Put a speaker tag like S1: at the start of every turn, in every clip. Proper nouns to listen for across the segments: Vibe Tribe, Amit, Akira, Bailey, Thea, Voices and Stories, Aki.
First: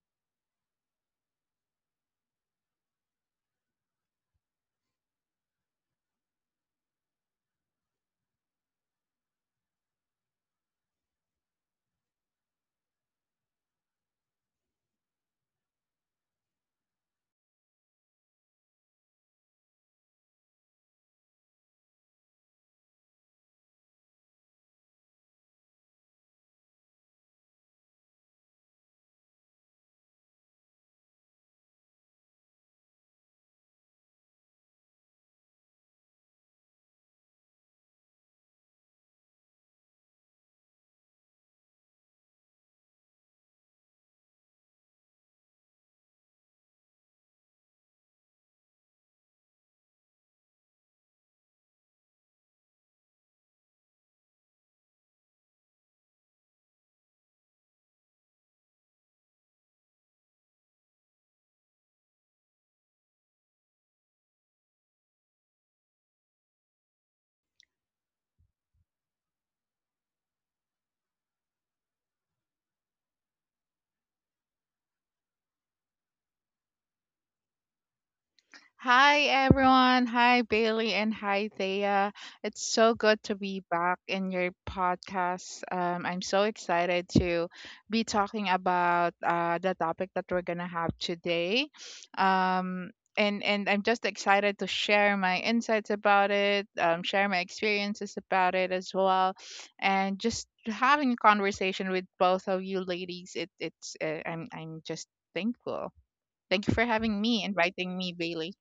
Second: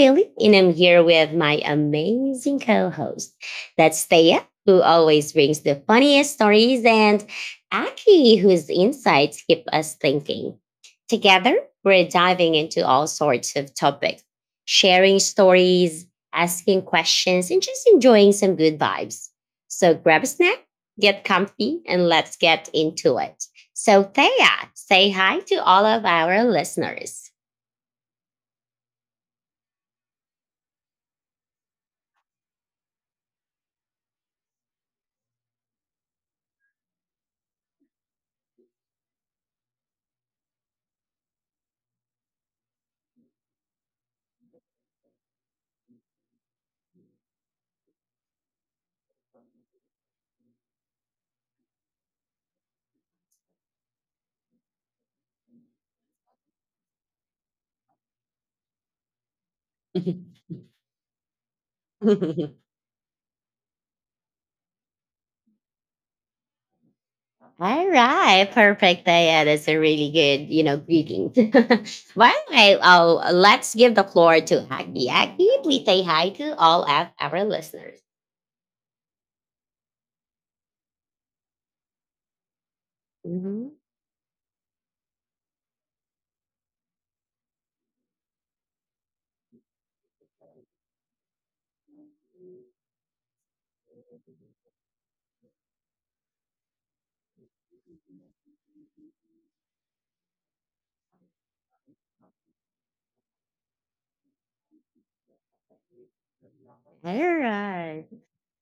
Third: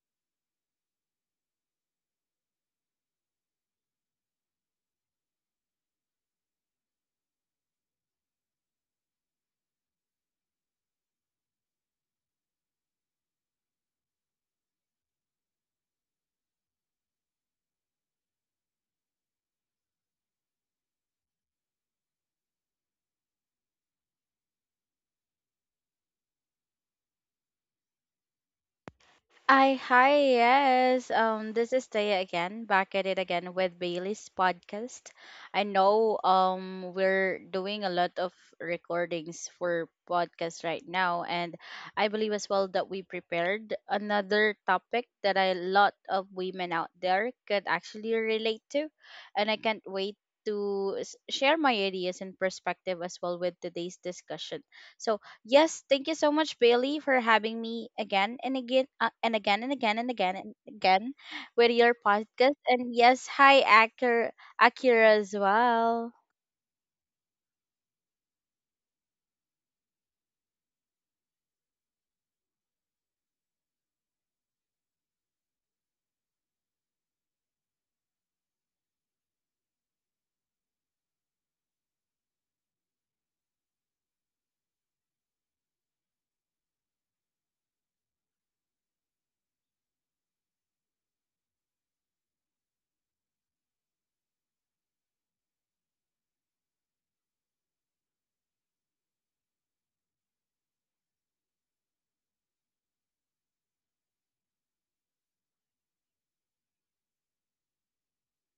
S1: Bailey and I'm here with my amazing co host. That's Thea, who always brings the funniest stories, and Aki, whose insights keep us thinking. Together, we're diving into all sorts of topics, sharing stories, asking questions, and just enjoying some good vibes. So grab a snack, get comfy, and let's get into it. So, Thea, say hi to all of our listeners.
S2: I Hi, yes. This is Taya again, back at it again with Bailey's podcast. I know we're doing a lot of recordings for podcast right now, and I believe as well that we prepared another topic that a lot of women out there could actually relate to, and I can't wait to share my ideas and perspective as well with today's discussion. So, yes, thank you so much, Bailey, for having me again and again and again and again and again and again with your podcast. And yes, hi, Akira as well.
S1: All right, perfect. Thea, that's a really good, greetings. By the I? Oh, let's give the floor to Aggie. Aggie, please say hi to all of our listeners.
S3: Hi everyone. Hi Bailey and hi Thea. It's so good to be
S1: Mhm.
S3: back in your podcast. I'm so excited to be talking about the topic that we're gonna have today. Um, and I'm just excited to share my insights about it, share my experiences about it as well, and just having a conversation with both of you ladies. It it's I'm just thankful. Thank you for
S1: All
S3: having me, inviting
S1: right.
S3: me, Bailey.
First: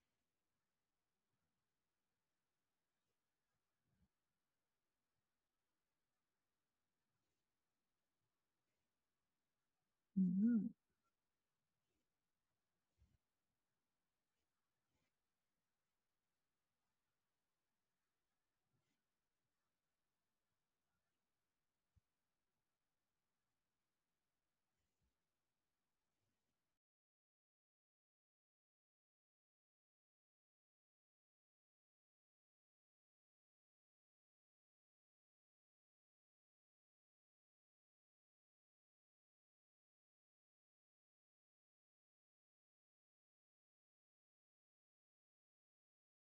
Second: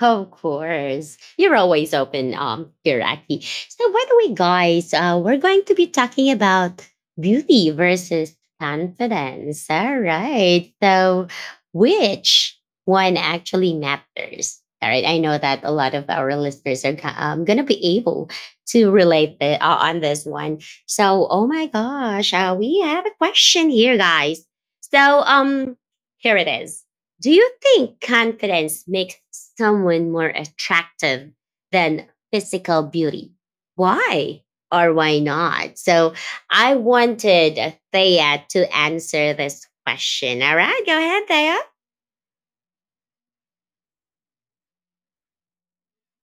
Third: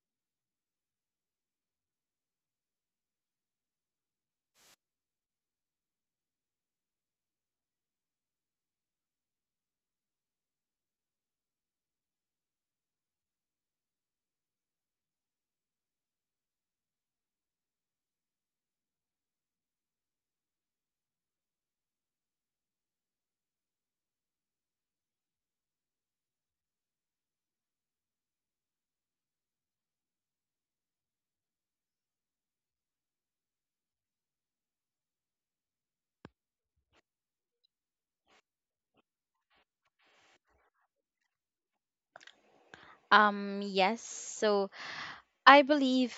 S1: Of course. You're always open, Kiraki. So by the way, guys, we're going to be talking about beauty versus confidence. All right.
S3: Mhm.
S1: So which one actually matters? All right. I know that a lot of our listeners are going to be able to relate the, on this one. So, oh my gosh, we have a question here, guys. So, here it is. Do you think confidence makes someone more attractive than physical beauty? Why or why not? So I wanted Thea to answer this question. All right, go ahead, Thea.
S2: Yes. So I believe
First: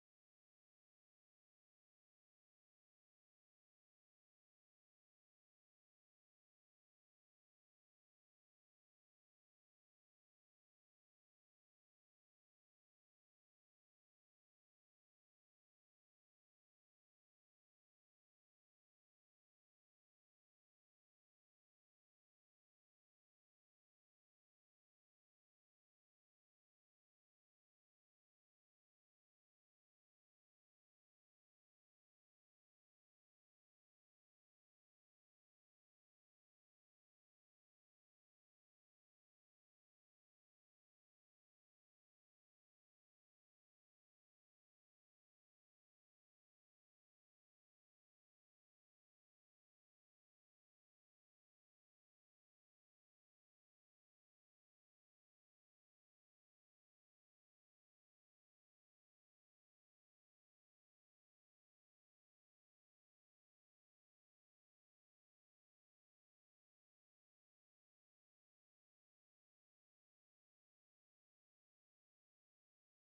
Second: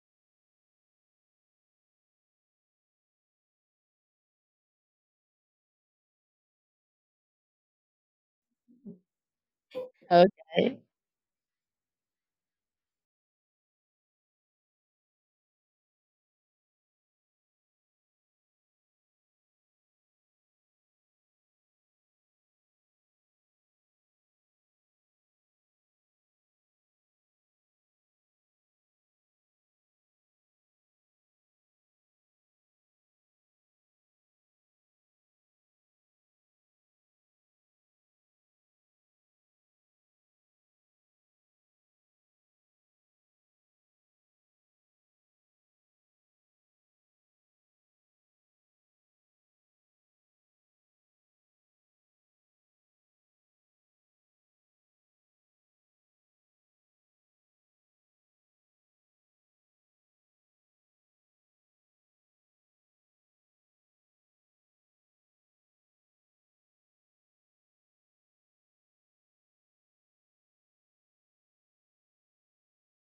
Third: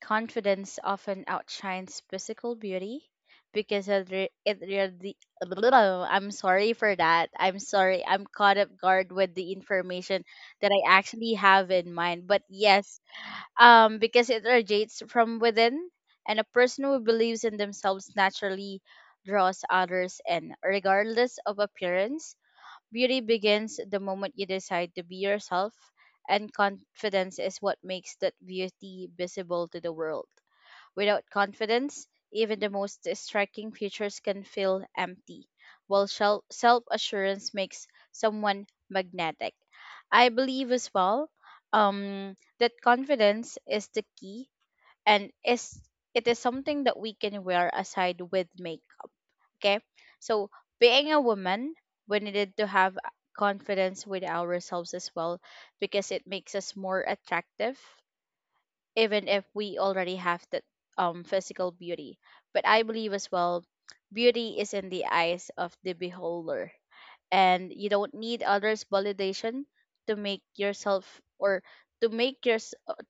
S2: confidence often outshines physical beauty because it really. I'm sorry for that. I'm sorry. I'm caught up guard with the information that
S1: Okay.
S2: I actually have in mind. But yes, because it radiates from within, and a person who believes in themselves naturally draws others in, regardless of appearance. Beauty begins the moment you decide to be yourself, and confidence is what makes that beauty visible to the world. Without confidence, even the most striking futures can feel empty, while self assurance makes someone magnetic. I believe as well that confidence is the key, and is it is something that we can wear aside with makeup. Okay, so being a woman, we needed to have confidence with ourselves as well because it makes us more attractive even if we already have that physical beauty. But I believe as well, beauty is in the eyes of the beholder, and you don't need others' validation to make yourself or to make your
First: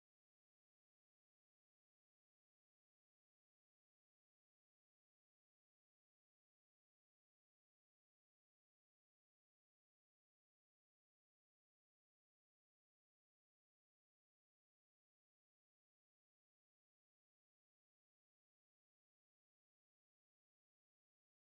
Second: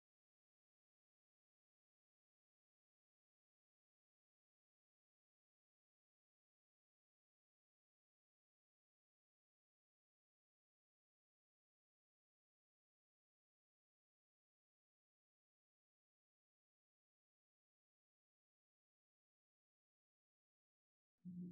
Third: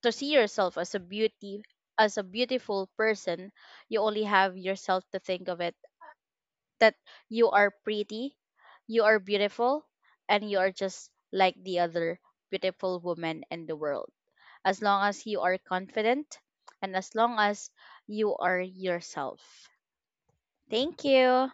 S2: to see yourself as a beautiful person. You only have yourself to think of it that you are pretty, you are beautiful, and you are just like the other beautiful woman in the world. As long as you are confident and as long as you are yourself. Thank you.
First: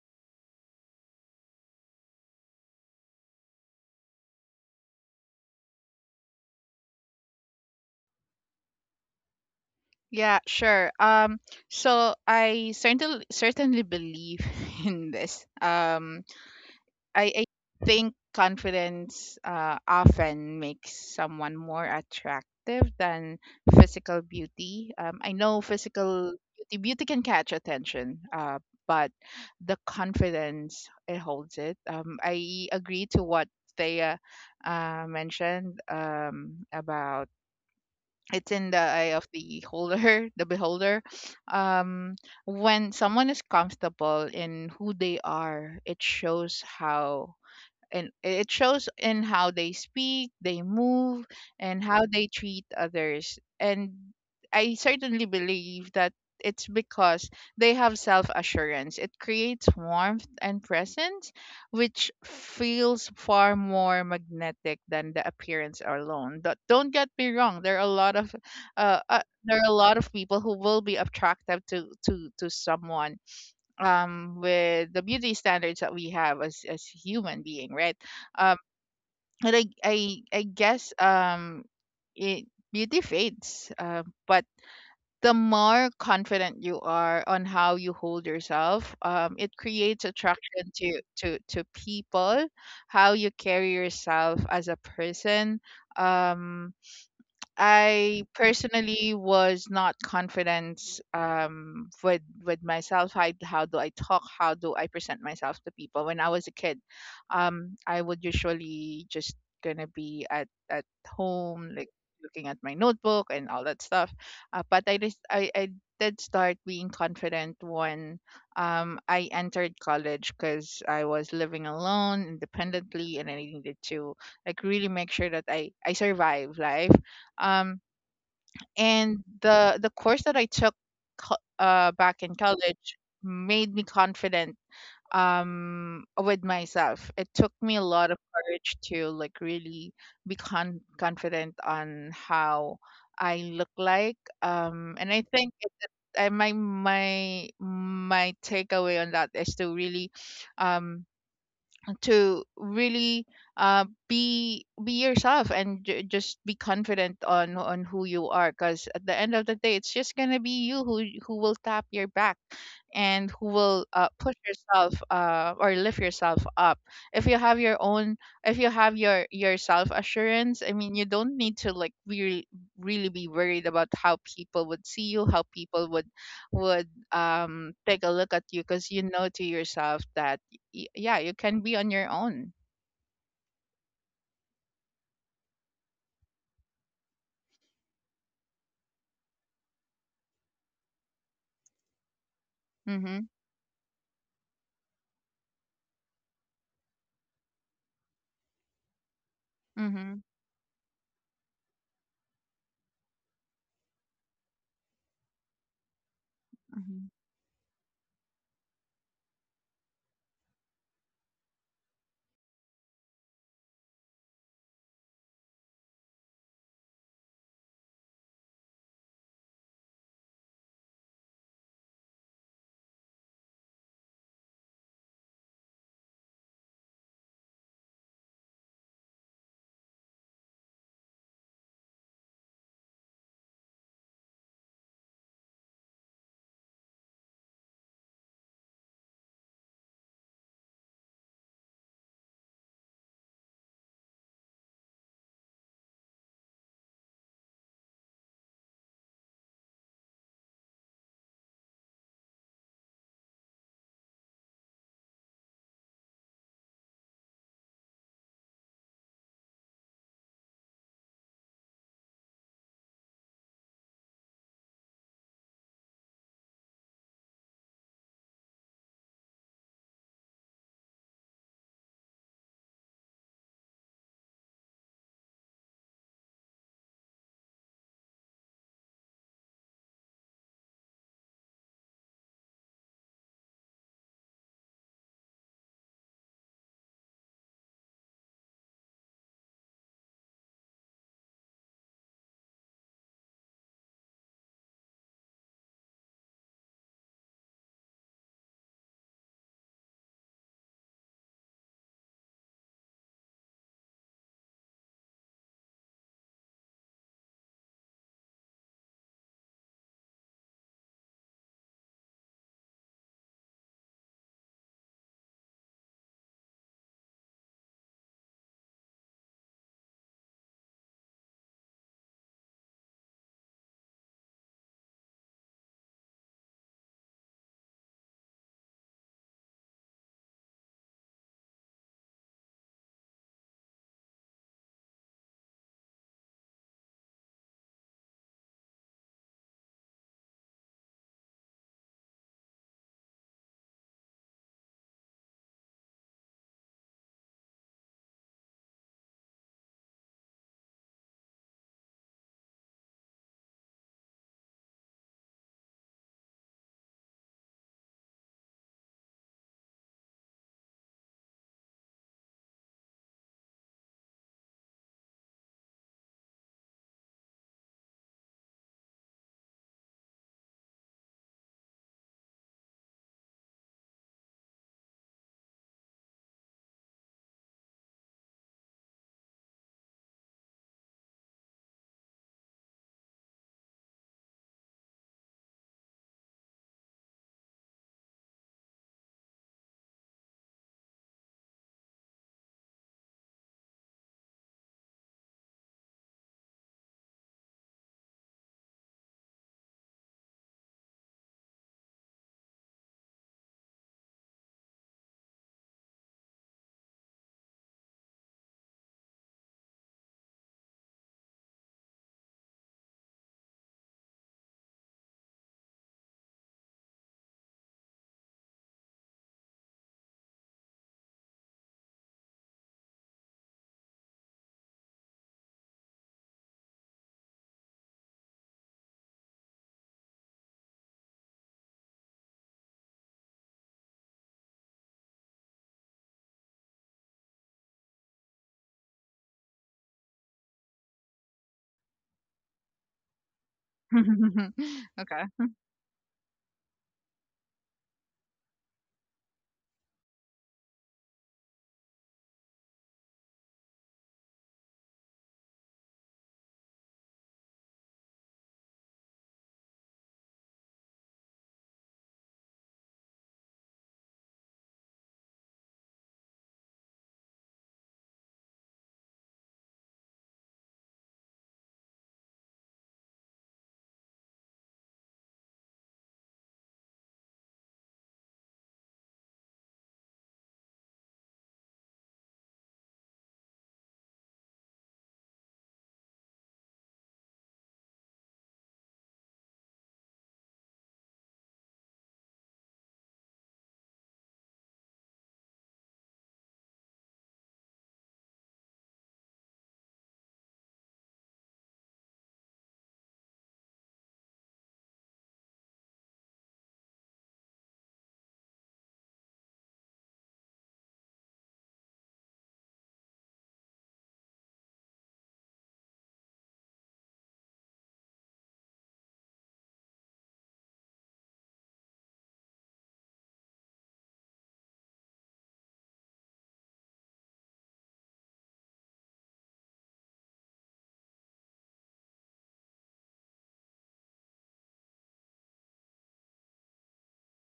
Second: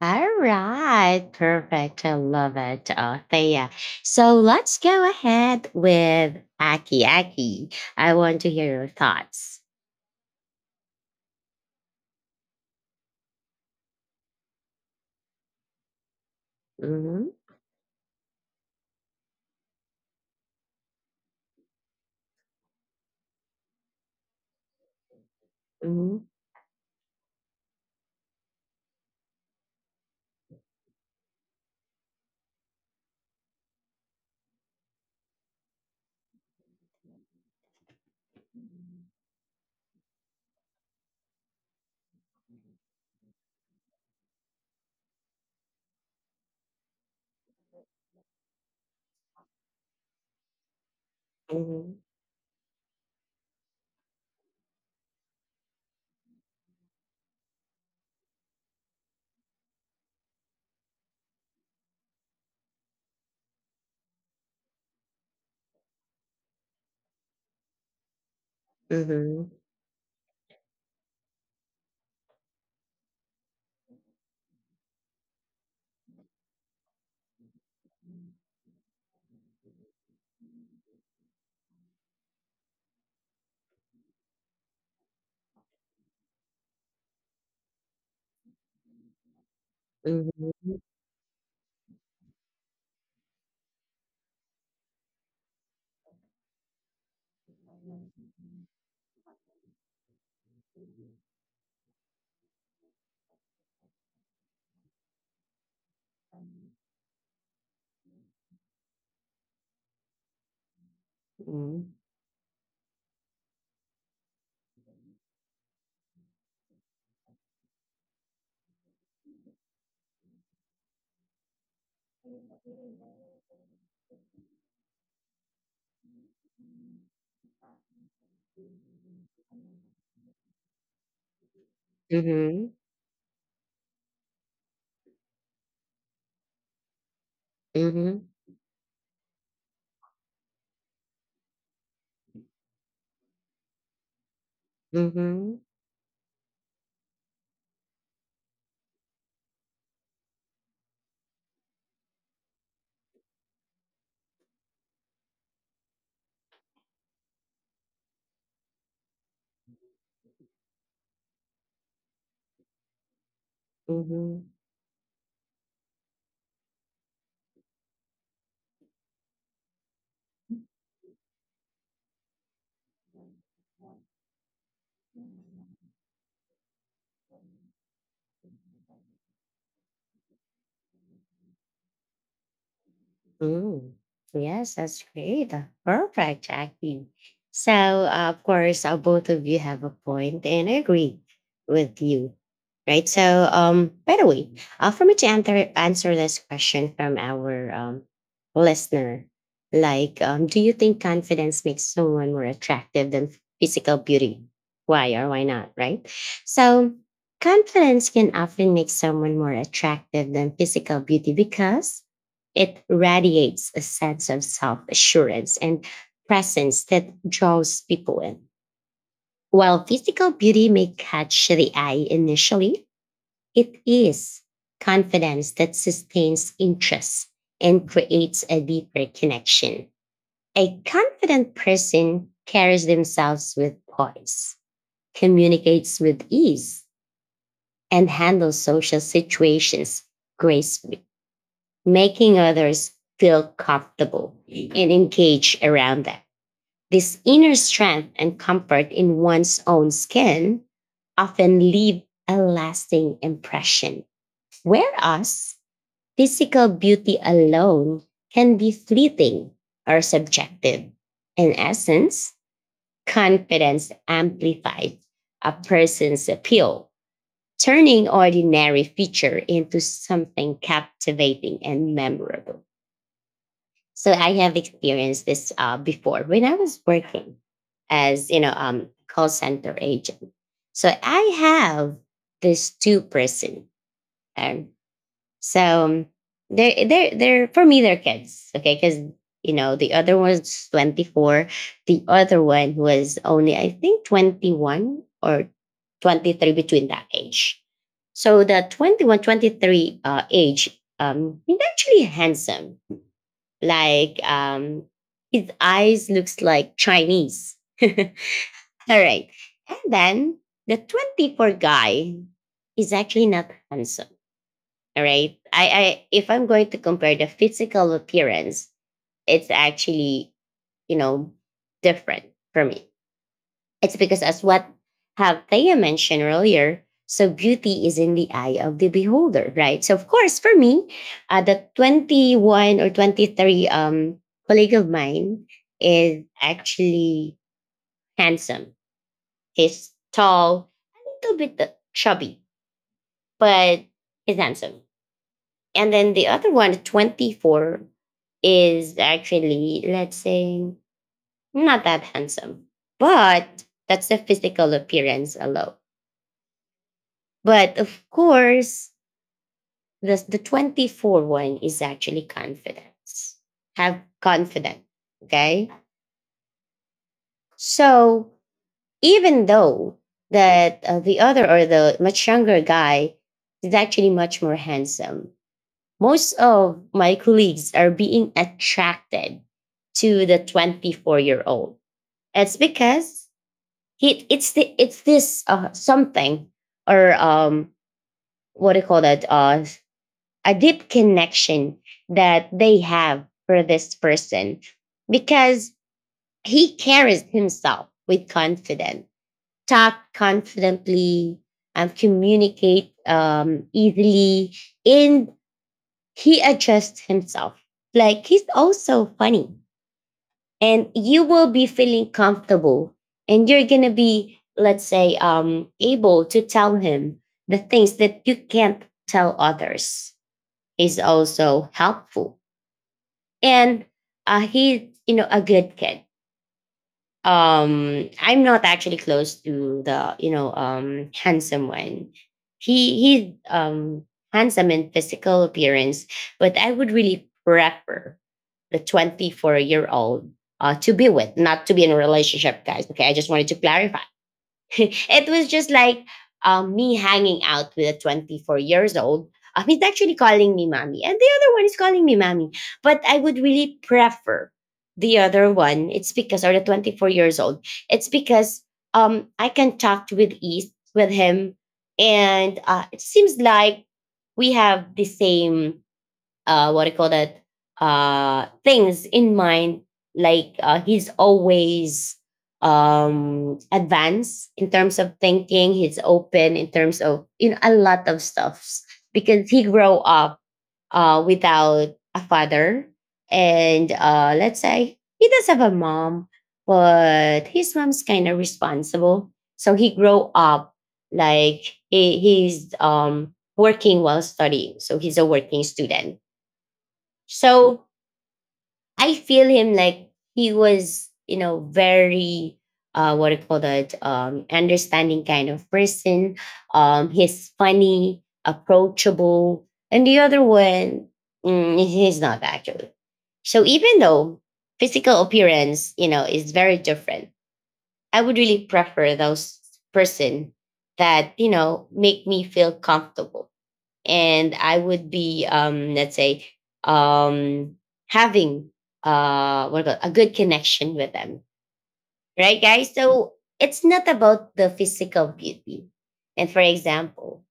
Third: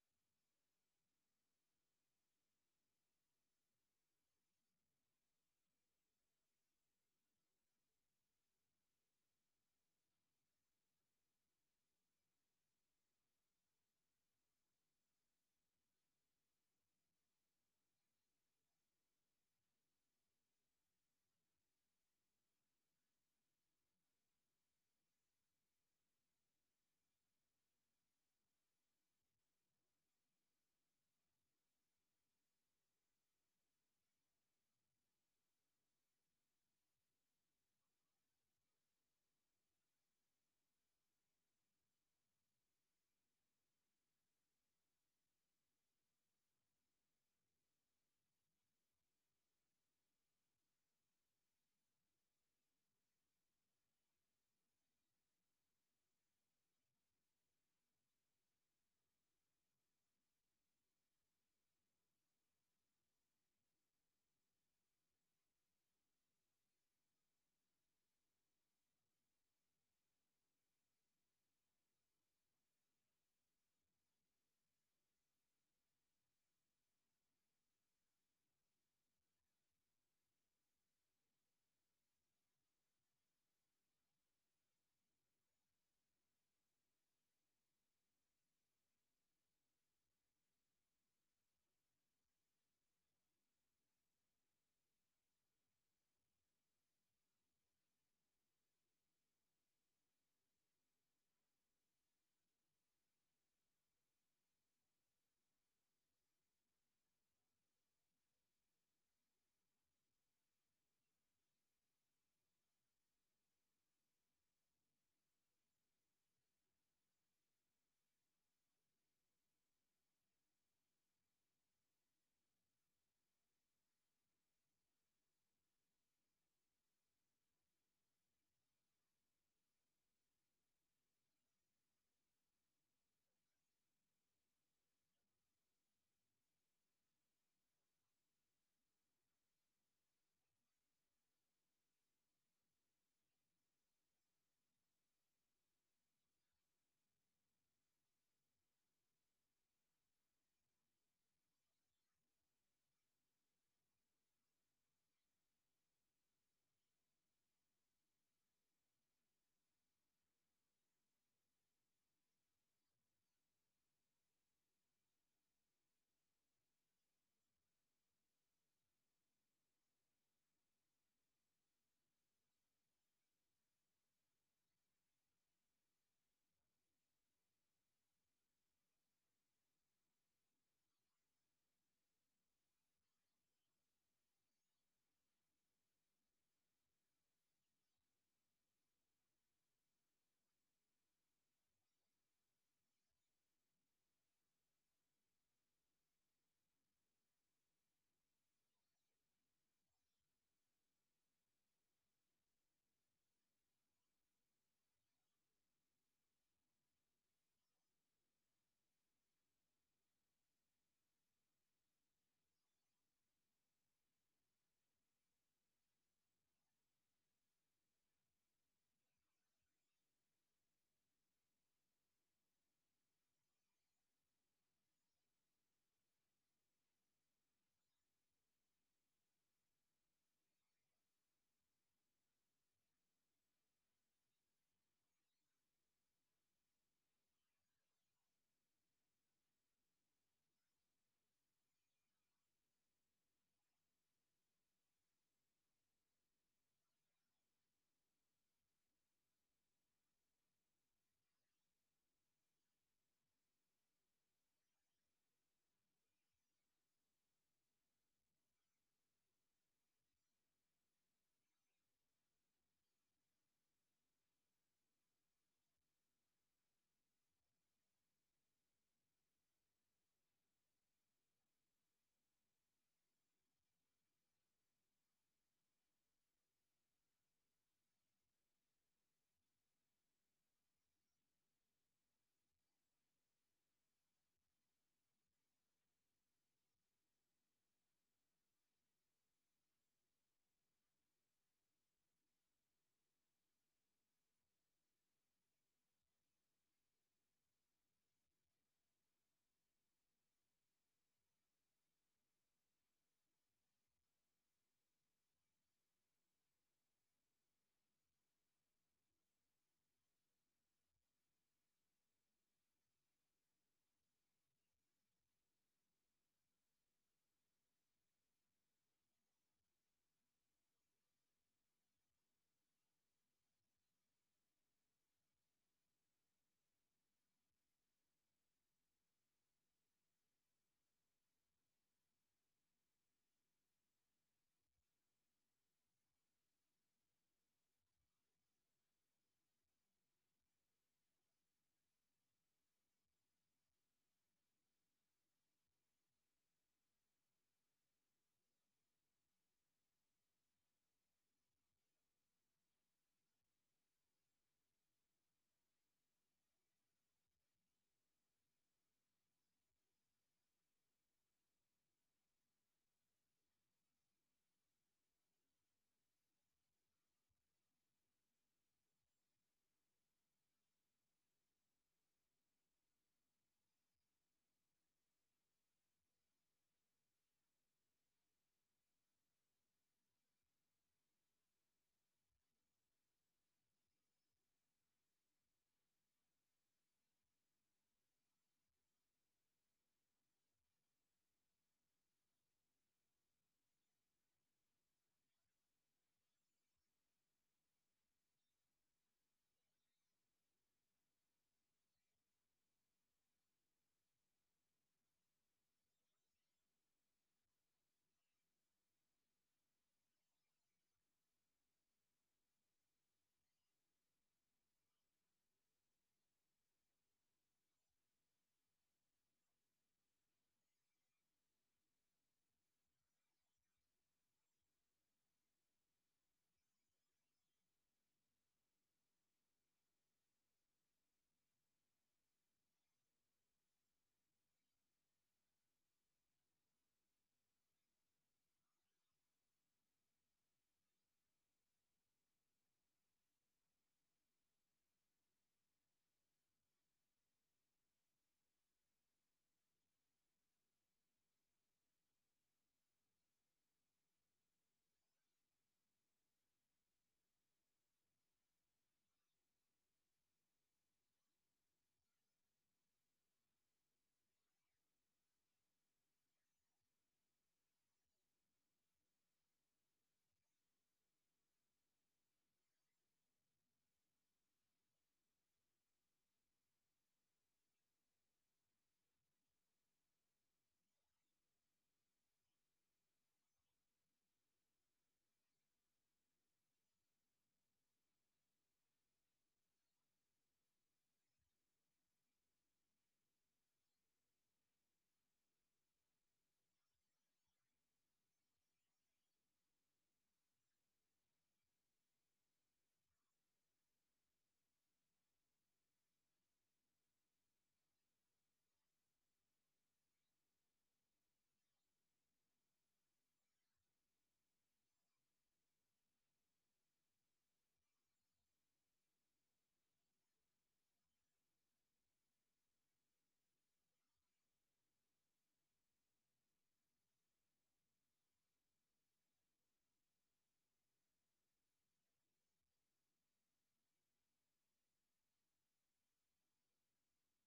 S1: All right, perfect. I love it, Thea. So let's go ahead with Aki. I want to hear your thoughts.
S3: Yeah, sure. So I certainly believe in this. Um,
S1: Hmm.
S3: I, I think confidence often makes someone more attractive than physical beauty. I know
S1: Hmm.
S3: physical beauty can catch attention, but the confidence it holds it. I agree to what Thea mentioned about it's in the eye of the holder, the beholder. Um, when someone is comfortable in who they are, it shows how and it shows in how they speak, they move, and
S1: Hmm.
S3: how they treat others. And I certainly believe that it's because they have self assurance. It creates warmth and presence, which feels far more magnetic than the appearance alone. But don't get me wrong, there are a lot of
S1: Hmm.
S3: there are a lot of people who will be attractive to someone with the beauty standards that we have as human being right um but i i, I guess it beauty fades, but the more confident you are on how you hold yourself, it creates attraction to people, how you carry yourself as a person. um I personally was not confident with myself. How do I talk? How do I present myself to people? When I was a kid, I would usually just gonna be at home, like
S1: Hmm.
S3: looking at my notebook and all that stuff. But I did start being confident when I entered college because I was living alone independently and I needed to like really make sure that I survive life, um, and the course that I took back in
S1: Mhm.
S3: college made me confident with myself. It took me a lot of
S1: Mhm.
S3: courage to like really be confident on how I look like. um and i think
S1: Mhm.
S3: it, it- I, my takeaway on that is to really um to really be yourself and just be confident on who you are, because at the end of the day it's just gonna be you who will tap your back and who will push
S1: Mhm.
S3: yourself or lift yourself up. If you have your own, if you have your self assurance, I mean, you don't need to like really be worried about how people would see you, how people would take a look at you, because you know to yourself that yeah, you can be on your own.
S1: Ooh, yes, that's great. Perfect, Jackie. So, of course, both of you have a point and I agree with you, right?
S3: Mhm.
S1: So, by the way, for me to answer this question from our listener,
S3: Mhm.
S1: like, do you think confidence makes someone more attractive than physical beauty? Why or why not, right? So,
S3: Mhm.
S1: confidence can often make someone more attractive than physical beauty because it radiates a sense of self assurance and presence that draws people in. While physical beauty may catch the eye initially, it is confidence that sustains interest and creates a deeper connection. A confident person carries themselves with poise, communicates with ease, and handles social situations gracefully, making others feel comfortable and engaged around them. This inner strength and comfort in one's own skin often leave a lasting impression, whereas physical beauty alone can be fleeting or subjective. In essence, confidence amplifies a person's appeal, turning ordinary feature into something captivating and memorable. So I have experienced this before when I was working as you know call center agent. So I have this two person, and so they're for me they're kids, okay? Because you know the other one's 24, the other one was only I think 21 or 23 between that age. So the 21 23 age, he's actually handsome like his eyes looks like Chinese. All right. And then the 24 guy is actually not handsome. All right. I if I'm going to compare the physical appearance, it's actually, you know, different for me. It's because, as what have Thea mentioned earlier, so beauty is in the eye of the beholder, right? So, of course, for me, the 21 or 23 colleague of mine is actually handsome. He's tall, a little bit chubby, but he's handsome. And then the other one, 24, is actually, let's say, not that handsome, but that's the physical appearance alone. But of course, the 24 one is actually confidence. Have confidence. Okay. So even though that the other or the much younger guy is actually much more handsome, most of my colleagues are being attracted to the 24-year-old. It's because he, it's the, it's this something or what do you call that? A deep connection that they have for this person because he carries himself with confidence, talk confidently, and communicate easily, and he adjusts himself. Like he's also funny, and you will be feeling comfortable, and you're gonna be, let's say, able to tell him the things that you can't tell others is also helpful and he's you know a good kid. I'm not actually close to the you know handsome one. He's handsome in physical appearance, but I would really prefer the 24-year old, to be with, not to be in a relationship, guys, okay? I just wanted to clarify.
S3: Okay.
S1: It was just like me hanging out with a 24 years old. He's actually calling me mommy, and the other one is calling me mommy. But I would really prefer the other one. It's because, or the 24 years old, it's because I can talk with ease with him. And it seems like we have the same what do you call that things in mind, like he's always advanced in terms of thinking. He's open in terms of you know a lot of stuffs, because he grew up without a father, and let's say he does have a mom, but his mom's kind of responsible. So he grew up like he's working while studying, so he's a working student. So I feel him like he was, you know, very what do you call that? Um, understanding kind of person. Um, he's funny, approachable. And the other one, mm, he's not actually. So even though physical appearance, you know, is very different, I would really prefer those person that, you know, make me feel comfortable, and I would be, let's say, um, having what do you call it, a good connection with them, right, guys? So it's not about the physical beauty. And for example,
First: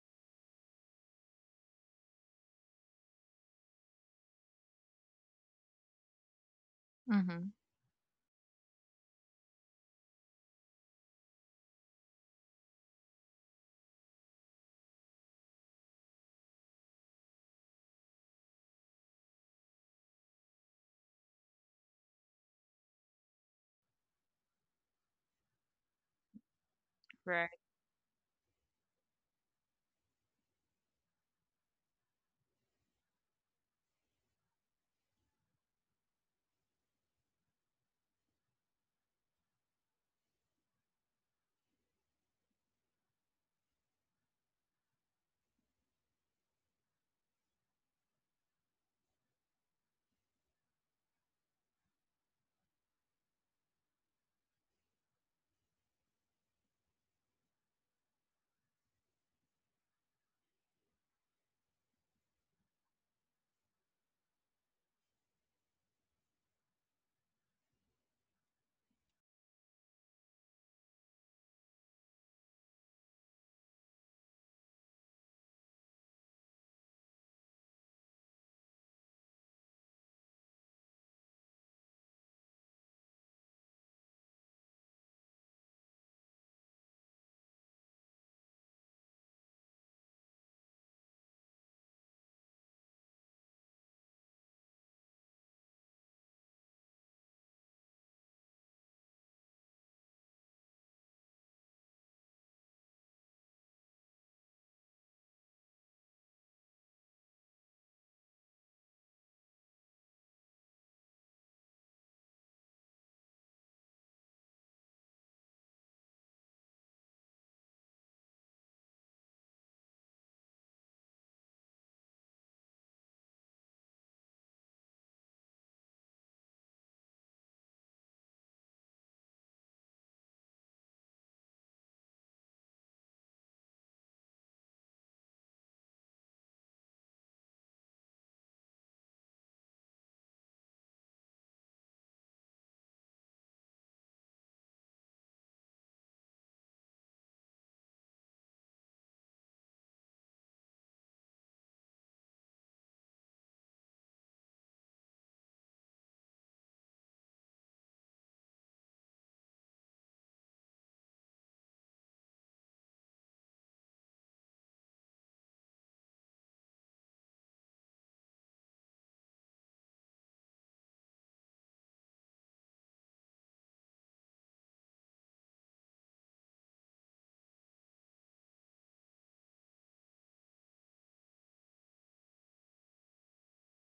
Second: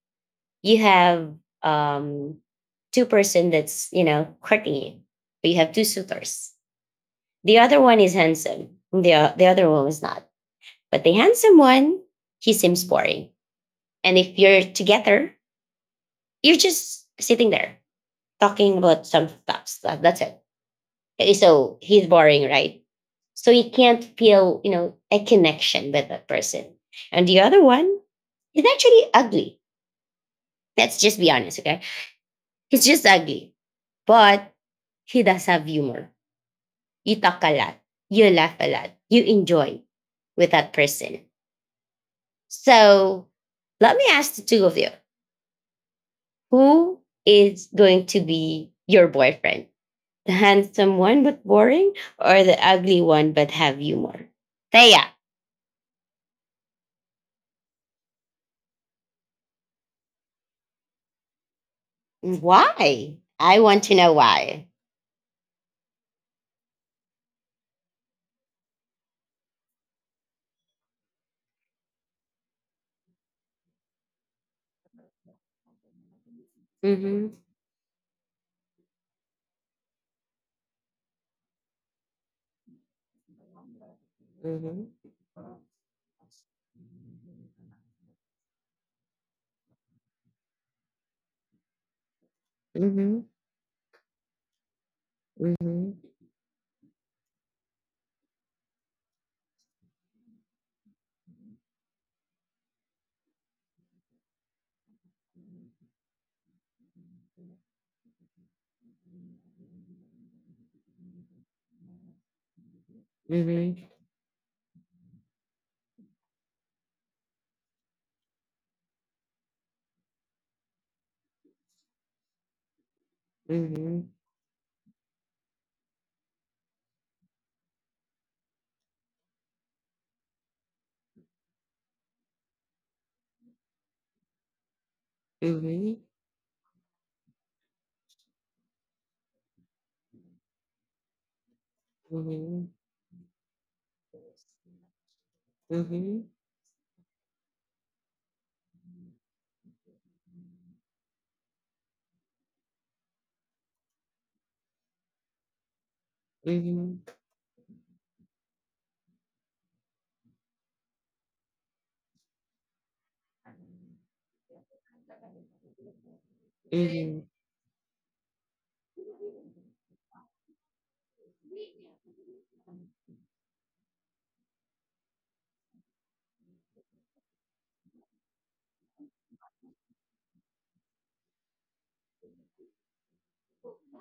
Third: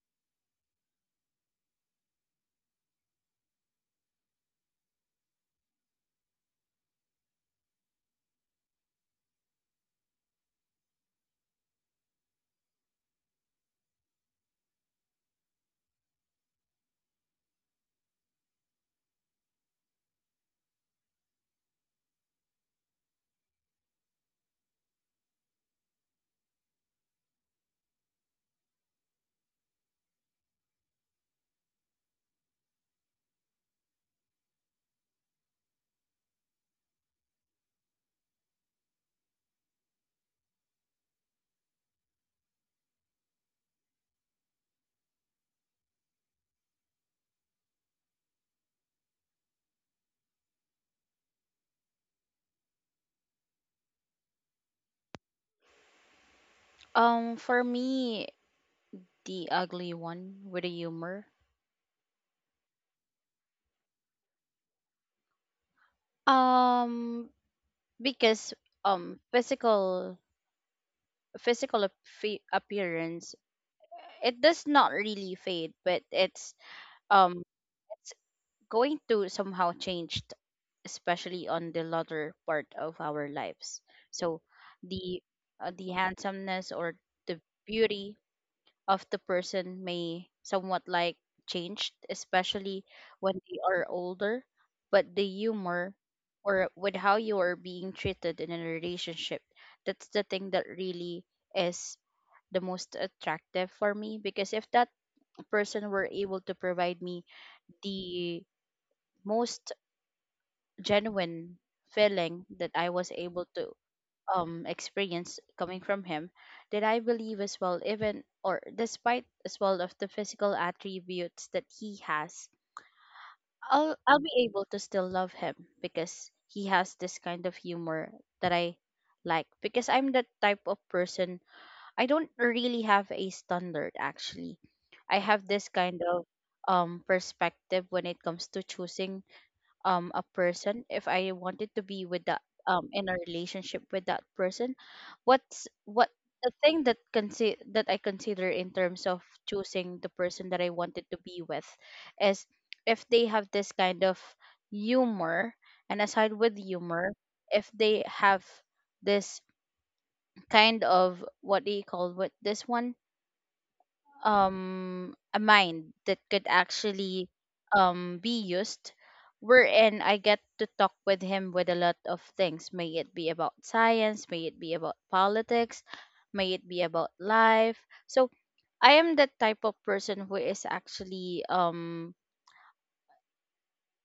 S1: you have um, two-person that's you know courting you, but you have two suitors.
S3: Mhm.
S1: The other one is handsome. The other one is not. But the handsome one, he seems boring. And if you're together, you're just sitting there talking about some stuff. That's it. Okay, so he's boring, right? So you can't feel, you know, a connection with that person. And the
S3: Right.
S1: other one is actually ugly. Let's just be honest, okay? He's just ugly. But he does have humor. You talk a lot. You laugh a lot. You enjoy with that person. So let me ask the two of you, who is going to be your boyfriend? The handsome one but boring, or the ugly one but have humor? Thea.
S2: For me, the ugly one with the humor.
S1: Why? I want to know why.
S2: Um, because um physical physical appearance, it does not really fade, but
S1: Mm-hmm.
S2: um it's going to somehow change, especially on the latter part of our lives. So
S1: Mm-hmm.
S2: the the handsomeness or the beauty of the person may somewhat like changed, especially
S1: Mm-hmm.
S2: when they are older. But the
S1: Mm-hmm.
S2: humor, or with how you are being treated in a relationship, that's the thing that really is the most attractive for me, because if that person were able to provide me the most genuine feeling that I was able
S1: Mm-hmm.
S2: to
S1: Mm-hmm.
S2: experience coming from him, that I believe as well, even or despite as well of the physical attributes that he has, I'll
S1: Mm-hmm.
S2: I'll be able to still love him because he has this kind of humor that I like, because I'm that type of person. I don't really have a standard, actually. I have this kind
S1: Mm-hmm.
S2: of perspective when it comes to choosing a person, if I wanted to be with that,
S1: Mm-hmm.
S2: in a relationship with that person. What's what
S1: Mm-hmm.
S2: the thing that I consider in terms of choosing the person that I wanted to be with, is if they have this kind of humor, and aside with
S1: Mm-hmm.
S2: humor, if they have this kind of, what do you call, what this one, a mind that could actually be used, wherein I get to talk with him with a lot of things. May it be about science, may it be about politics, may it be about life. So I am that type of person who is actually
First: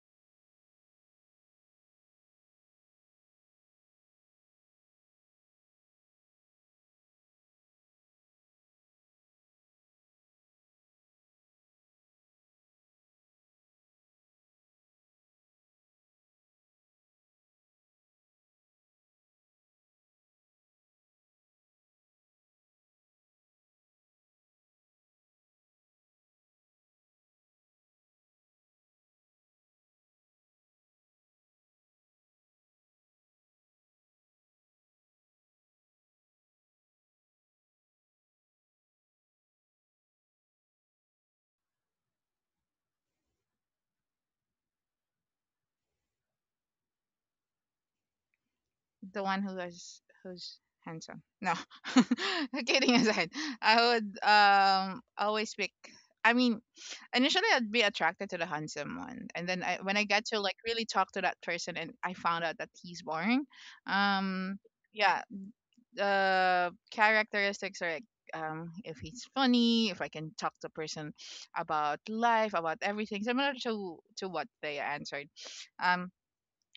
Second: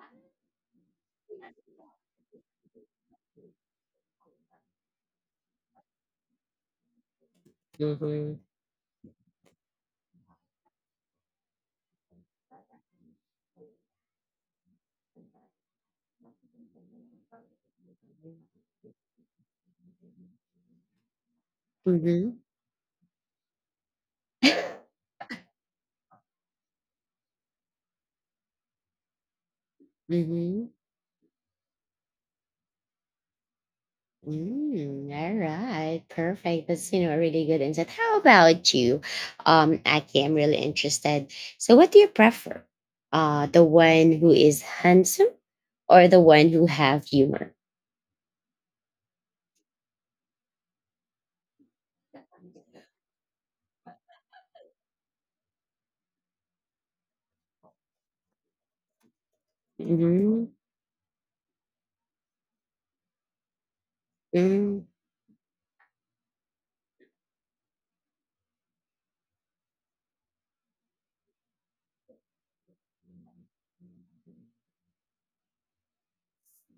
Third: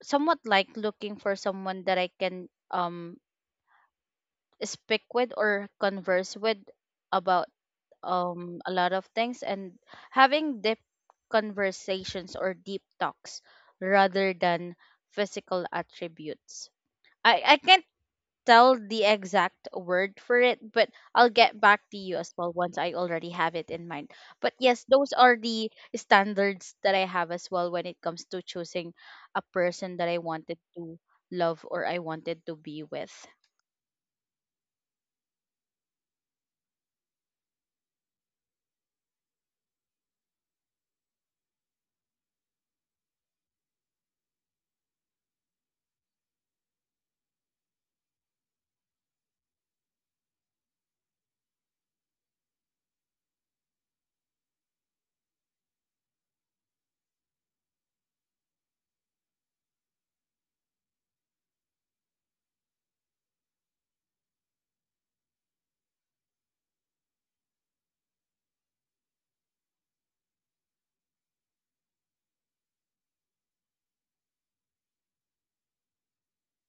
S2: somewhat like looking for someone that I can speak with or converse with about
S1: Mm-hmm.
S2: a lot of things, and having deep conversations or deep talks rather than physical attributes. I can't tell the exact word for it, but I'll get back
S1: Mm-hmm.
S2: to you as well once I already have it in mind. But yes, those are the standards that I have as well when it comes to choosing a person that I
S1: Mm-hmm.
S2: wanted to love or I wanted to be with.
S1: Mm, all right, perfect. That's you know a really good insight. How about you, Aki? I'm really interested. So, what do you prefer? The one who is handsome, or the one who have humor?
S3: The one who is who's handsome. No. Kidding aside, I would always pick. I mean, initially I'd be attracted to the handsome one, and then when I got to
S1: Mm-hmm.
S3: like really talk to that person, and I found out that he's boring. Um.
S1: Mm-hmm.
S3: Yeah, characteristics are like, if he's funny, if I can talk to a person about life, about everything, similar to what they answered. Um,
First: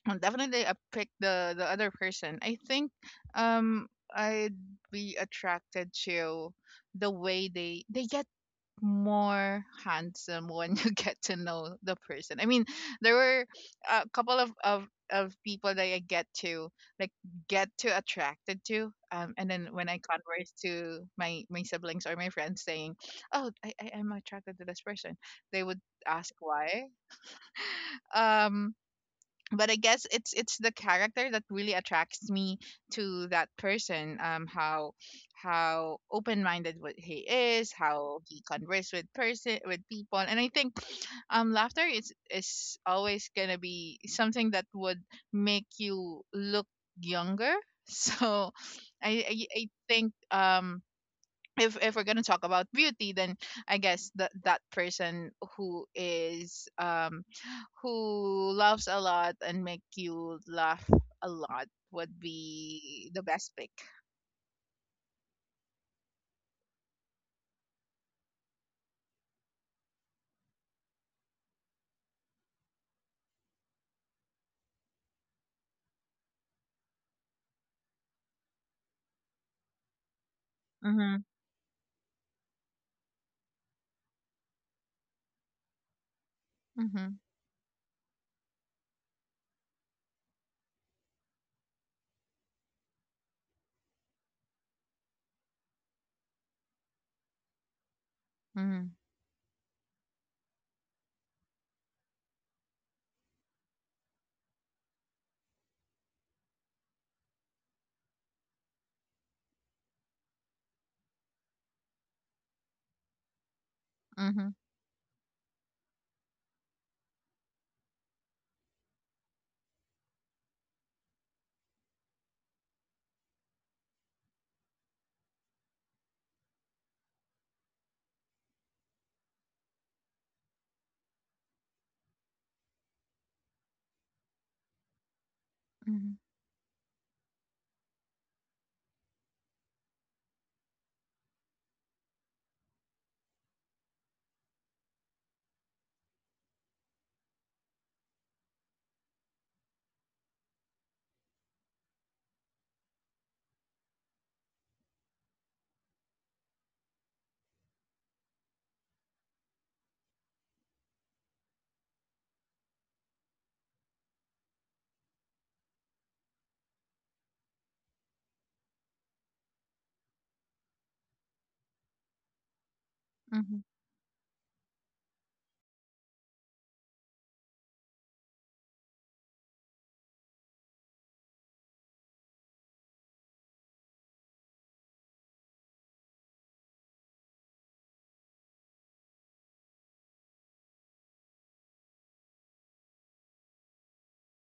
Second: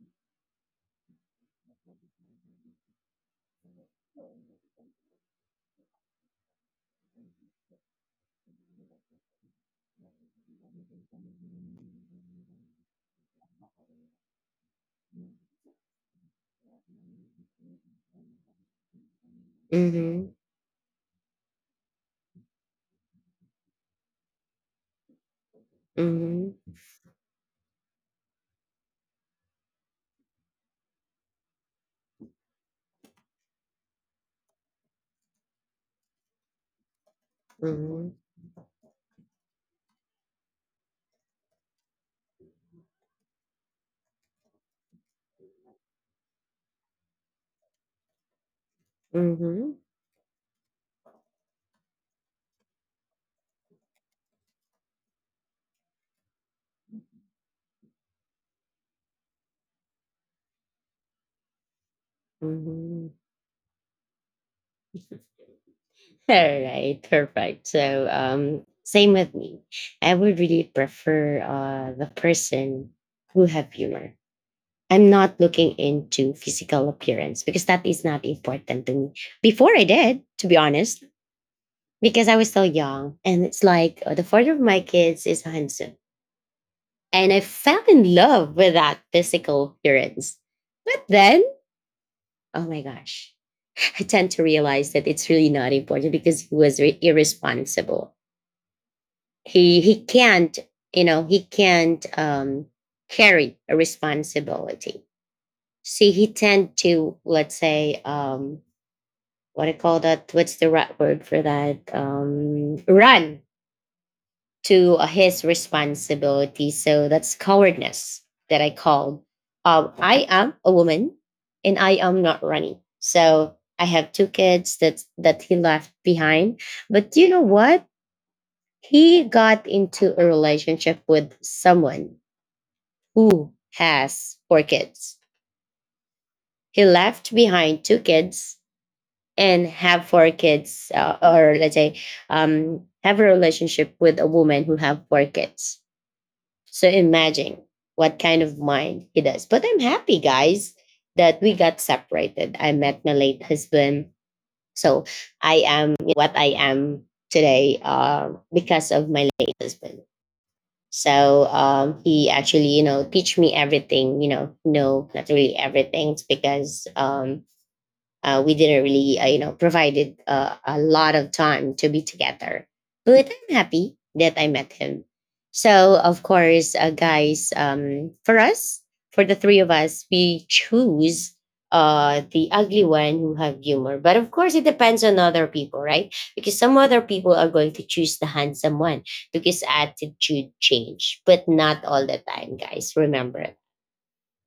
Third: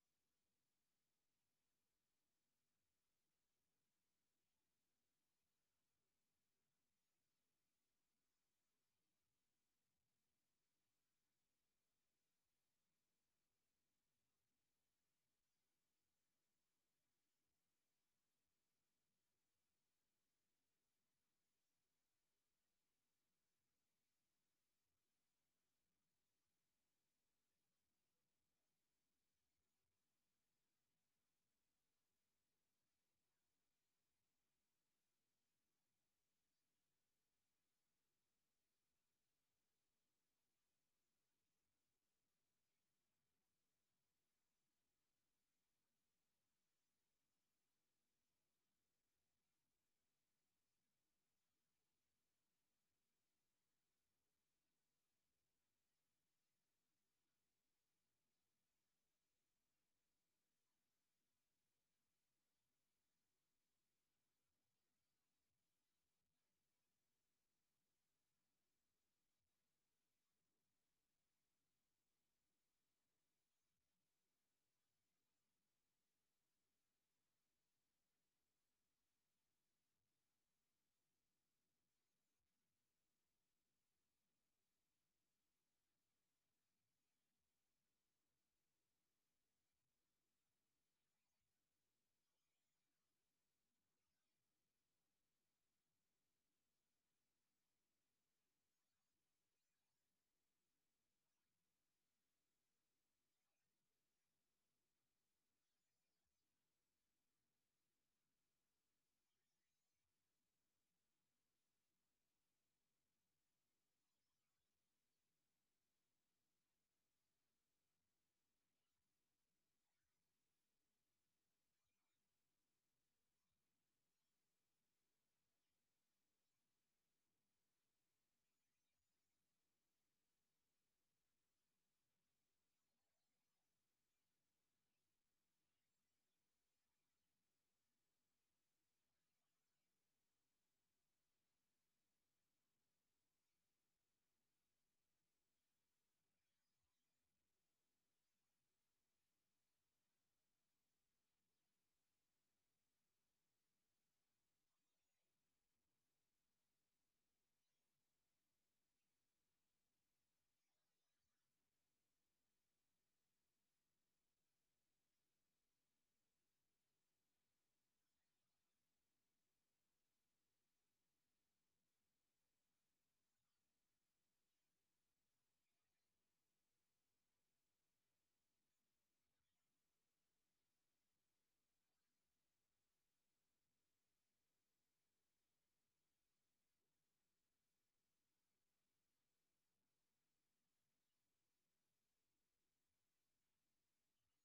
S3: and definitely I pick the other person. I think um I'd be attracted to the way they get more handsome when you get to know the person. I mean, there were a couple of of people that I get to like get to attracted to, and then when I
S1: Mm-hmm.
S3: converse to my siblings or my friends, saying, "Oh, I am attracted to this person," they would ask why. Um, but I guess it's the character that really attracts me to that person. How open minded what he is,
S1: Mm-hmm.
S3: how he converse with person with people, and I think laughter is always gonna be something that would make you look younger. So I I, I
S1: Mm-hmm.
S3: think if if we're gonna talk about beauty, then I guess that person who is who loves a lot and make you laugh a lot would be
S1: Mm-hmm.
S3: the best pick.
S1: All right, perfect. So, same with me. I would really prefer the person who have humor. I'm not looking into physical appearance because that is not important to me. Before I did, to be honest,
S3: Mhm.
S1: because I was so young. And it's like oh, the father of my kids is handsome.
S3: Mhm.
S1: And I fell in love with that physical appearance. But then, oh my gosh, I tend to realize that it's really not important because he was irresponsible.
S3: Mhm.
S1: He can't, you know, he can't carry a responsibility. See, he tend to, let's say, what do you call that? What's the right word for that? Run
S3: Mhm.
S1: to his responsibility. So that's cowardness that I called. I am a woman and I am not running. So I have 2 kids that he left behind. But you know what? He got into a relationship with someone who has 4 kids.
S3: Mhm.
S1: He left behind 2 kids and have 4 kids or let's say have a relationship with a woman who have 4 kids. So imagine what kind of mind he does. But I'm happy guys that we got separated. I met my late husband. So I am what I am today, because of my late husband. So he actually you know teach me everything. You know, no, not really everything. It's because we didn't really, you know, provided a lot of time to be together. But I'm
S3: Mhm.
S1: happy that I met him. So, of course, guys, for us, for the three of us, we choose the ugly one who have humor. But of course, it depends on other people, right? Because some other people are going to choose the handsome one because attitude change, but not all the time, guys. Remember,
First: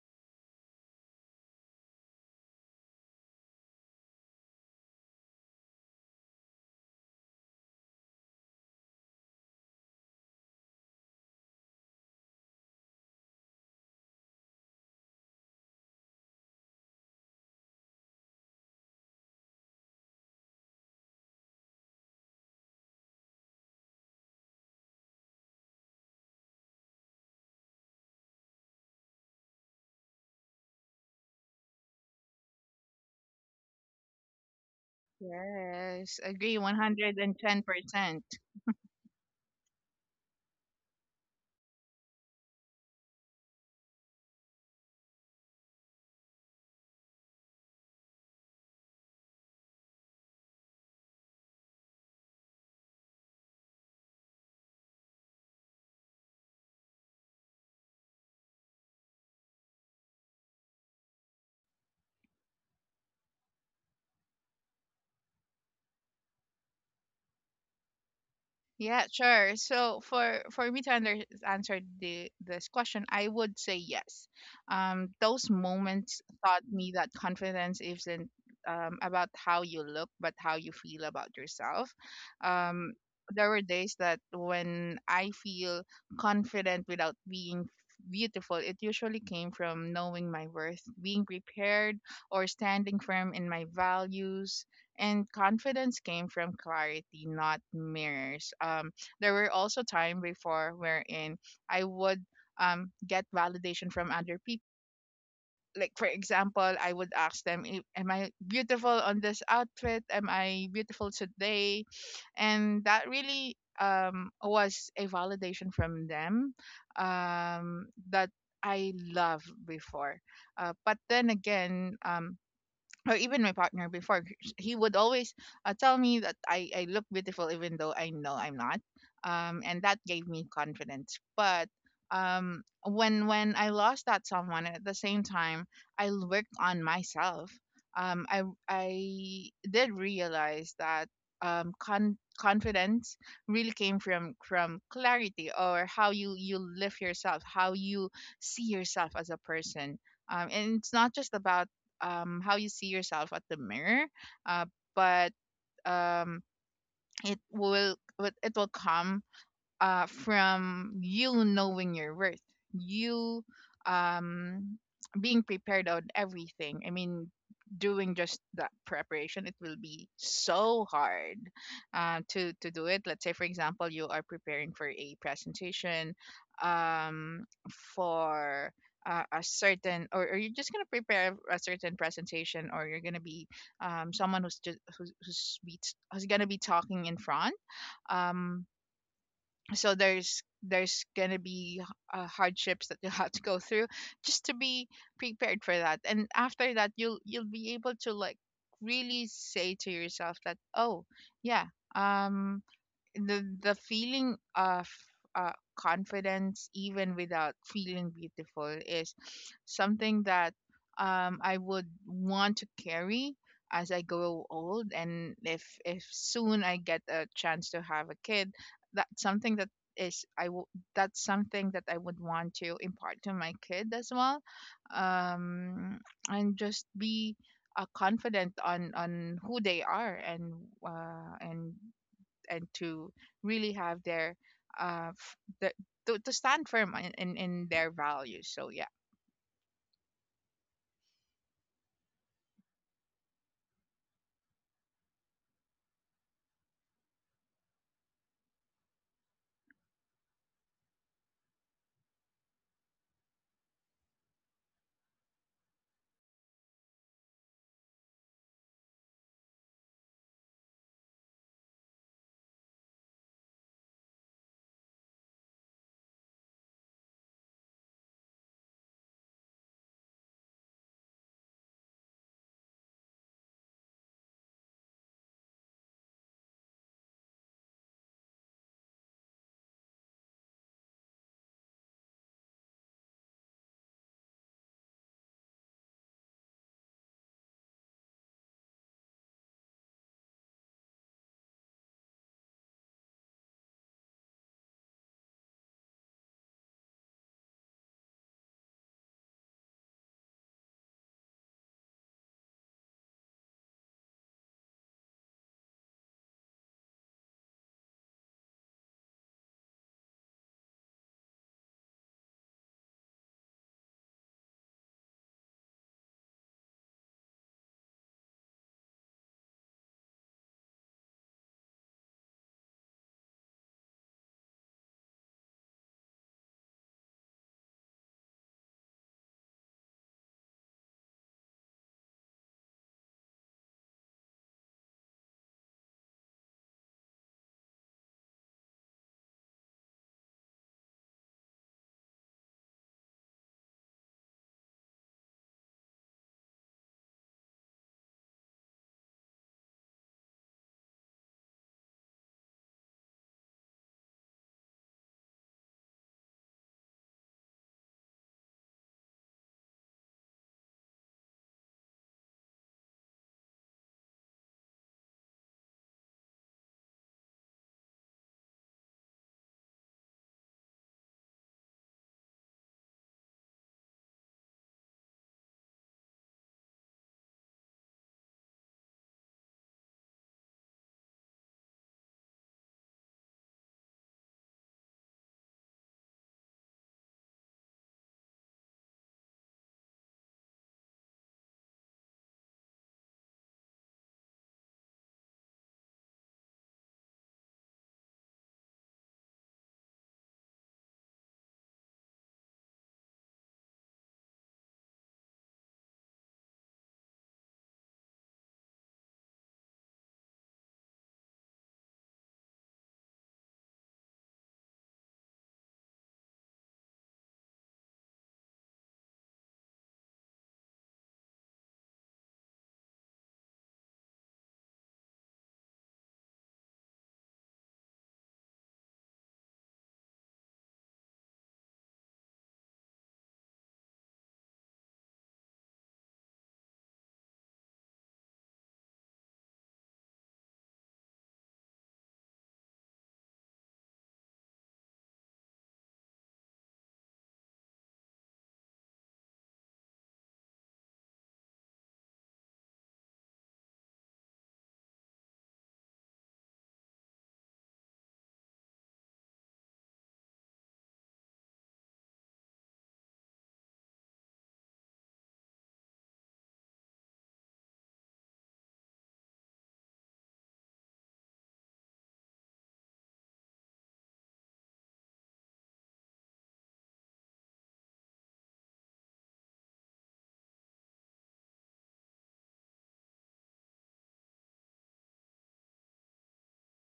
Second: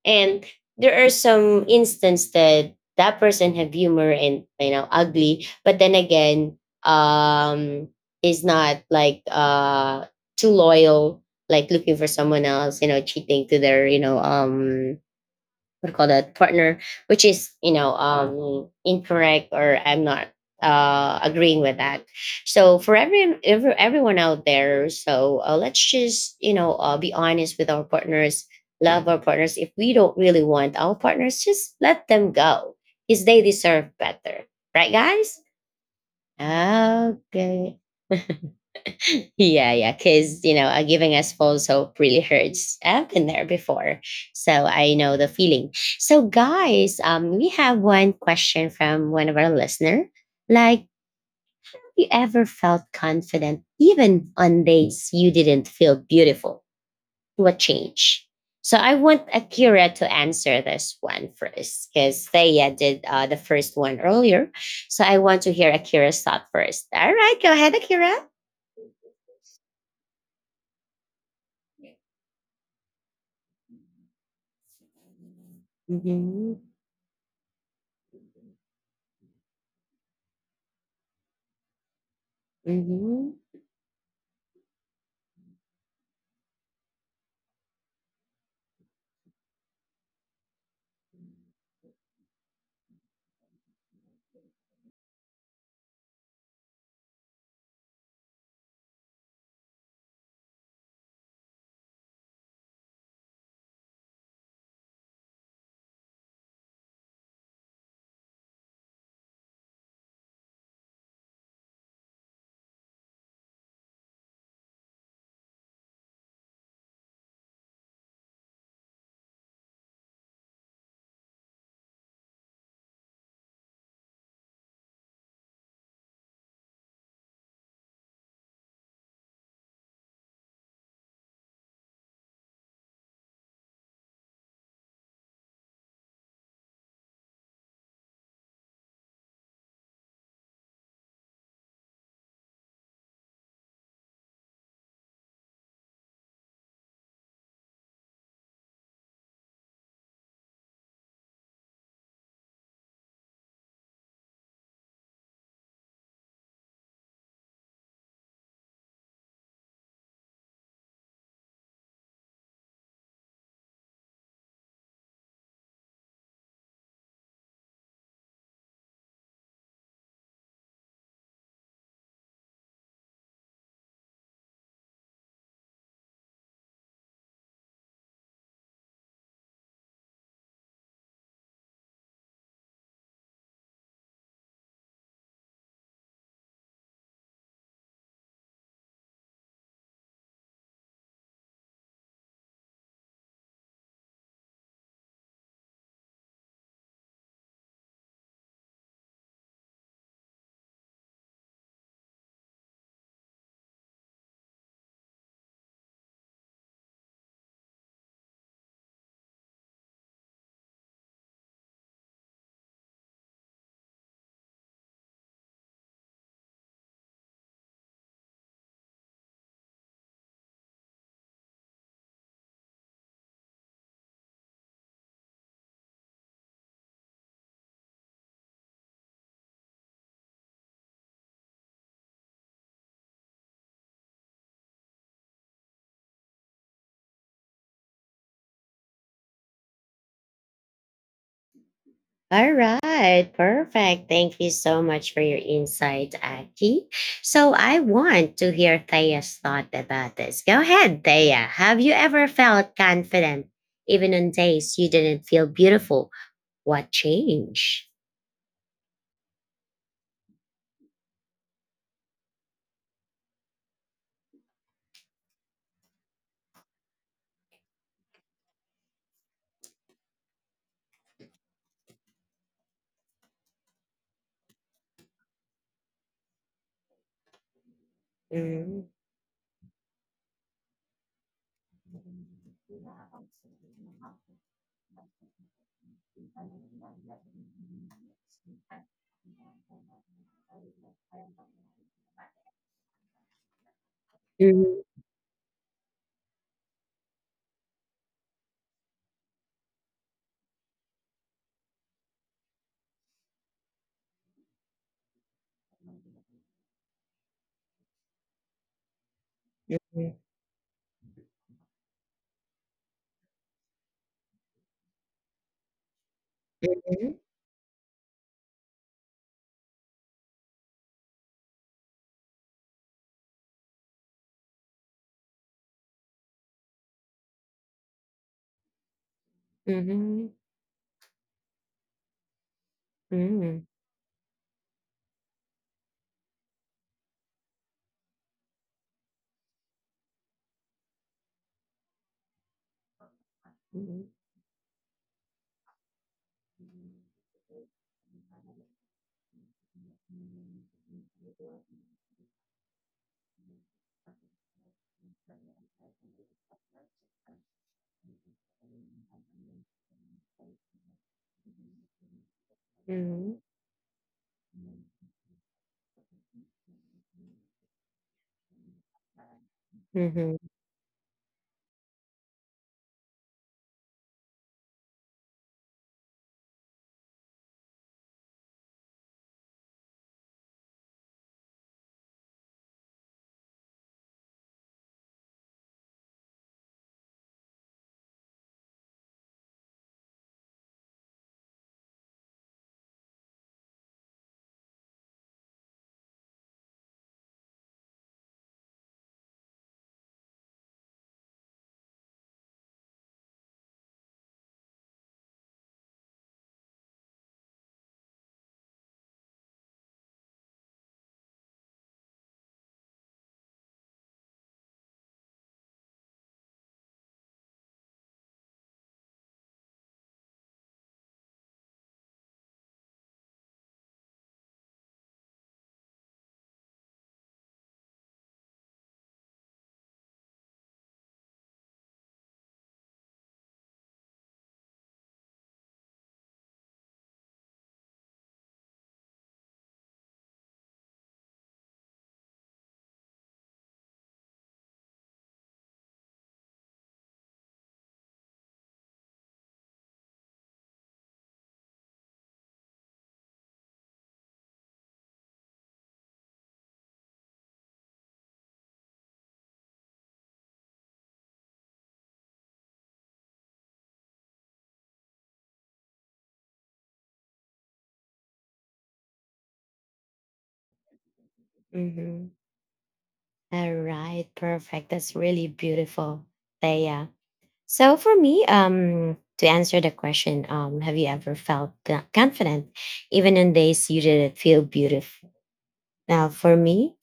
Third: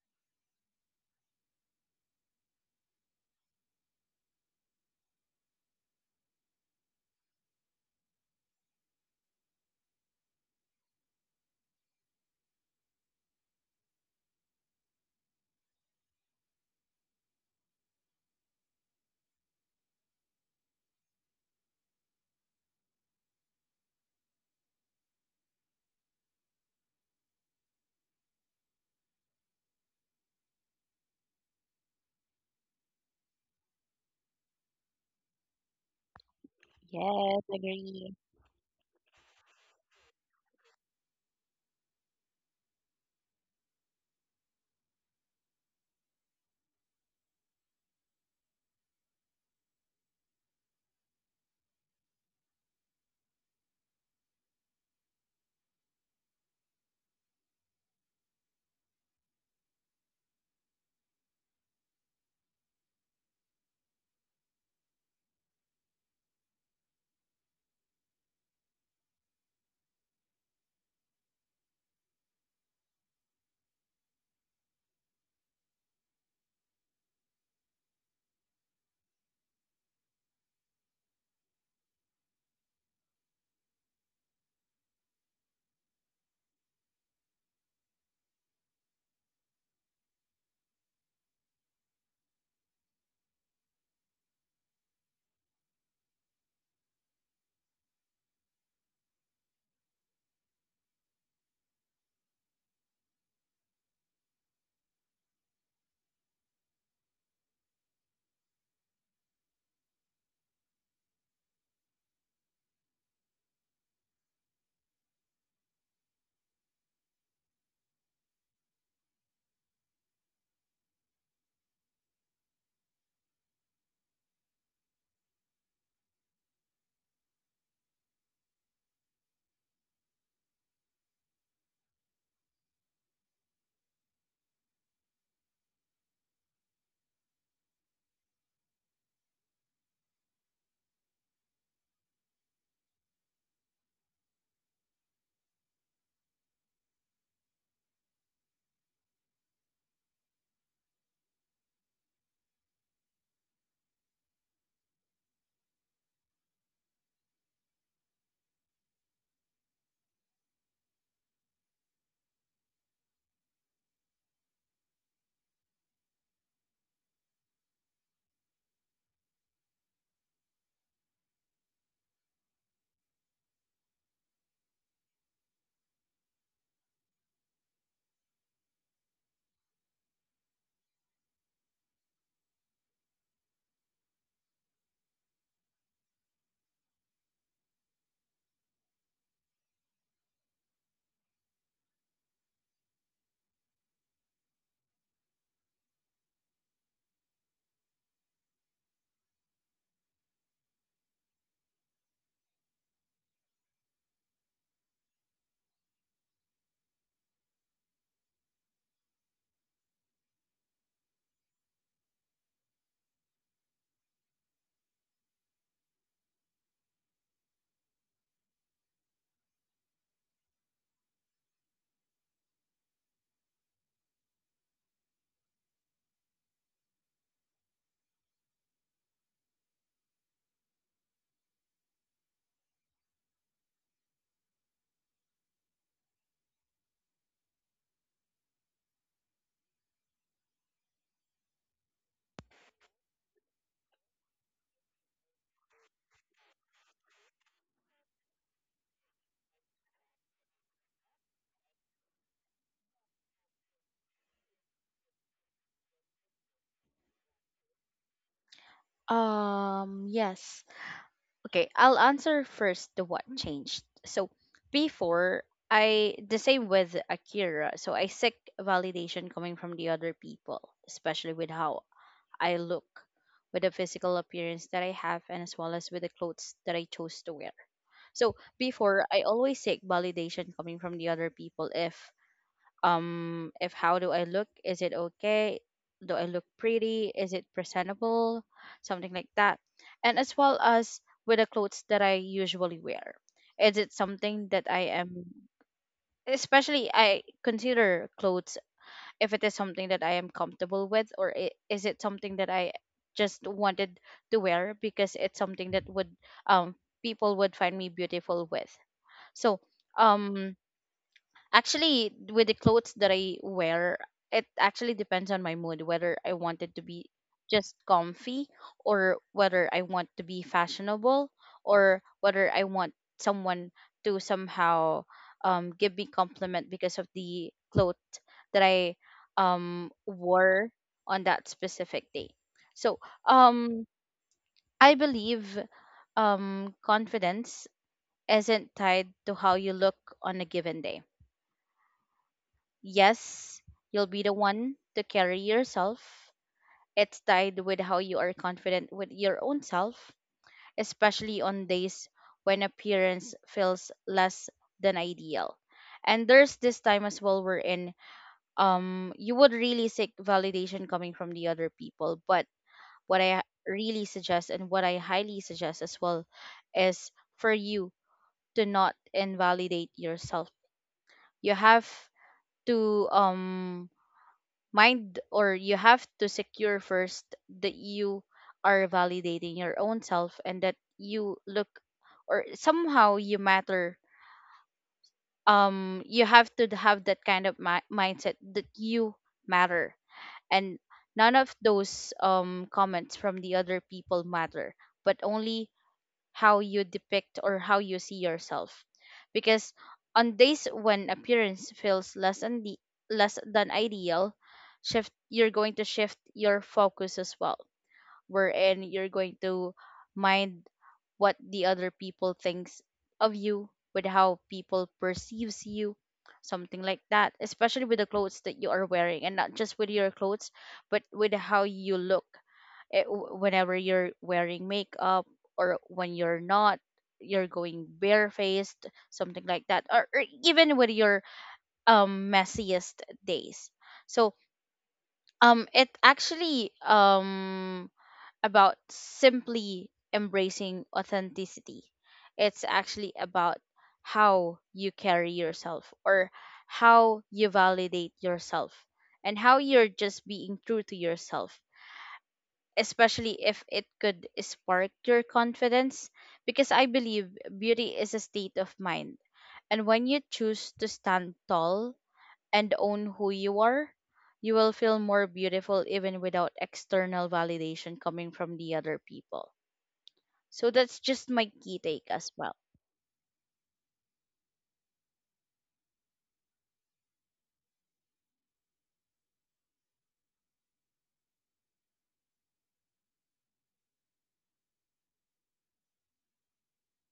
S1: and there are some instances that that person have humor and ugly, but then again, um, is not like too loyal, like looking for someone else, cheating to their we call that partner, which is incorrect or I'm not agreeing with that. So for everyone out there, so let's just be honest with our partners, love our partners. If we don't really want our partners, just let them go, because they deserve better, right, guys?
S3: Yes, agree one hundred and
S2: Yes,
S3: ten
S1: Okay,
S2: agree.
S3: percent.
S1: yeah, yeah. Because, giving us false hope really hurts. I've been there before. So I know the feeling. So, guys, we have one question from one of our listener. Like, have you ever felt confident even on days you didn't feel beautiful? What changed? So I want Akira to answer this one first because Thea did the first one earlier. So I want to hear Akira's thought first. All right, go ahead, Akira.
S3: Yeah, sure. So for me to answer the this question, I would say yes. Those moments
S1: Mm-hmm.
S3: taught me that confidence isn't about how you look, but how you feel about yourself. Um,
S1: Mm-hmm.
S3: there were days that when I feel confident without being beautiful, it usually came from knowing my worth, being prepared, or standing firm in my values, and confidence came from clarity, not mirrors. There were also time before wherein I would get validation from other people. Like for example, I would ask them, "Am I beautiful on this outfit? Am I beautiful today?" and that really was a validation from them that I loved before. But then again, or even my partner before he would always tell me that I look beautiful even though I know I'm not, and that gave me confidence. But when when I lost that someone, at the same time worked on myself. um, I, I did realize that confidence really came from clarity, or how you you live yourself, how you see yourself as a person, and it's not just about how you see yourself at the mirror, uh but um it will come from you knowing your worth, you um, being prepared on everything. I mean, doing just that preparation, it will be so hard to do it. Let's say, for example, you are preparing for a presentation, um, for a certain, or you're just gonna prepare a certain presentation, or you're gonna be someone who's just who's gonna be talking in front. Um, so there's gonna be hardships that you'll have to go through just to be prepared for that, and after that you'll be able to like really say to yourself that, oh, yeah, um the feeling of confidence even without feeling beautiful is something that I would want to carry as I grow old, and if soon I get a chance to have a kid, that's something that is I w- that's something that I would want to impart to my kid as well, um, and just be confident on who they are, and uh, and to really have their uh f- the, to stand firm in, in their values. So yeah.
S1: All right, perfect. Thank you so much for your insight, Aki. So I want to hear Thea's thought about this. Go ahead, Thea. Have you ever felt confident, even on days you didn't feel beautiful? What changed?
S2: Yes. Okay, I'll answer first the what changed. So before, I the same with Akira. So I seek validation coming from the other people, especially with how I look, with the physical appearance that I have, and as well as with the clothes that I chose to wear. So
S1: Mhm,
S2: before, I always seek validation coming from the other people, if how do I look, is it okay, do I look pretty, is it presentable, something like that, and as well as with the clothes that I usually wear, is it something that
S1: mhm,
S2: I am, especially I consider clothes, if it is something that I am comfortable with, is it something that I just wanted to wear because it's something that would, um people would find me beautiful with. So, um actually, with the clothes that I wear, it actually depends on my mood, whether I want it to be
S1: mhm,
S2: just comfy, or whether I want to be fashionable, or whether I want someone to somehow give me compliment because of the clothes that I
S1: mhm,
S2: wore on that specific day. So
S1: mhm,
S2: um, I believe confidence isn't tied to how you look on a given day. Yes, you'll
S1: mhm,
S2: be the one to carry yourself. It's tied with how you are confident with your own self, especially on days when appearance feels less than ideal. And there's this time as well wherein you would really seek validation coming from the other people. But what I
S1: mhm,
S2: really suggest, and what I highly suggest as well, is for you to not invalidate
S1: mhm,
S2: yourself.
S1: mhm,
S2: You have to mind, or you have to secure first that you are validating your own self, and that you look, or somehow you matter. You have to have that kind of mindset that you matter, and none of those comments from the other people matter, but only how you depict or how you see yourself, because on days when appearance feels less than the less than ideal, shift you're going to shift your focus as well, wherein you're going to mind what the other people thinks of you, with how people perceives you, something like that, especially with the clothes that you are wearing, and not just with your clothes, but with how you look, whenever you're wearing makeup, or when you're not, you're going barefaced, something like that, or even with your messiest days. So it actually, about simply embracing authenticity. It's actually about how you carry yourself, or how you validate yourself, and how you're just being true to yourself, especially if it could spark your confidence, because I believe beauty is a state of mind. And when you choose to stand tall and own who you are, you will feel more beautiful even without external validation coming from the other people. So that's just my key take as
S1: mhm.
S2: well.
S1: All right, perfect. That's really beautiful, Thea. So for me, to answer the question, have you ever felt confident even on days you didn't feel beautiful? Now, for me,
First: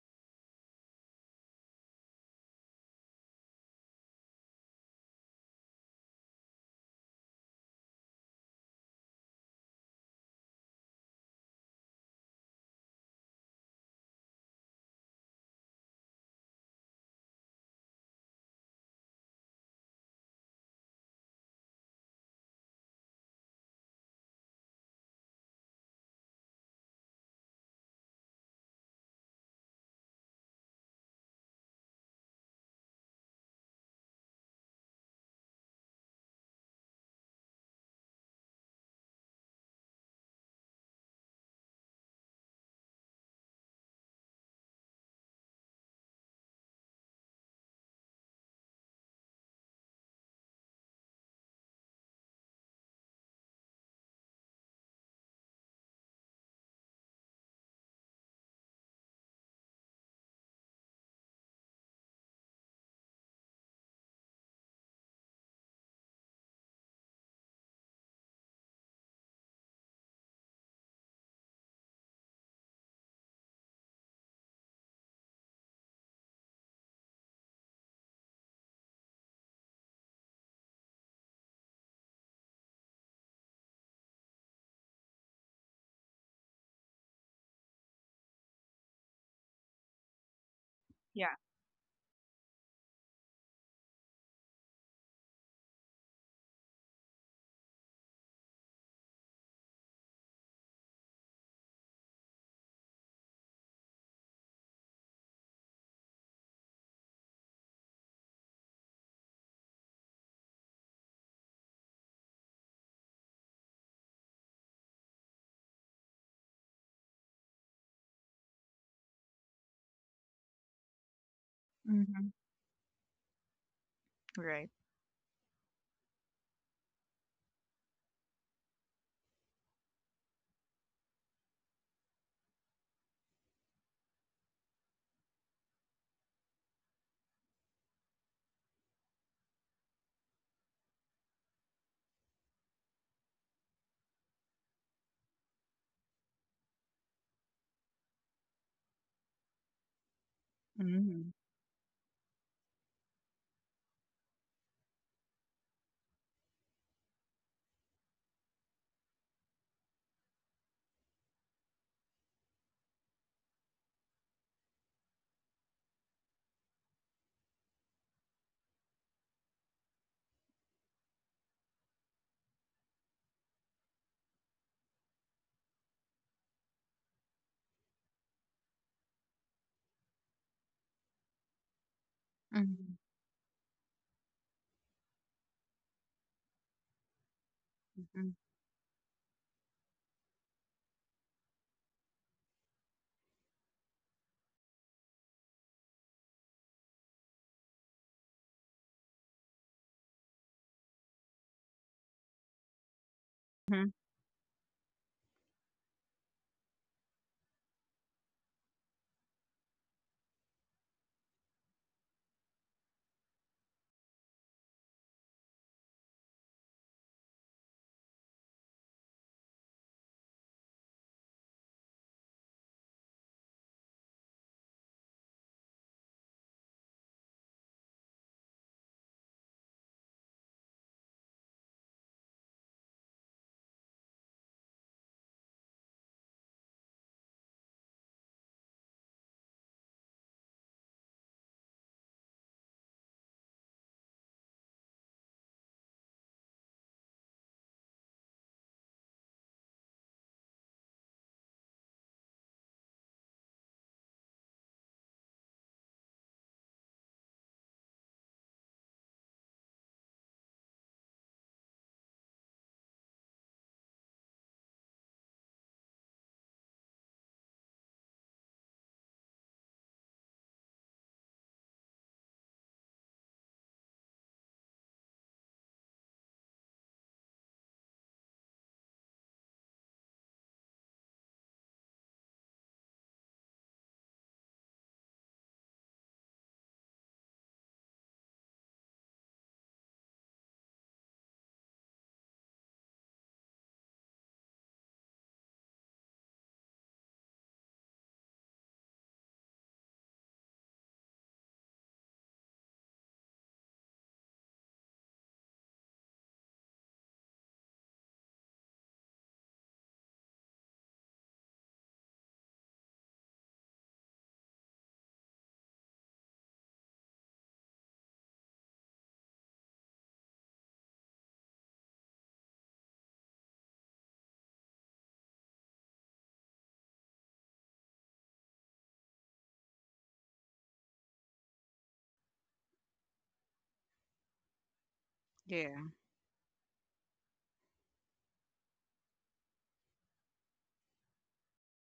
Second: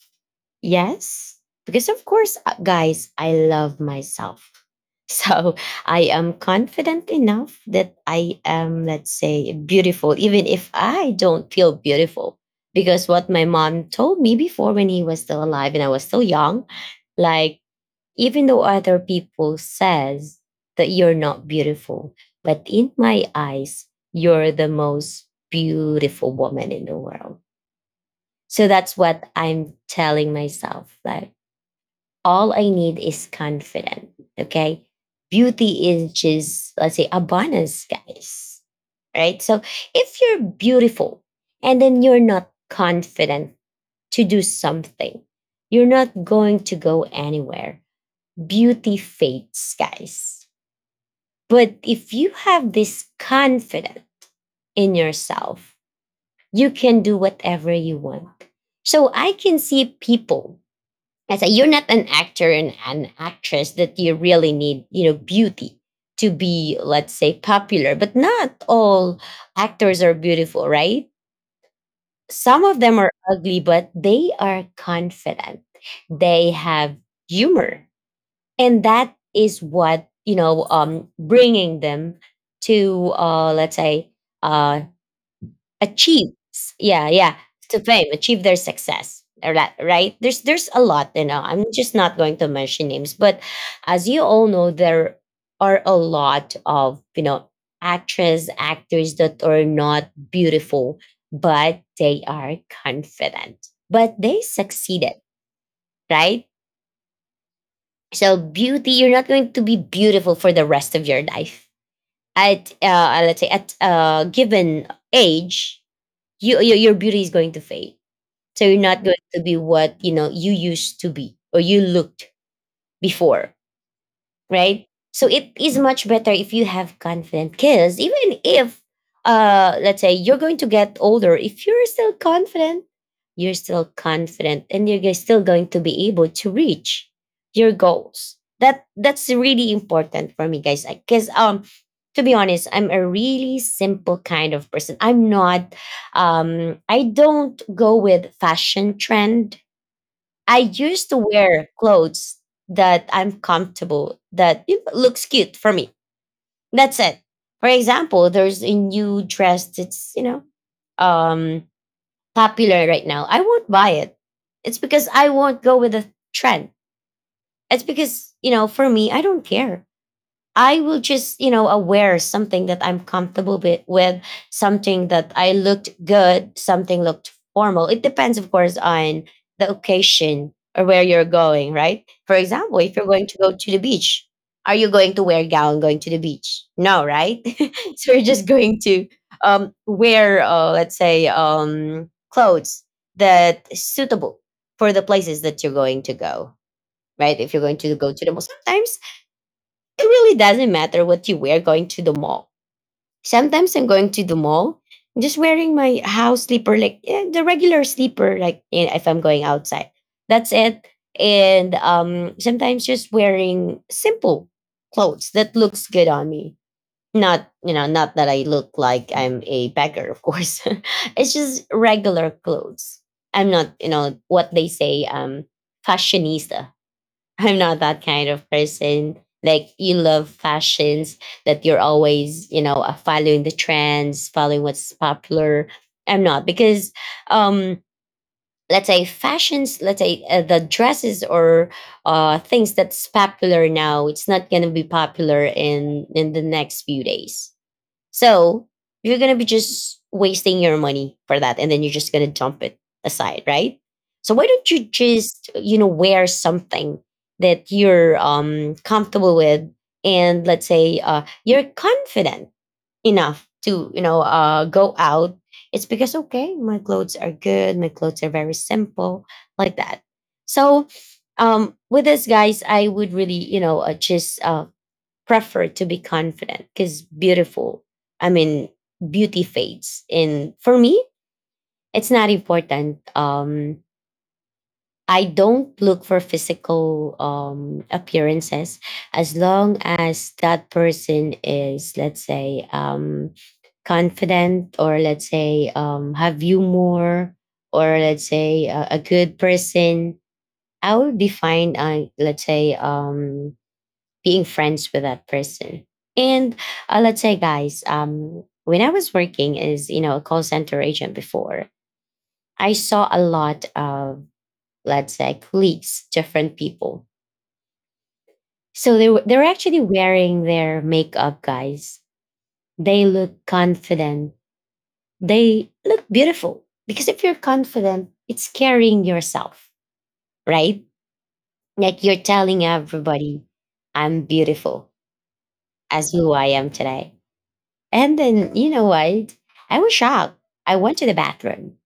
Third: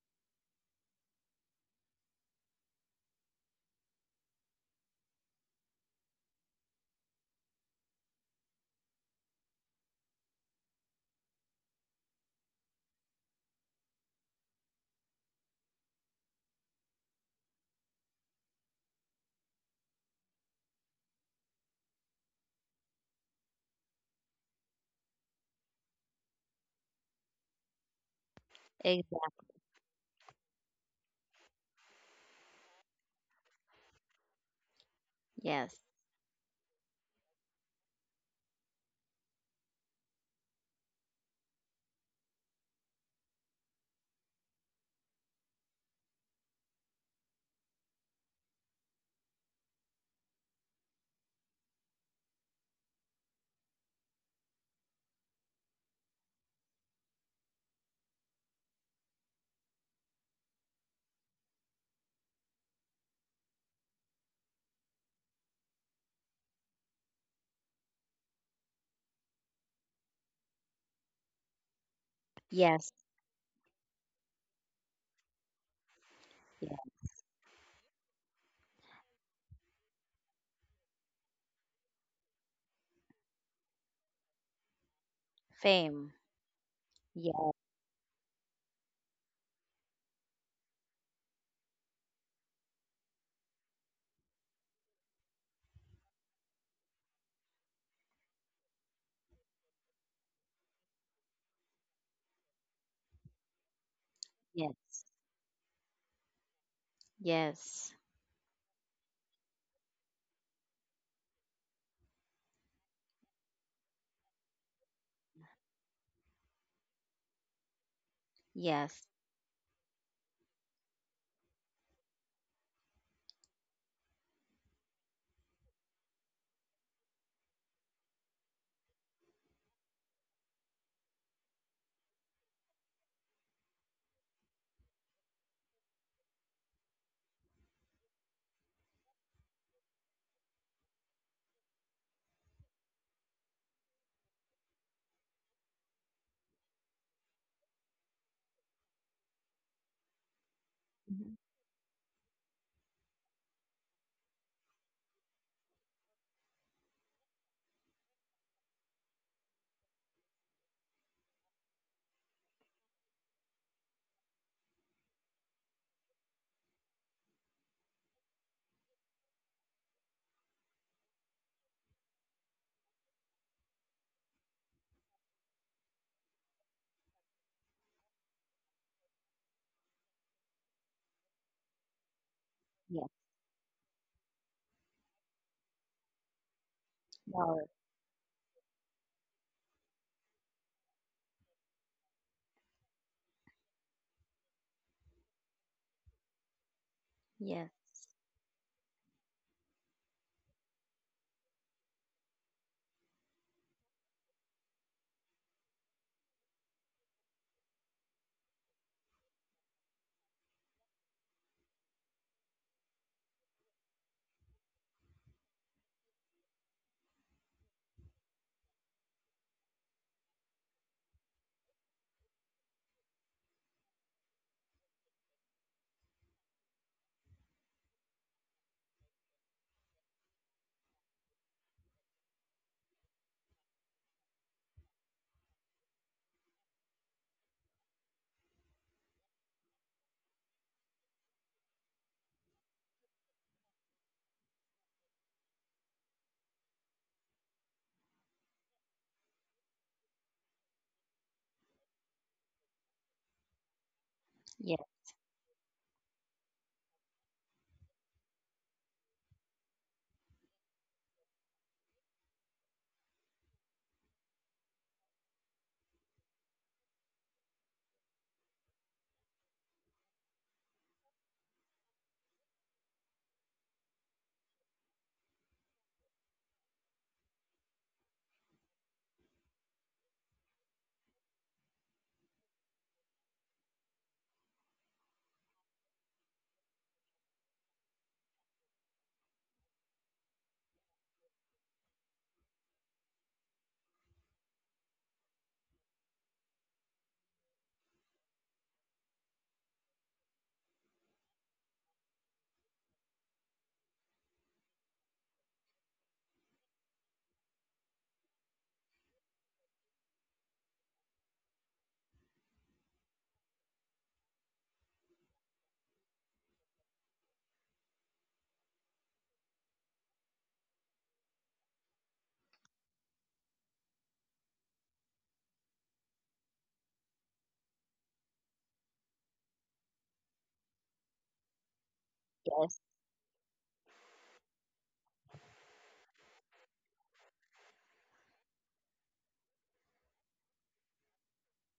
S1: yes, because of course, guys, I love myself. So I am confident enough that I am, let's say, beautiful, even if I don't feel beautiful. Because what my mom told me before when he was still alive and I was still young, like even though other people says that you're not beautiful, but in my eyes you're the most beautiful woman in the world. So that's what
S2: Exactly.
S1: I'm telling myself, like all I need is confidence. Okay,
S2: Yes.
S1: beauty is just, let's say, a bonus, guys, right? So if you're beautiful and then you're not confident to do something, you're not going to go anywhere. Beauty fades, guys. But if you have this confidence in yourself, you can do whatever you want. So I can see people I say you're not an actor and an actress that you really need, beauty to be, let's say, popular. But not all actors are beautiful, right? Some of
S2: Yes.
S1: them are ugly, but they are confident. They
S2: Yeah.
S1: have humor. And that is what bringing them to let's say uh
S2: Fame.
S1: achieve, yeah, yeah,
S2: Yes.
S1: to fame, achieve their success or that. Right, there's a lot,
S3: Yeah.
S1: I'm just not going to mention names, but as you all know, there are a lot of actress actors that are not beautiful but they are confident but they
S2: Yes.
S1: succeeded, right?
S2: Yes.
S1: So beauty, you're not going to be beautiful for the rest of your life. At let's say at a given age, your beauty is going to fade. So you're not
S2: Yes.
S1: going to be what you used to be or you
S3: Mm-hmm.
S1: looked before,
S3: Right.
S1: right? So it is much better if you have confident kids, even if, let's say you're going to get older. If you're still confident, you're still confident, and still going to be able to reach your goals. That's really important for me, guys. Because to be honest, I'm a really simple kind of person. I don't go with fashion trend. I used to
S3: Mm-hmm.
S2: Mhm.
S1: wear clothes that I'm comfortable, that looks cute for me. That's it. For example, there's a new dress that's, um popular right now. I won't buy it. It's because I won't go with the trend. It's because, for me, I don't care. I will just, aware something that I'm comfortable with something that I looked good, something looked formal. It depends, of course, on the occasion or where you're going, right? For example, if
S3: Mm-hmm.
S1: you're
S2: Yes.
S1: going to go to the beach, are you going to wear a gown going to the beach? No, right?
S2: No.
S1: So you're just going to wear, let's say, clothes that is suitable for the places that you're going to go, right? If you're going to
S2: Yes.
S1: go to the mall, sometimes it really doesn't matter what you wear going to the mall. Sometimes
S3: Mm-hmm.
S1: I'm going to the mall, just wearing my house sleeper, the regular sleeper, if I'm going outside. That's it. And sometimes just wearing simple clothes that looks good on me. Not, not that I look like I'm a beggar, of course. It's just regular clothes. I'm not, what they say, fashionista. I'm not that kind of person. Like you love fashions that you're always, following the trends, following what's popular. I'm not because, um, let's say fashions, let's say the dresses or things that's popular now, it's not gonna be popular in the next few days. So you're gonna be just wasting your money for that, and then you're just gonna dump it aside, right? So why don't you
S2: Yes.
S1: just wear something that you're comfortable with, and let's say you're confident enough to go out. It's because okay, my clothes are good. My clothes are very simple, like that. So with this, guys, I would really you know just prefer to be confident because beautiful, I mean, beauty fades. And for me, it's not important. I don't look for physical appearances as long as that person is, let's say, confident or let's say have humor, or let's say a good person, I will be fine let's say being friends with that person. And let's say, guys, when I was working as a call center agent before, I saw a lot of, let's say, colleagues, different people. So they're actually wearing their makeup, guys. They look confident. They look beautiful because if you're confident, it's carrying yourself, right? Like you're telling
S2: Yes.
S1: everybody, "I'm beautiful
S3: Yeah.
S1: as who I am today." And then, you know what? I was shocked. I went to the bathroom.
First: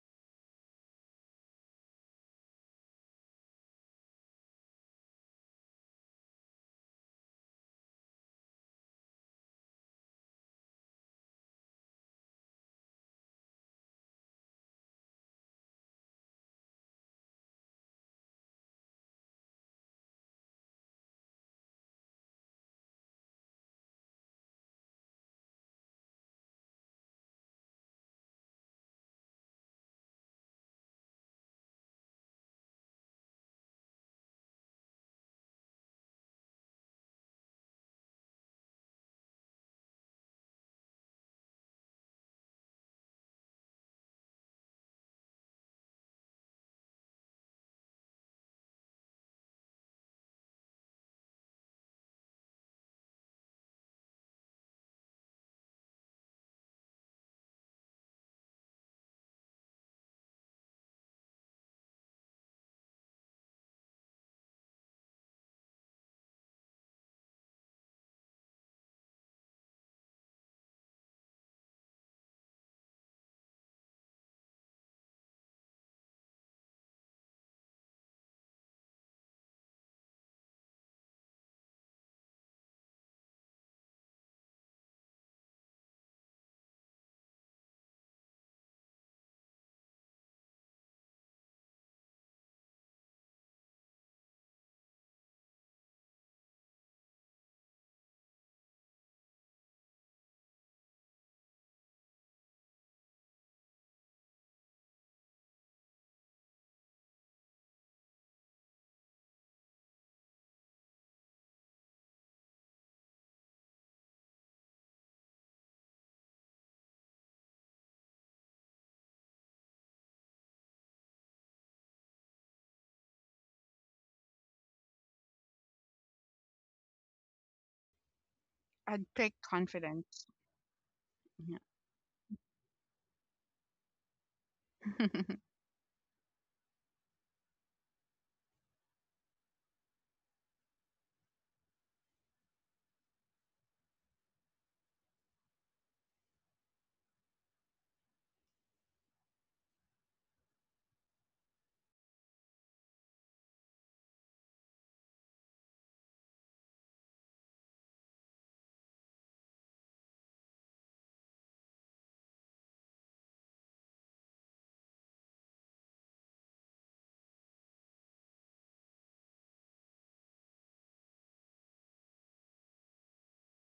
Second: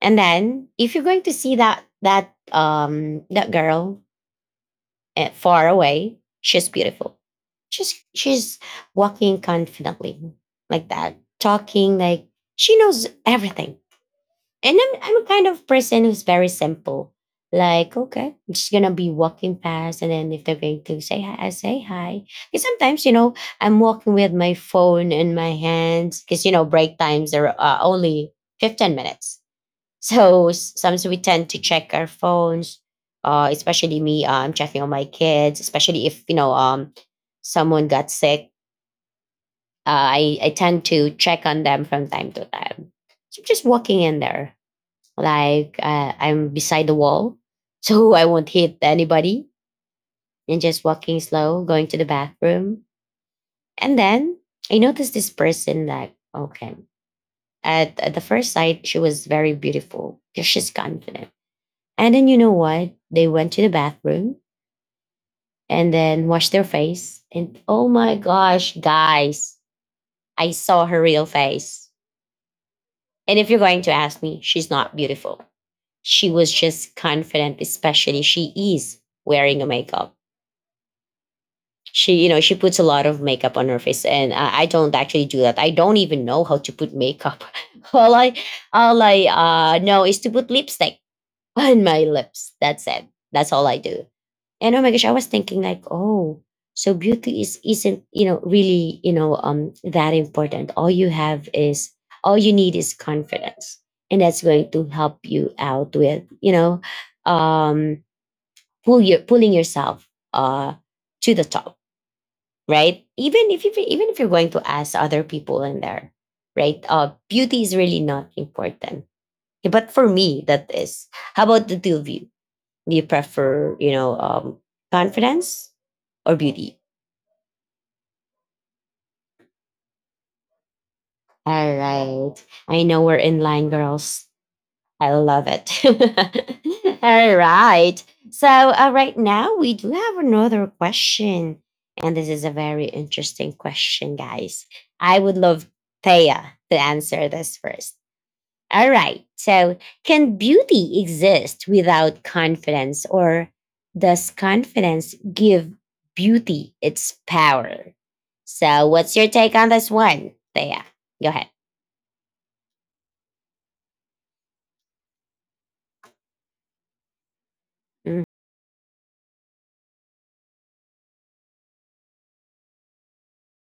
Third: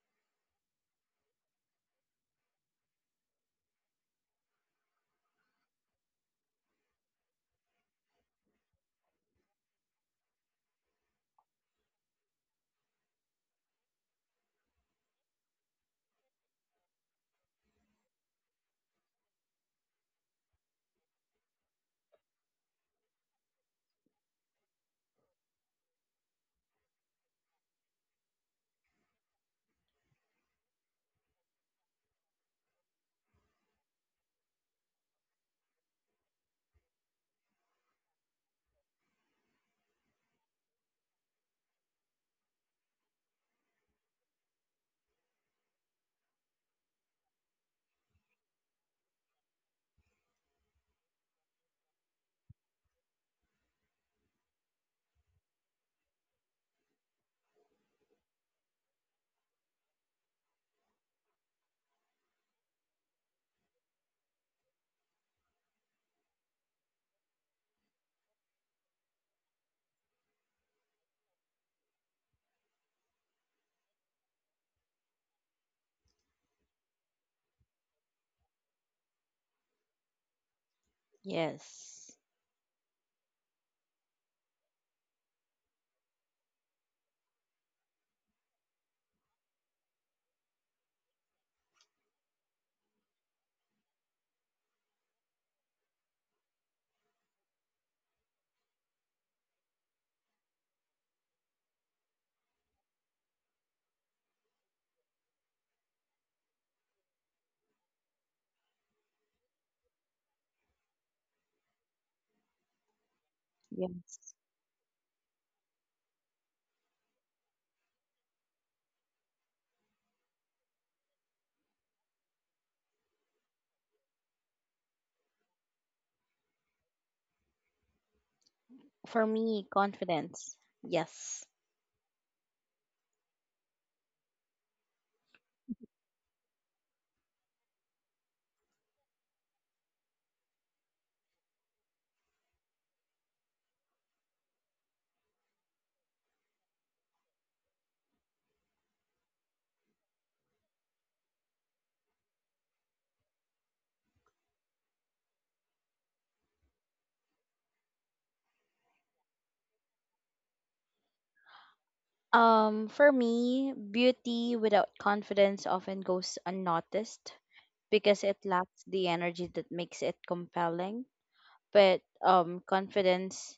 S1: And then if you're going to see that that girl far away, she's beautiful. She's walking confidently like that, talking like she knows everything. And I'm a kind of person who's very simple. Like, okay, I'm just gonna be walking past, and then if they're going to say hi, I say hi. Because sometimes, I'm walking with my phone in my hands because you know break times are only 15 minutes. So sometimes we tend to check our phones. Especially me, I'm checking on my kids. Especially if someone got sick. I tend to check on them from time to time. So I'm just walking in there like I'm beside the wall, so I won't hit anybody, and just walking slow, going to the bathroom. And then I noticed this person, like, okay, at the first sight, she was very beautiful because she's confident. And then you know what? They went to the bathroom and then washed their face. And oh my gosh, guys, I saw her real face. And if you're going to ask me, she's not beautiful. She was just confident, especially she is wearing a makeup.
S2: Yes.
S1: She, she puts a lot of makeup on her face, and I don't actually do that. I don't even know how to put makeup. all I, all I know is to put lipstick on my lips. That's it. That's all I do. And oh my gosh, I was thinking like, oh, so beauty is isn't really that important. All you need is confidence, and that's going to help you out with um pulling yourself uh to the top, right? Even if you're
S2: Yes.
S1: going to ask other people in there, right? Beauty is really not important. But for me, that is. How about the two of you? Do you prefer, confidence or beauty?
S3: I'd
S2: For
S3: pick
S2: me,
S3: confidence.
S2: confidence. Yes.
S1: All right. I know we're in line, girls.
S3: Yeah.
S1: I love it. All right. So, right now, we do have another question. And this is a very interesting question, guys. I would love Thea to answer this first. All right. So, can beauty exist without confidence, or does confidence give beauty its power? So, what's your take on this one, Thea? Go ahead.
S2: For me, beauty without confidence often goes unnoticed
S1: Mm.
S2: because it lacks the energy that makes it compelling. But confidence,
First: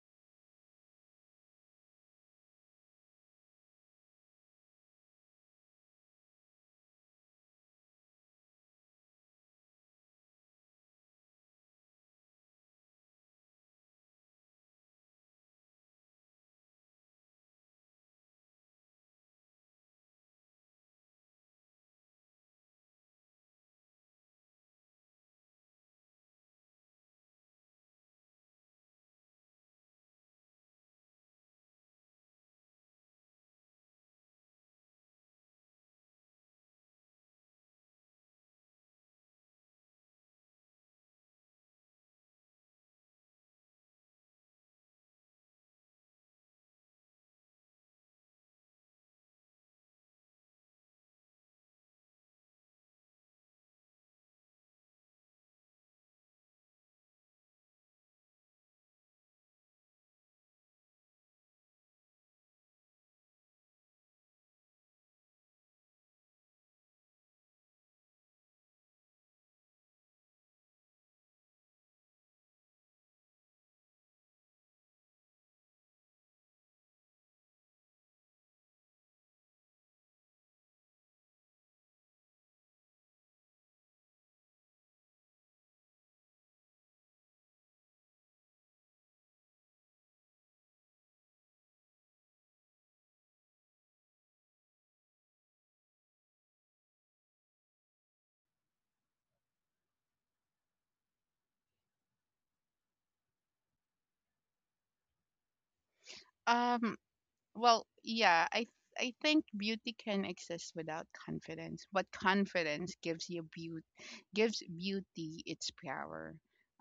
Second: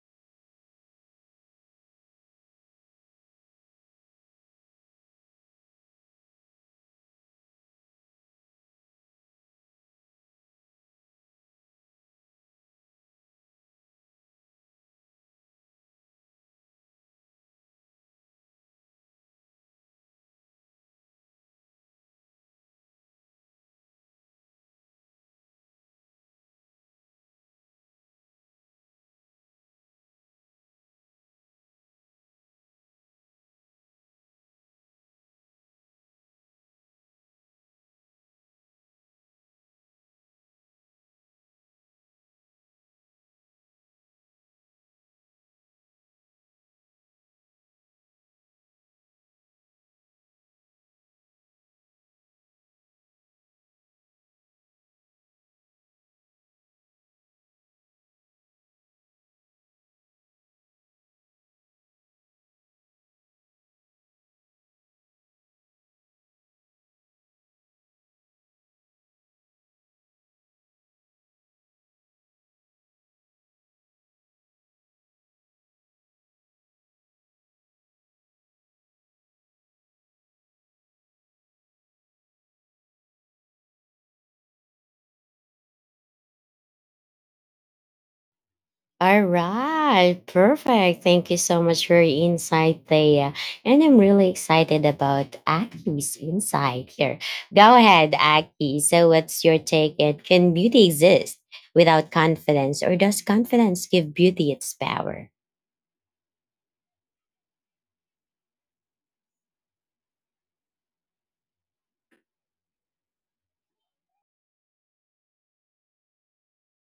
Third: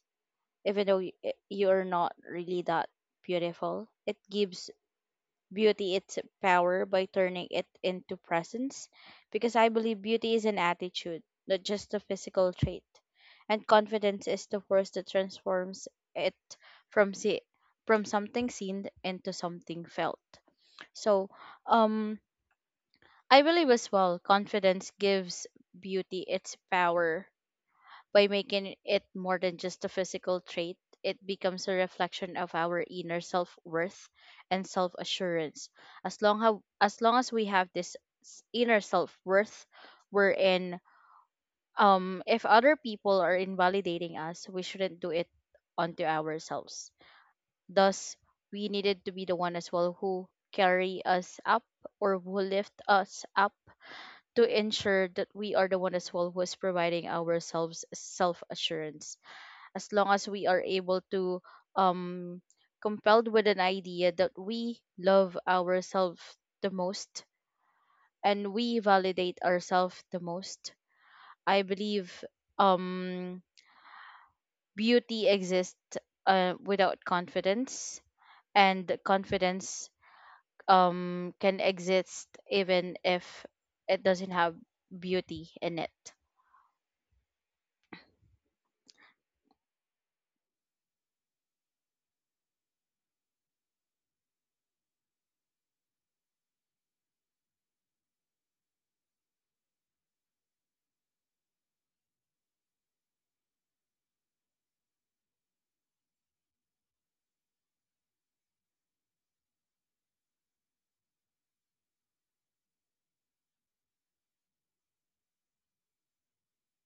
S2: even though you're not really that beautiful, it gives beauty its power by turning it into presence, because I believe beauty is an attitude, not just a physical trait. And confidence is the force that transforms it from see from something seen into something felt. So, um I believe as well confidence gives beauty its power by making it more than just a physical trait. It becomes a reflection of our inner self-worth and self-assurance. As long as we have this inner self-worth, we're in, if other people are invalidating us, we shouldn't do it onto ourselves. Thus, we needed to be the one as well who carry us up or who lift us up, to ensure that we are the one as well who is providing ourselves self assurance, as long as we are able to um compelled with an idea that we love ourselves the most and we validate ourselves the most. I believe um beauty exists, without confidence, and confidence can exist even if it doesn't have beauty in it.
S1: All right, perfect. Thank you so much for your insight, Thea. And I'm really excited about Aki's insight here. Go ahead, Aki. So, what's your take? It can beauty exist without confidence, or does confidence give beauty its power?
S3: Um. Well, yeah. I think beauty can exist without confidence, but confidence gives you gives beauty its power.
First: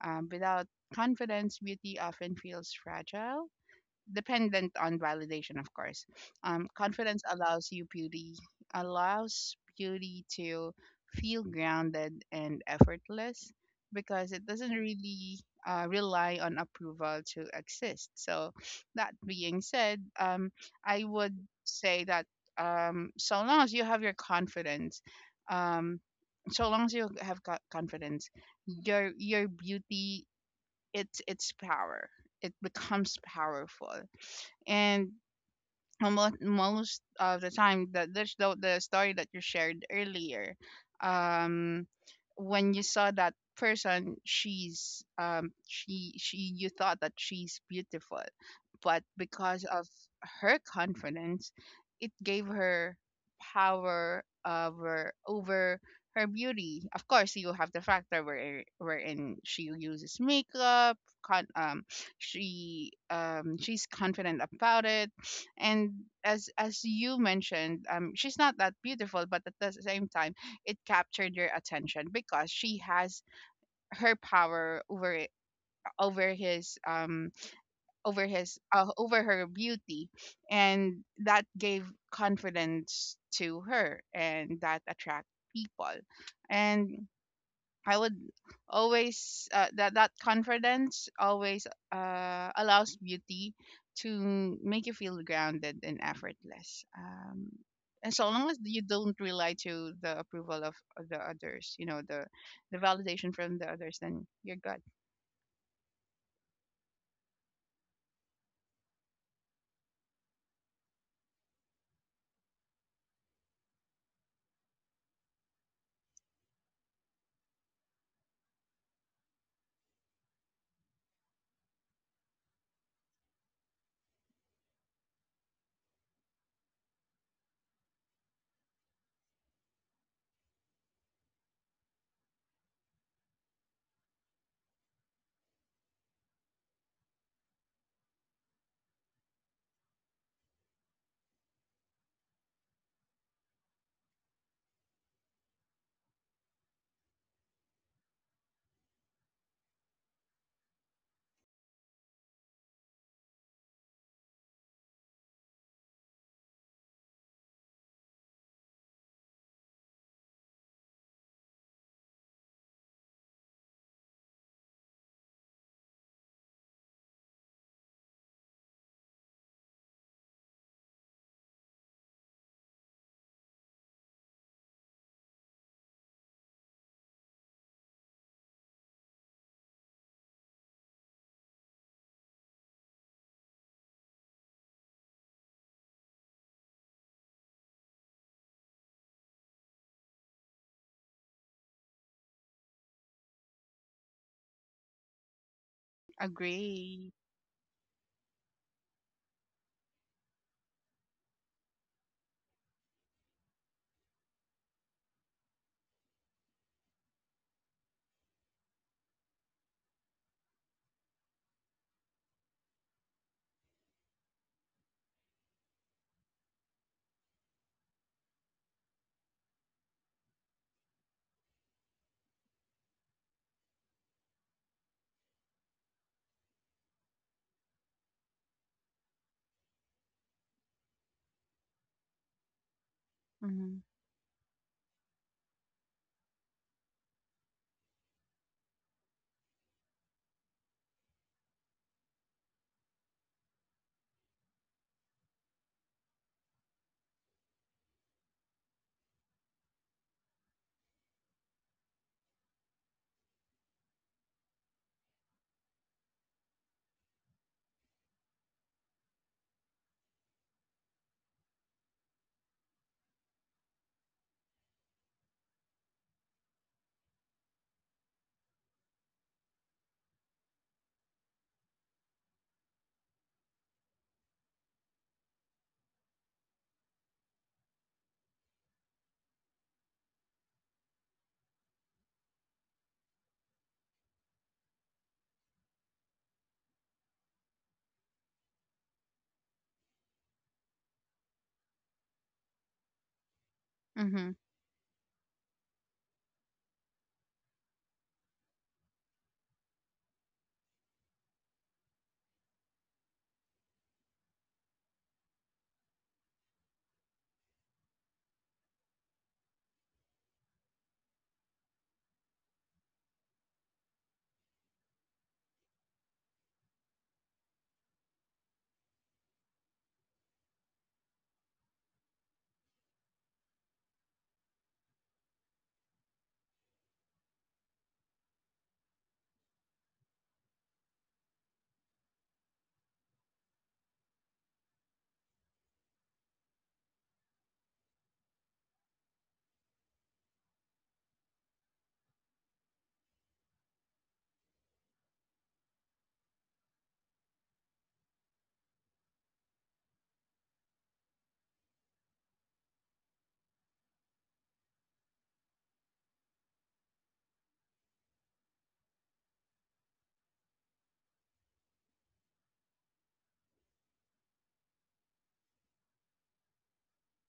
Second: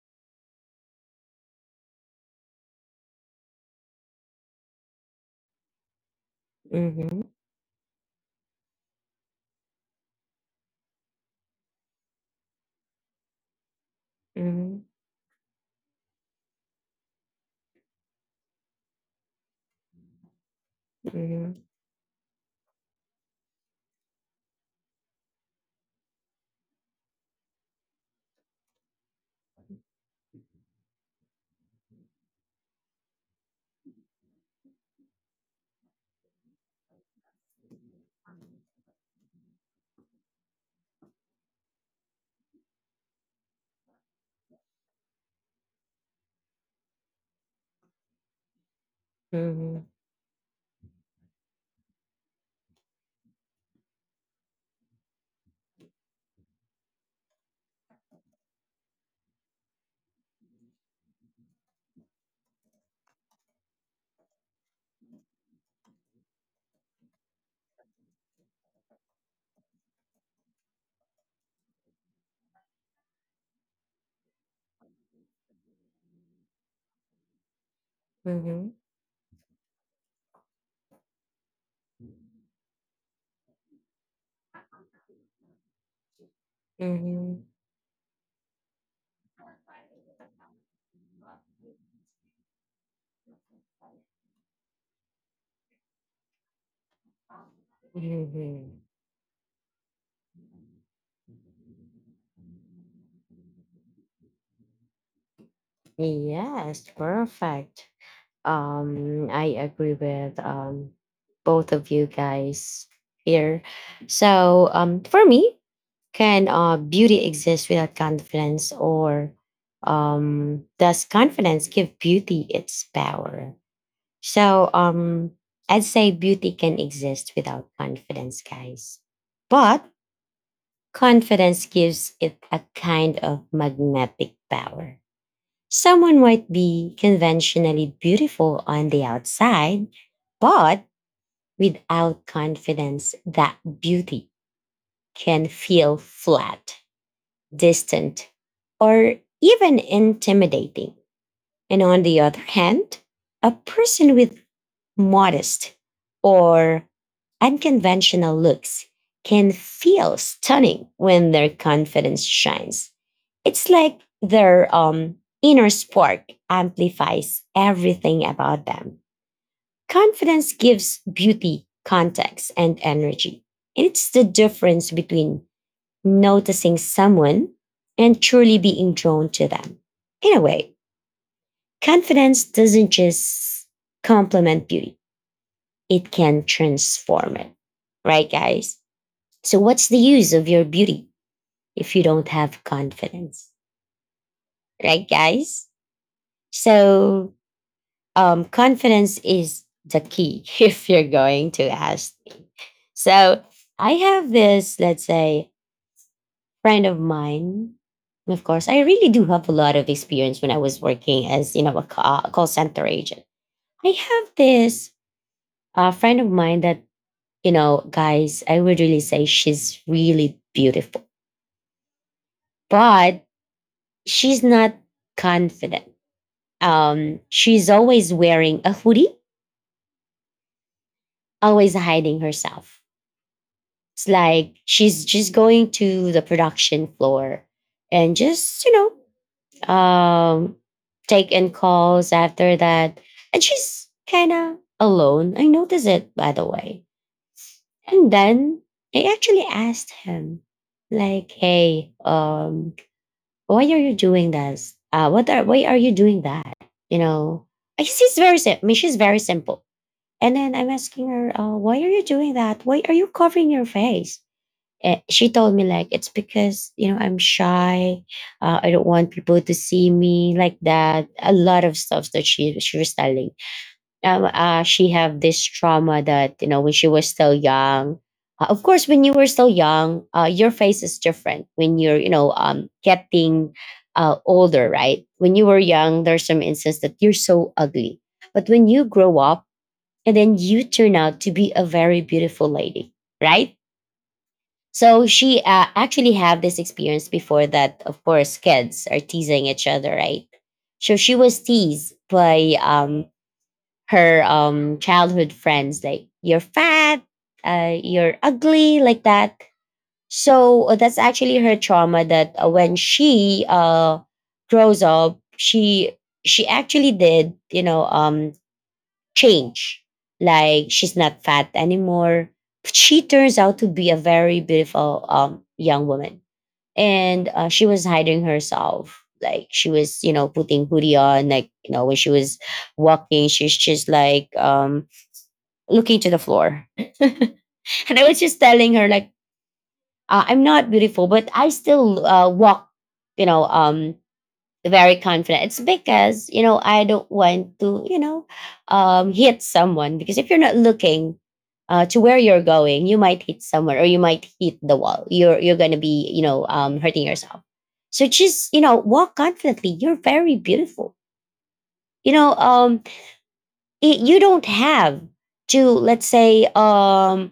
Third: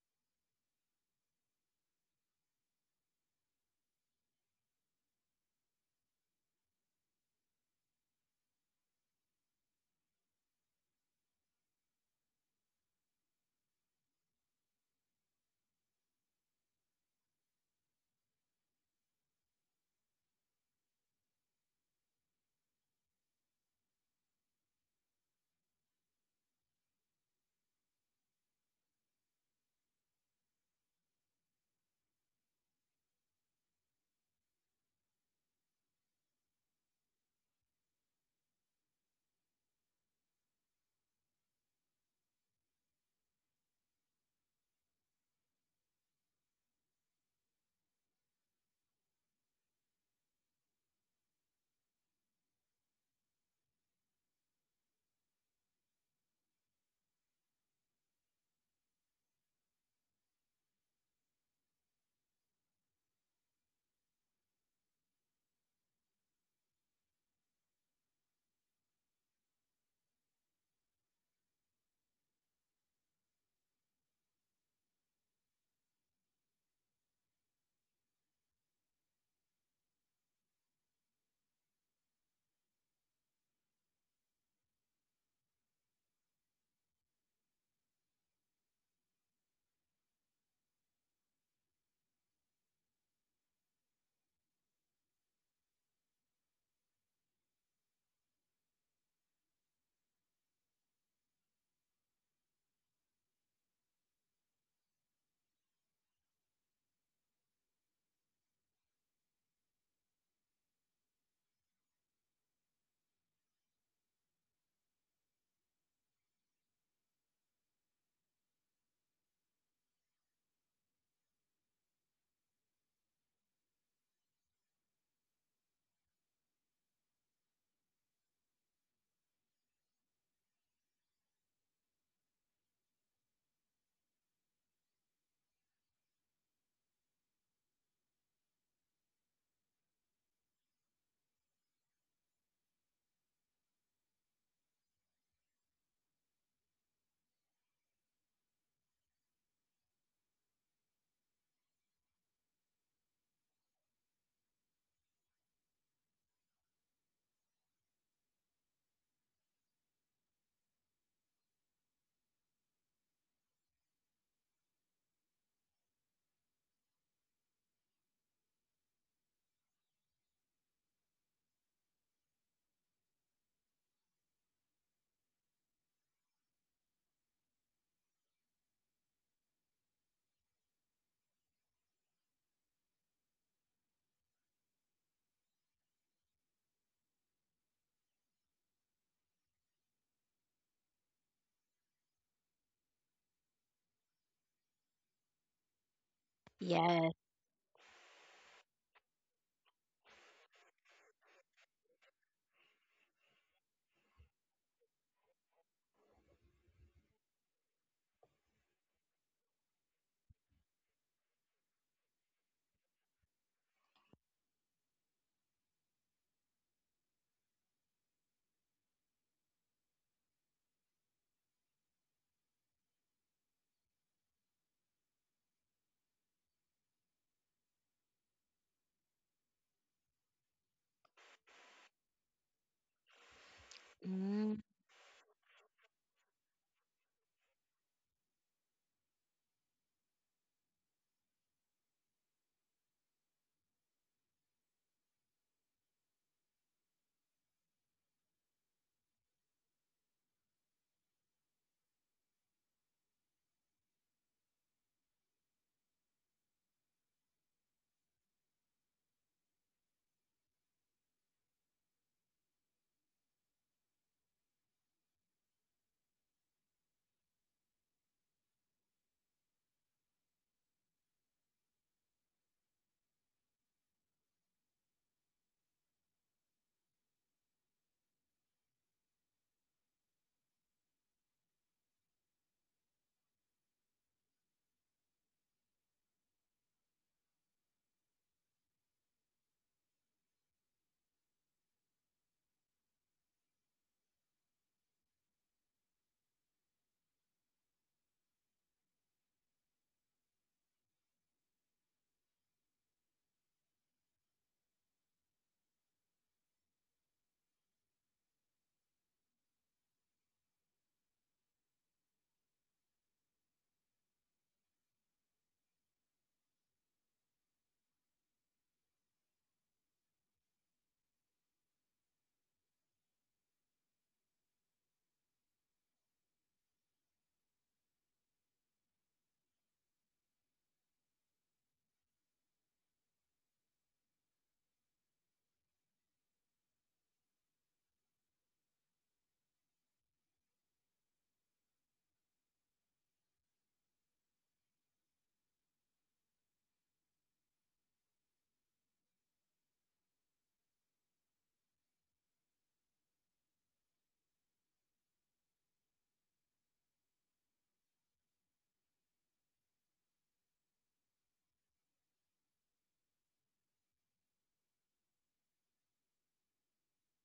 S3: Without confidence, beauty often feels fragile, dependent on validation, of course.
S1: Mhm,
S3: Confidence allows beauty to feel grounded and effortless because it doesn't
S1: mhm,
S3: really rely on approval to exist. So, that being said, I would
S1: mhm,
S3: say that, so long as you have your confidence, um, so long as you have co- confidence, your beauty, it's power. It becomes powerful, and most, most of the time, the story that you shared earlier, um when you saw that person, she's she you thought that she's beautiful, but because
S1: mhm,
S3: of her confidence it gave her power over her beauty. Of course, you have the factor wherein she uses makeup, con- um she's confident about it, and as you mentioned, she's not that beautiful, but at the same time it captured your attention because she has her power over it- over his over his
S1: mhm,
S3: over her beauty, and that gave confidence to her, and that attract people. And
S1: mhm,
S3: I would always that confidence always allows beauty to make you feel grounded and effortless. And so long as
S1: mhm.
S3: you don't rely to the approval of the others, you know, the validation from the others, then you're good.
S1: Yes, perfect. I agree with both of you guys here. So, for me, can beauty exist without confidence, or does confidence give beauty its power? So um, I'd say beauty can exist without confidence, guys. But confidence gives it a kind of magnetic power. Someone might be conventionally beautiful on the outside, but without confidence, that beauty can feel flat, distant, or even intimidating. And on the other hand, a person with modest or unconventional looks can feel stunning when their confidence shines. It's like their inner spark amplifies everything about them. Confidence gives beauty, context, and energy. It's the difference between noticing someone and truly being drawn to them. In a way, confidence doesn't just complement beauty, it can transform it. Right, guys? So, what's the use of your beauty if you don't have confidence? Right, guys?
S3: Agree.
S2: Yes.
S1: So, confidence is the key if you're going to ask. Me. So, I have this, let's say, friend of mine. Of course, I really do have a lot of experience when I was working as a call center agent. I have this friend of mine that, you know, guys, I would really say she's really beautiful, but she's not confident. She's always wearing a hoodie, always hiding herself.
S3: Mm-hmm.
S1: It's like
S2: Mm,
S1: she's just going to the production floor and just um take in calls after that, and she's kind of alone. I noticed it, by the way. And then I actually asked him, like, hey, why are you doing this? What are Why are you doing that? You know, she's very simple. I mean, she's very simple. And then I'm asking her, why are you doing that? Why are you covering your face? And she told me, like, it's because, you know, I'm shy. I don't want people to see me like that. A lot of stuff that she was telling. She have this trauma that, you know, when she was still young. Of course, when you were still young, your face is different. When you're, getting older, right? When you were young, there's some instance that you're so ugly, but when you grow up and then you turn out to be a very beautiful lady, right?
S3: Mm-hmm.
S1: So she actually have this experience before that. Of course, kids are teasing each other, right? So she was teased by her childhood friends, like, you're fat, you're ugly, like that. So that's actually her trauma. That when she grows up, she actually did, change. Like, she's not fat anymore. She turns out to be a very beautiful young woman, and she was hiding herself. Like, she was, you know, putting hoodie on. Like, you know, when she was walking, she's just like, looking to the floor. And I was just telling her, like, I'm not beautiful, but I still walk, you know, very confident. It's because, you know, I don't want to, hit someone, because if you're not looking to where you're going, you might hit someone or you might hit the wall. You're gonna be, hurting yourself. So just, you know, walk confidently. You're very beautiful. You know, um, you don't have to, let's say, um,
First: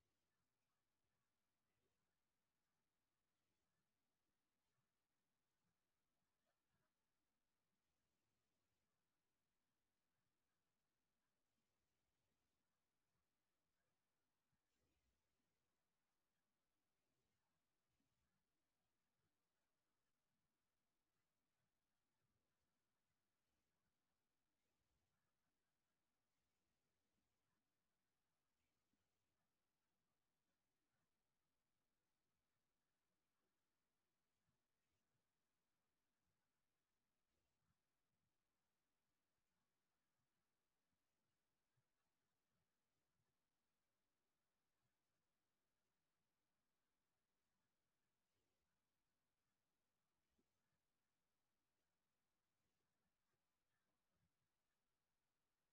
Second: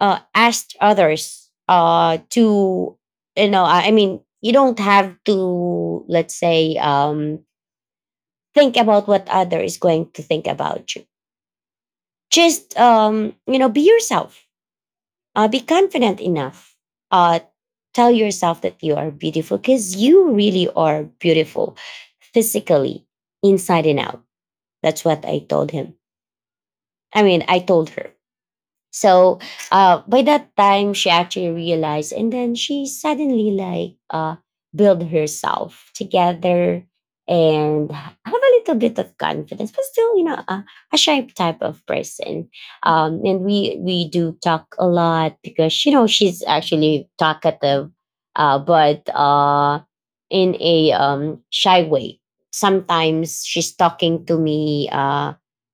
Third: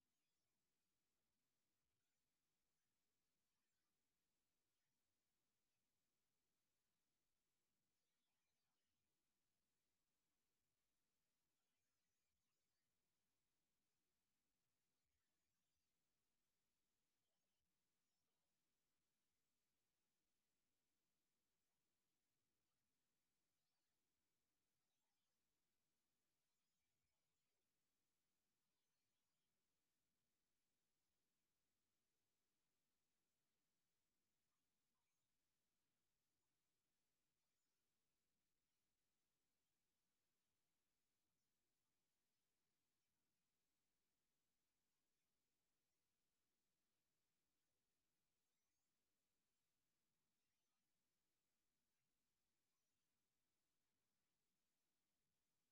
S1: uh, ask others to, you don't have to, let's say, think about what other is going to think about you. Just, you know, be yourself. Be confident enough. uh Tell yourself that you are beautiful, because you really are beautiful, physically, inside and out. That's what I told him. I mean, I told her. So, by that time, she actually realized, and then she suddenly, like, build herself together and have a little bit of confidence, but still, you know, a shy type of person. And we do talk a lot, because, you know, she's actually talkative, but in a shy way. Sometimes she's talking to me,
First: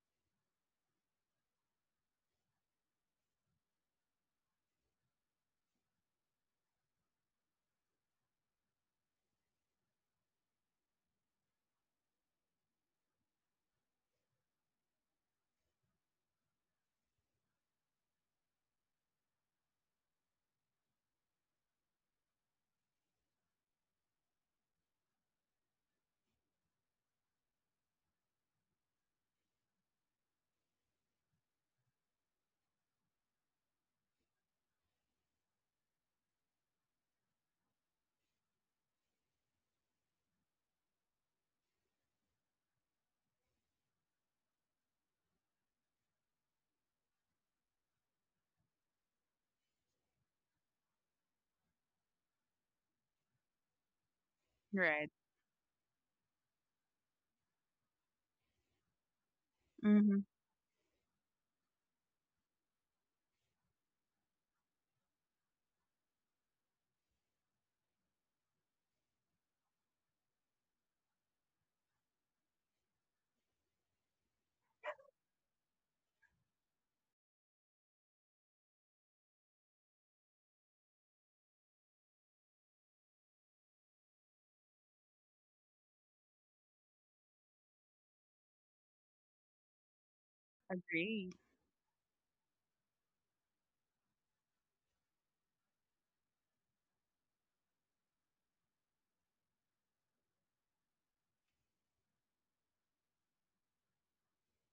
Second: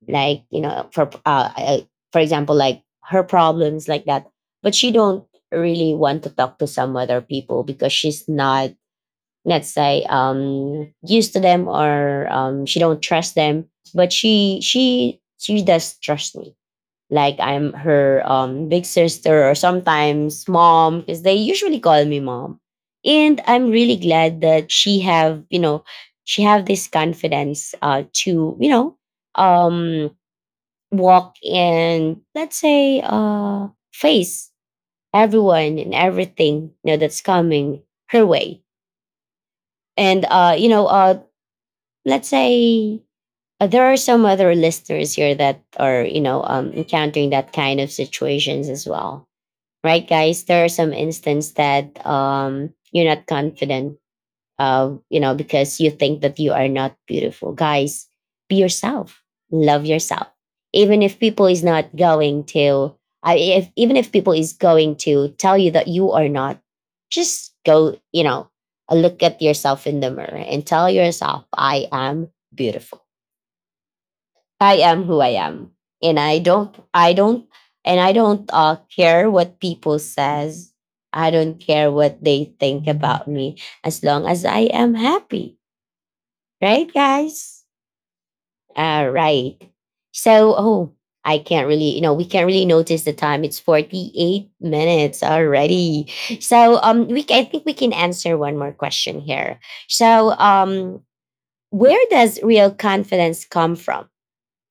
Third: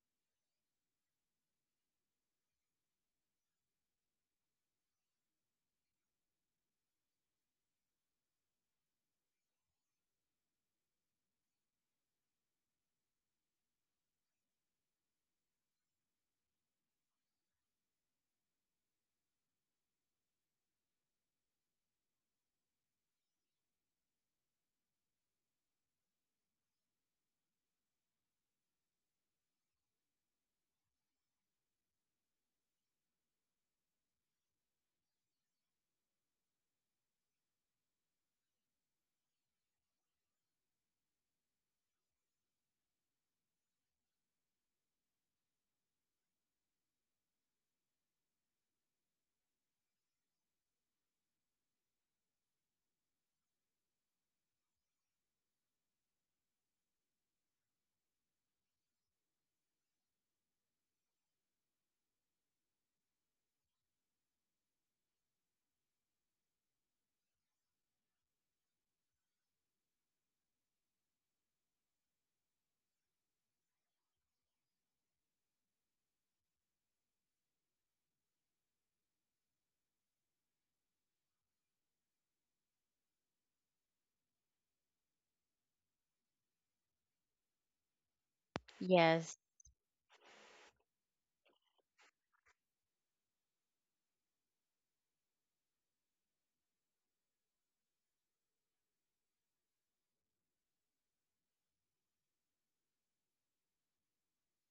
S1: like, you know, for example, like, her problems, like that. But she don't really want to talk to some other people, because she's not, let's say, used to them, or she don't trust them. But she does trust me, like, I'm her big sister, or sometimes mom, because they usually call me mom. And I'm really glad that she have, you know, she have this confidence to, you know, um walk, and let's say face everyone and everything, you know, that's coming her way. And let's say, there are some other listeners here that are, encountering that kind of situations as well. Right, guys? There are some instances that you're not confident,
S3: Right.
S1: you know, because you think that you are not beautiful. Guys, be yourself. Love
S3: Mm-hmm.
S1: yourself. Even if people is not going to, I if even if people is going to tell you that you are not, just go, you know, look at yourself in the mirror and tell yourself, I am beautiful. I am who I am. And I don't, I don't, and I don't care what people says. I don't care what they think about me, as long as I am happy. Right, guys? All
S2: yes.
S1: right. So, oh,
S3: Agree.
S1: I can't really, you know, we can't really notice the time. It's 48 minutes already. So, we I think we can answer one more question here. So, where does real confidence come from?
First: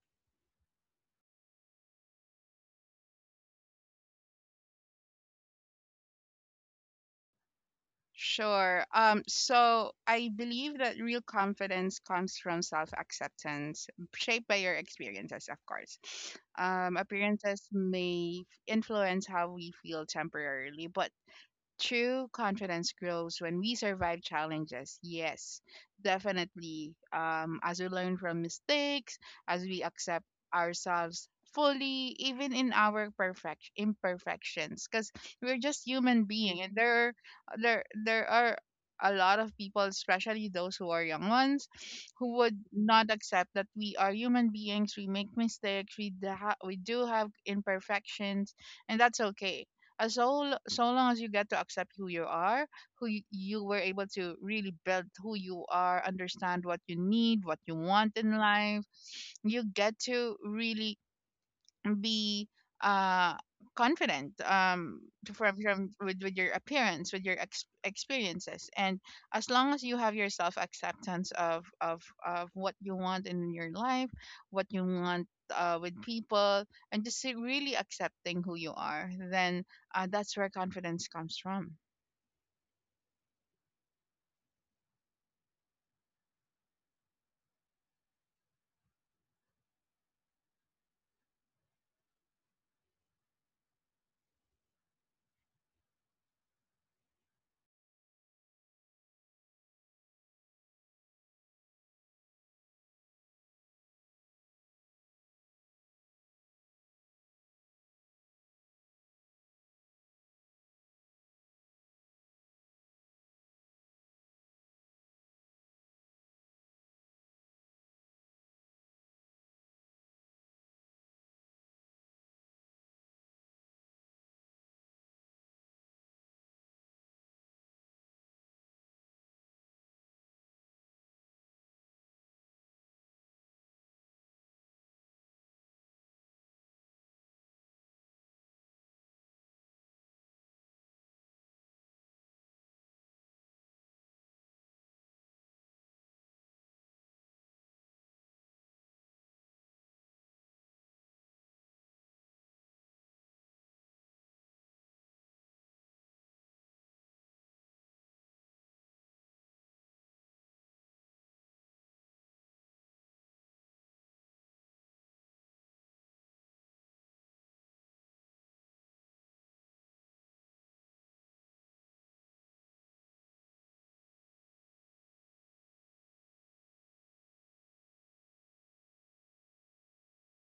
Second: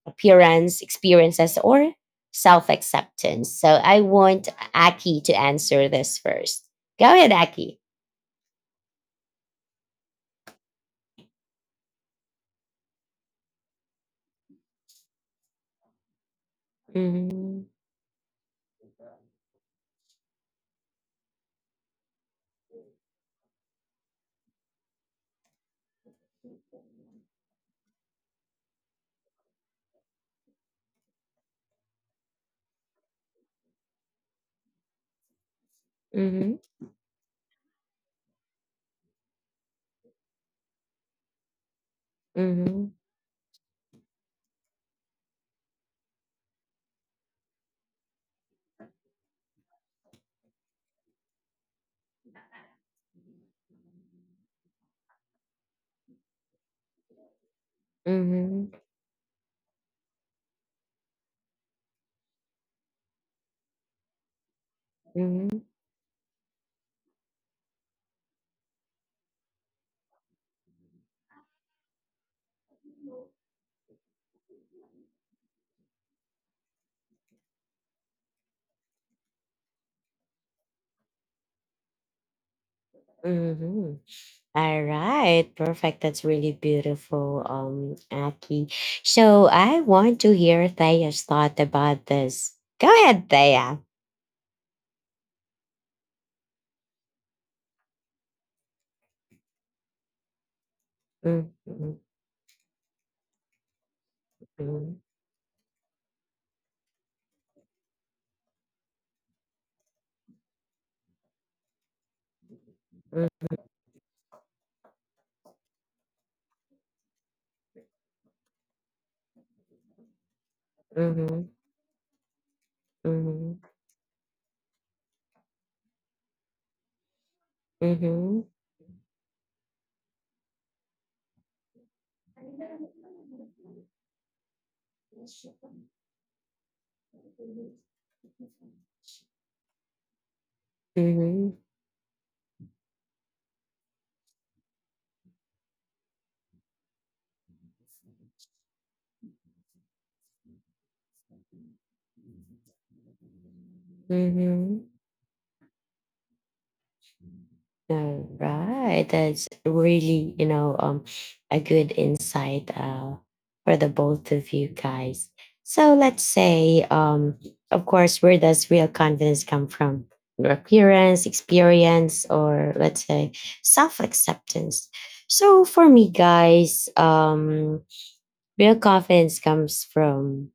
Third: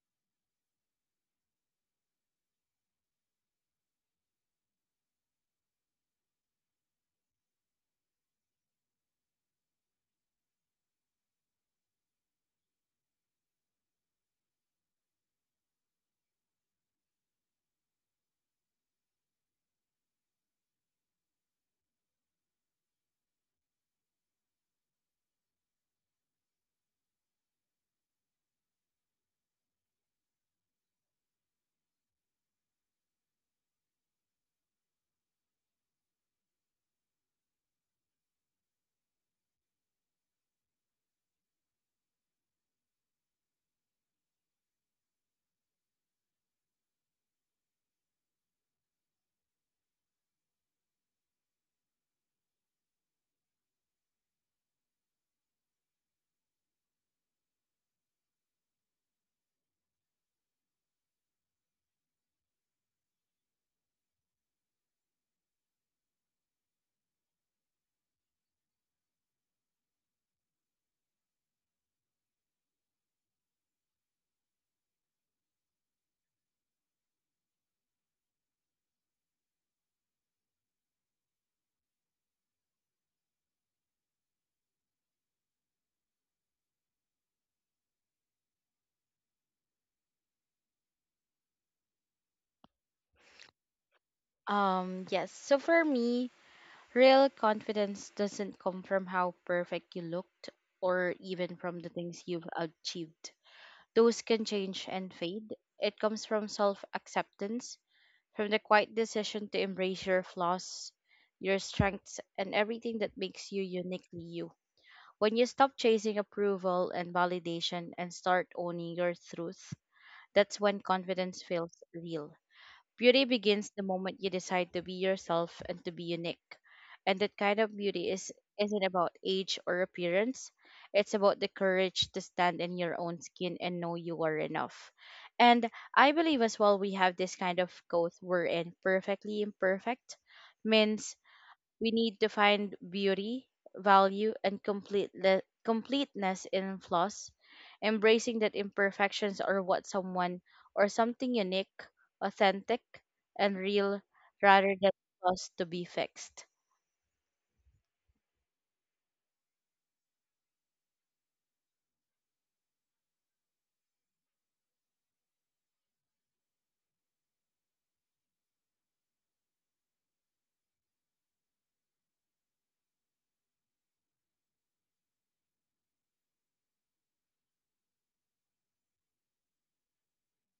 S1: Appearance, experiences, or self acceptance? So, I want Aki to answer this first. Go ahead, Aki.
S3: Sure. So I believe that real confidence comes from self acceptance, shaped by your experiences, of course.
S1: Mm-hmm,
S3: Appearances may influence how we feel temporarily, but true confidence grows when we survive challenges. Yes, definitely. As we learn from mistakes, as we accept ourselves fully, even in our perfect imperfections, because we're just human
S1: mm-hmm,
S3: being, and there are a lot of people, especially those who are young ones, who would
S1: mm-hmm,
S3: not accept that we are human beings. We make mistakes. We do have imperfections, and that's okay as so long as you get to accept who you are, who you were able to really build who you are, understand what you you need, want in
S1: mm-hmm,
S3: life. You get to really be uh confident,
S1: mm-hmm,
S3: from with your appearance, with your experiences, and as long as you have your self acceptance of what you want in your life, what you want with people, and just say really accepting who you are, then that's where confidence comes from.
S1: mm-hmm. All right, perfect. That's really beautiful, Aki. So I want to hear Thea's thought about this. Go ahead, Thea.
S2: Yes. So for me, real confidence doesn't come from how perfect you looked or even from the
S1: Mm-hmm,
S2: things you've achieved. Those can change
S1: mm-hmm,
S2: and fade. It comes from self acceptance, from the quiet decision to embrace your flaws, your strengths, and everything that makes you uniquely you. When you stop chasing approval and validation and start owning your truth, that's when confidence
S1: mm-hmm,
S2: feels real. Beauty
S1: mm-hmm,
S2: begins the moment you decide to be yourself and to be unique. And that kind of beauty is
S1: mm-hmm,
S2: isn't about age or appearance. It's about the courage to stand in your own skin and know you are enough. And I believe as well we have this kind of growth we're in perfectly imperfect means
S1: mm-hmm.
S2: we need to find beauty, value, and completeness in flaws, embracing that imperfections are what someone or something unique, authentic, and real, rather
S1: Mm-hmm.
S2: than flaws to be fixed.
S1: All right, that's really, a good insight for the both of you guys. So let's say, of course, where does real confidence come from? Your appearance, experience, or let's say self acceptance. So for me, guys, real confidence comes from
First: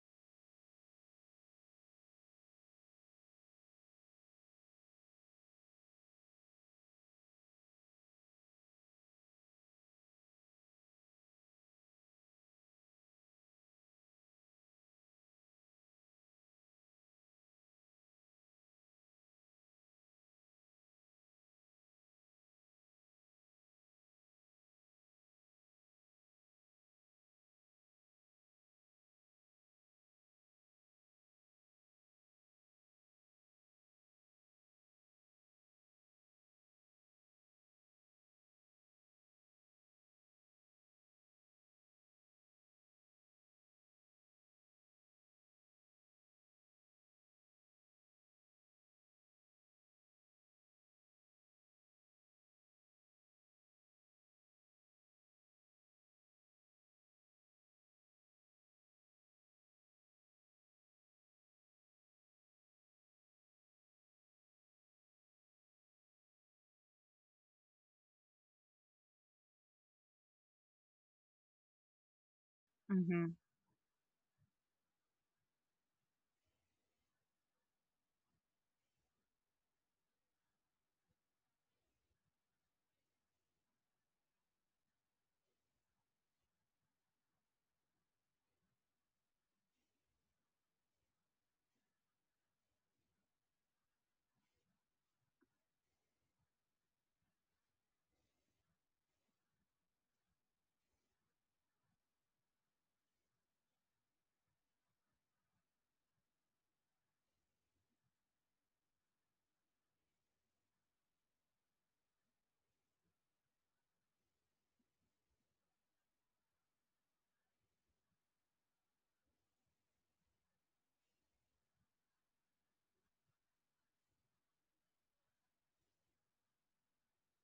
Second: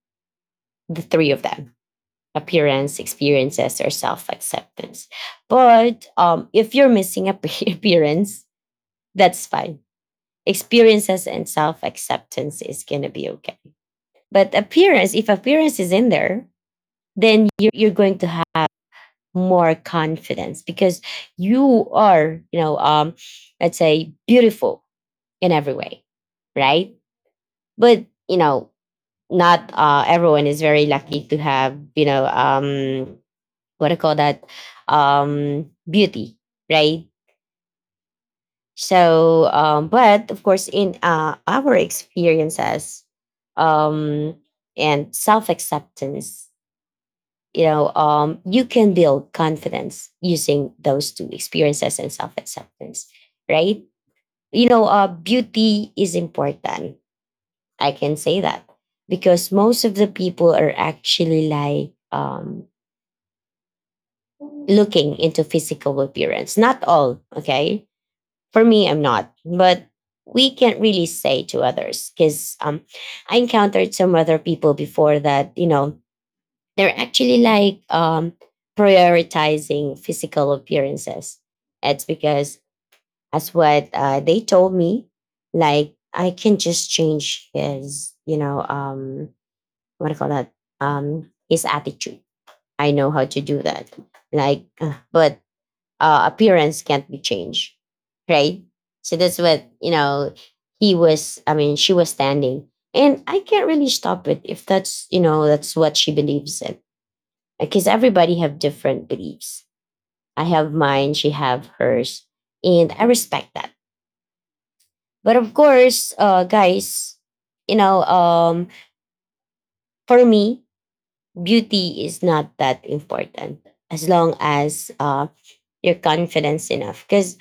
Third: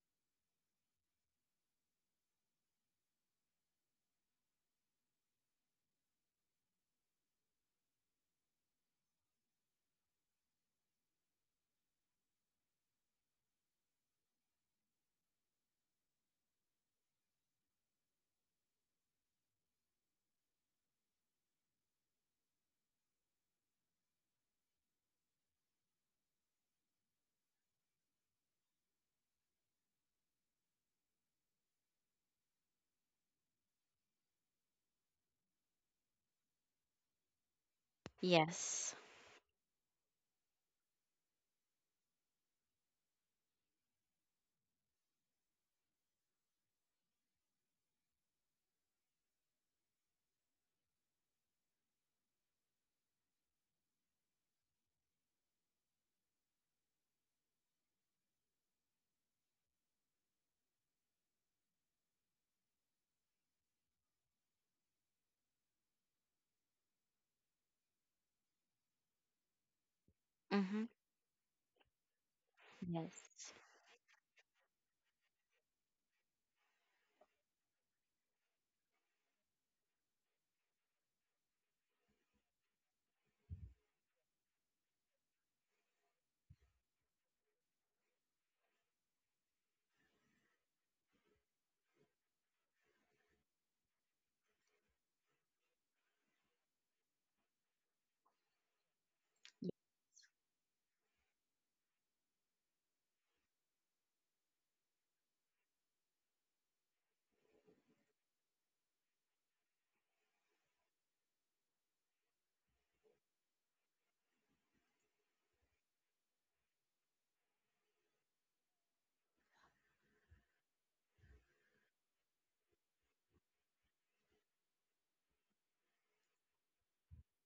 S1: the three of them: appearance, experiences, or self acceptance. But if you're missing a appearance, that's fine. Experiences and self acceptance is going to be okay. But appearance, if appearance is in there, then you're going to have more confidence, because you are, let's say, beautiful in every way, right? But, you know, not everyone is very lucky to have, what I call that? Beauty, right?
S2: Yes.
S1: So, but of course, in our experiences um, and self acceptance, you know, you can build confidence using those two, experiences and self acceptance, right? You know, beauty is important. I can say that because most of the people are actually like, looking into physical appearance. Not all, okay? For me, I'm not, but we can't
S2: Mm-hmm.
S1: really say to others, because,
S3: Hmm.
S1: I
S2: Yes.
S1: encountered some other people before that, you know, they're actually like, prioritizing physical appearances. It's because that's what they told me. Like, I can just change his, what do you call that? His attitude. I know how to do that. Like, but appearance can't be changed, right? So that's what, you know. He was, I mean, she was standing, and I can't really stop it if that's, you know, that's what she believes in, because everybody have different beliefs. I have mine, she have hers, and I respect that. But of course, guys, you know, for me, beauty is not that important, as long as you're confident enough. Because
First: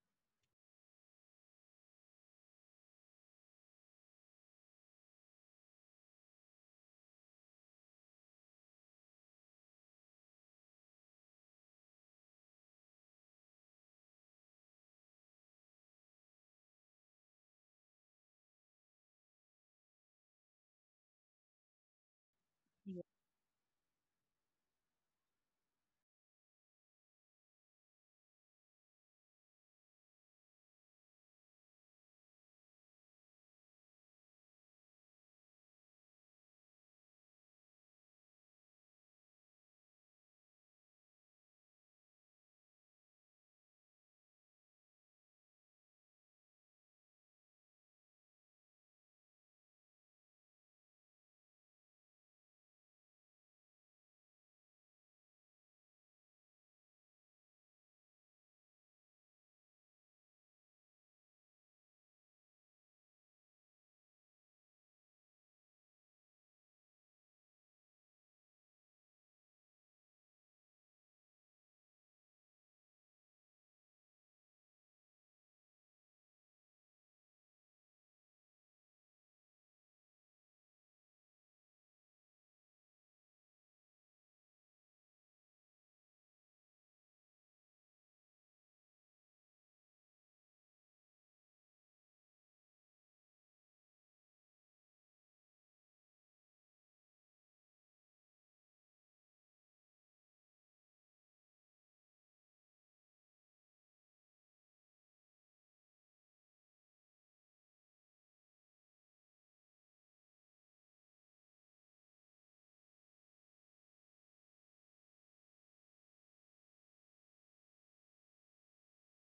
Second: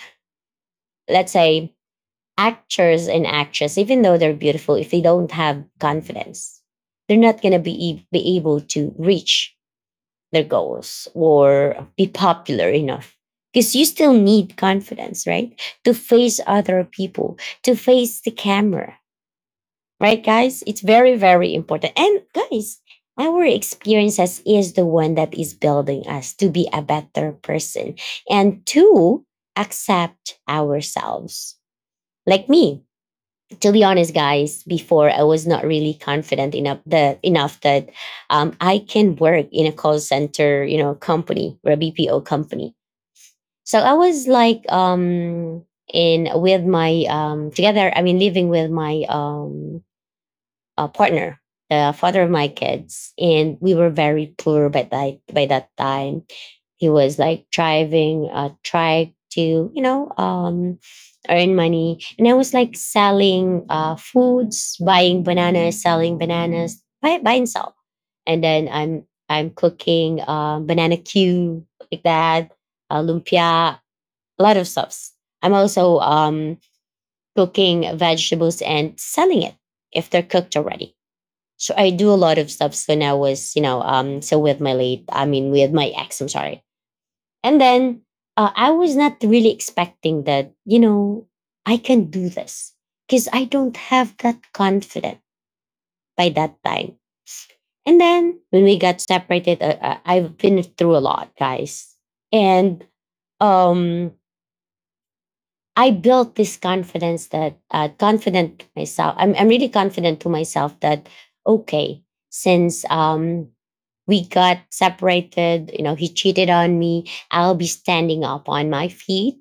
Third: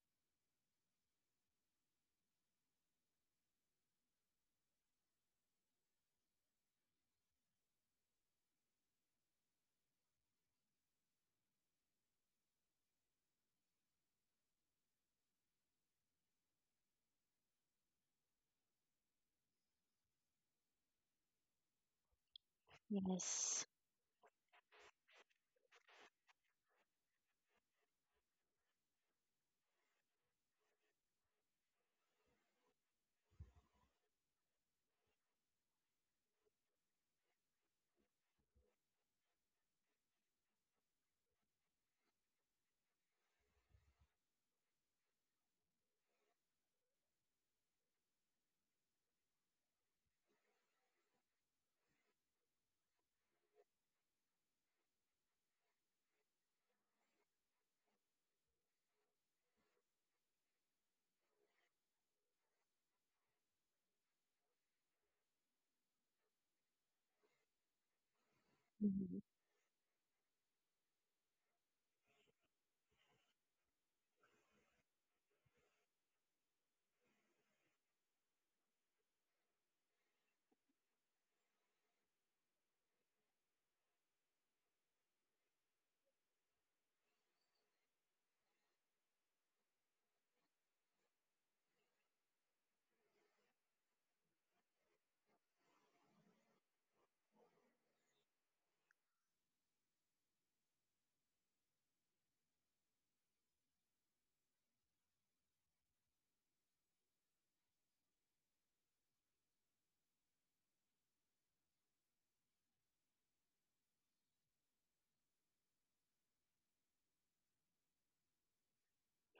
S1: let's say actors and actresses, even though they're beautiful, if they don't have confidence, they're not going to be, be able to reach their goals or be popular enough. Because you still need confidence, right? To face other people, to face the camera, right, guys? It's very, very important. And guys, our
S2: Yes.
S1: experiences is the one that is building us to be a better person and to accept ourselves. Like me, to be honest, guys, before I was not really confident enough, that I can work in a call center, you know, company, or a BPO company. So I was like, in with my together, I mean, living with my partner, the father of my kids, and we were very poor by that, by that time. He was like driving, trying to, earn money, and I was like selling foods, buying bananas, selling bananas, buy and sell, and then I'm
S2: Mhm.
S1: I'm cooking banana cue, like that, lumpia, a lot of stuffs. I'm also cooking vegetables and selling it if they're cooked already. So I do a lot of stuffs when I was, with my with my ex, I'm sorry. And then I was not really expecting that, you know, I can do this because I don't have that confident by that time. And then when we got separated, I've been through a lot, guys. And um, I built this confidence that confident to myself. I'm really confident to myself that okay, since we got separated, you know, he cheated on me, I'll be standing up on my feet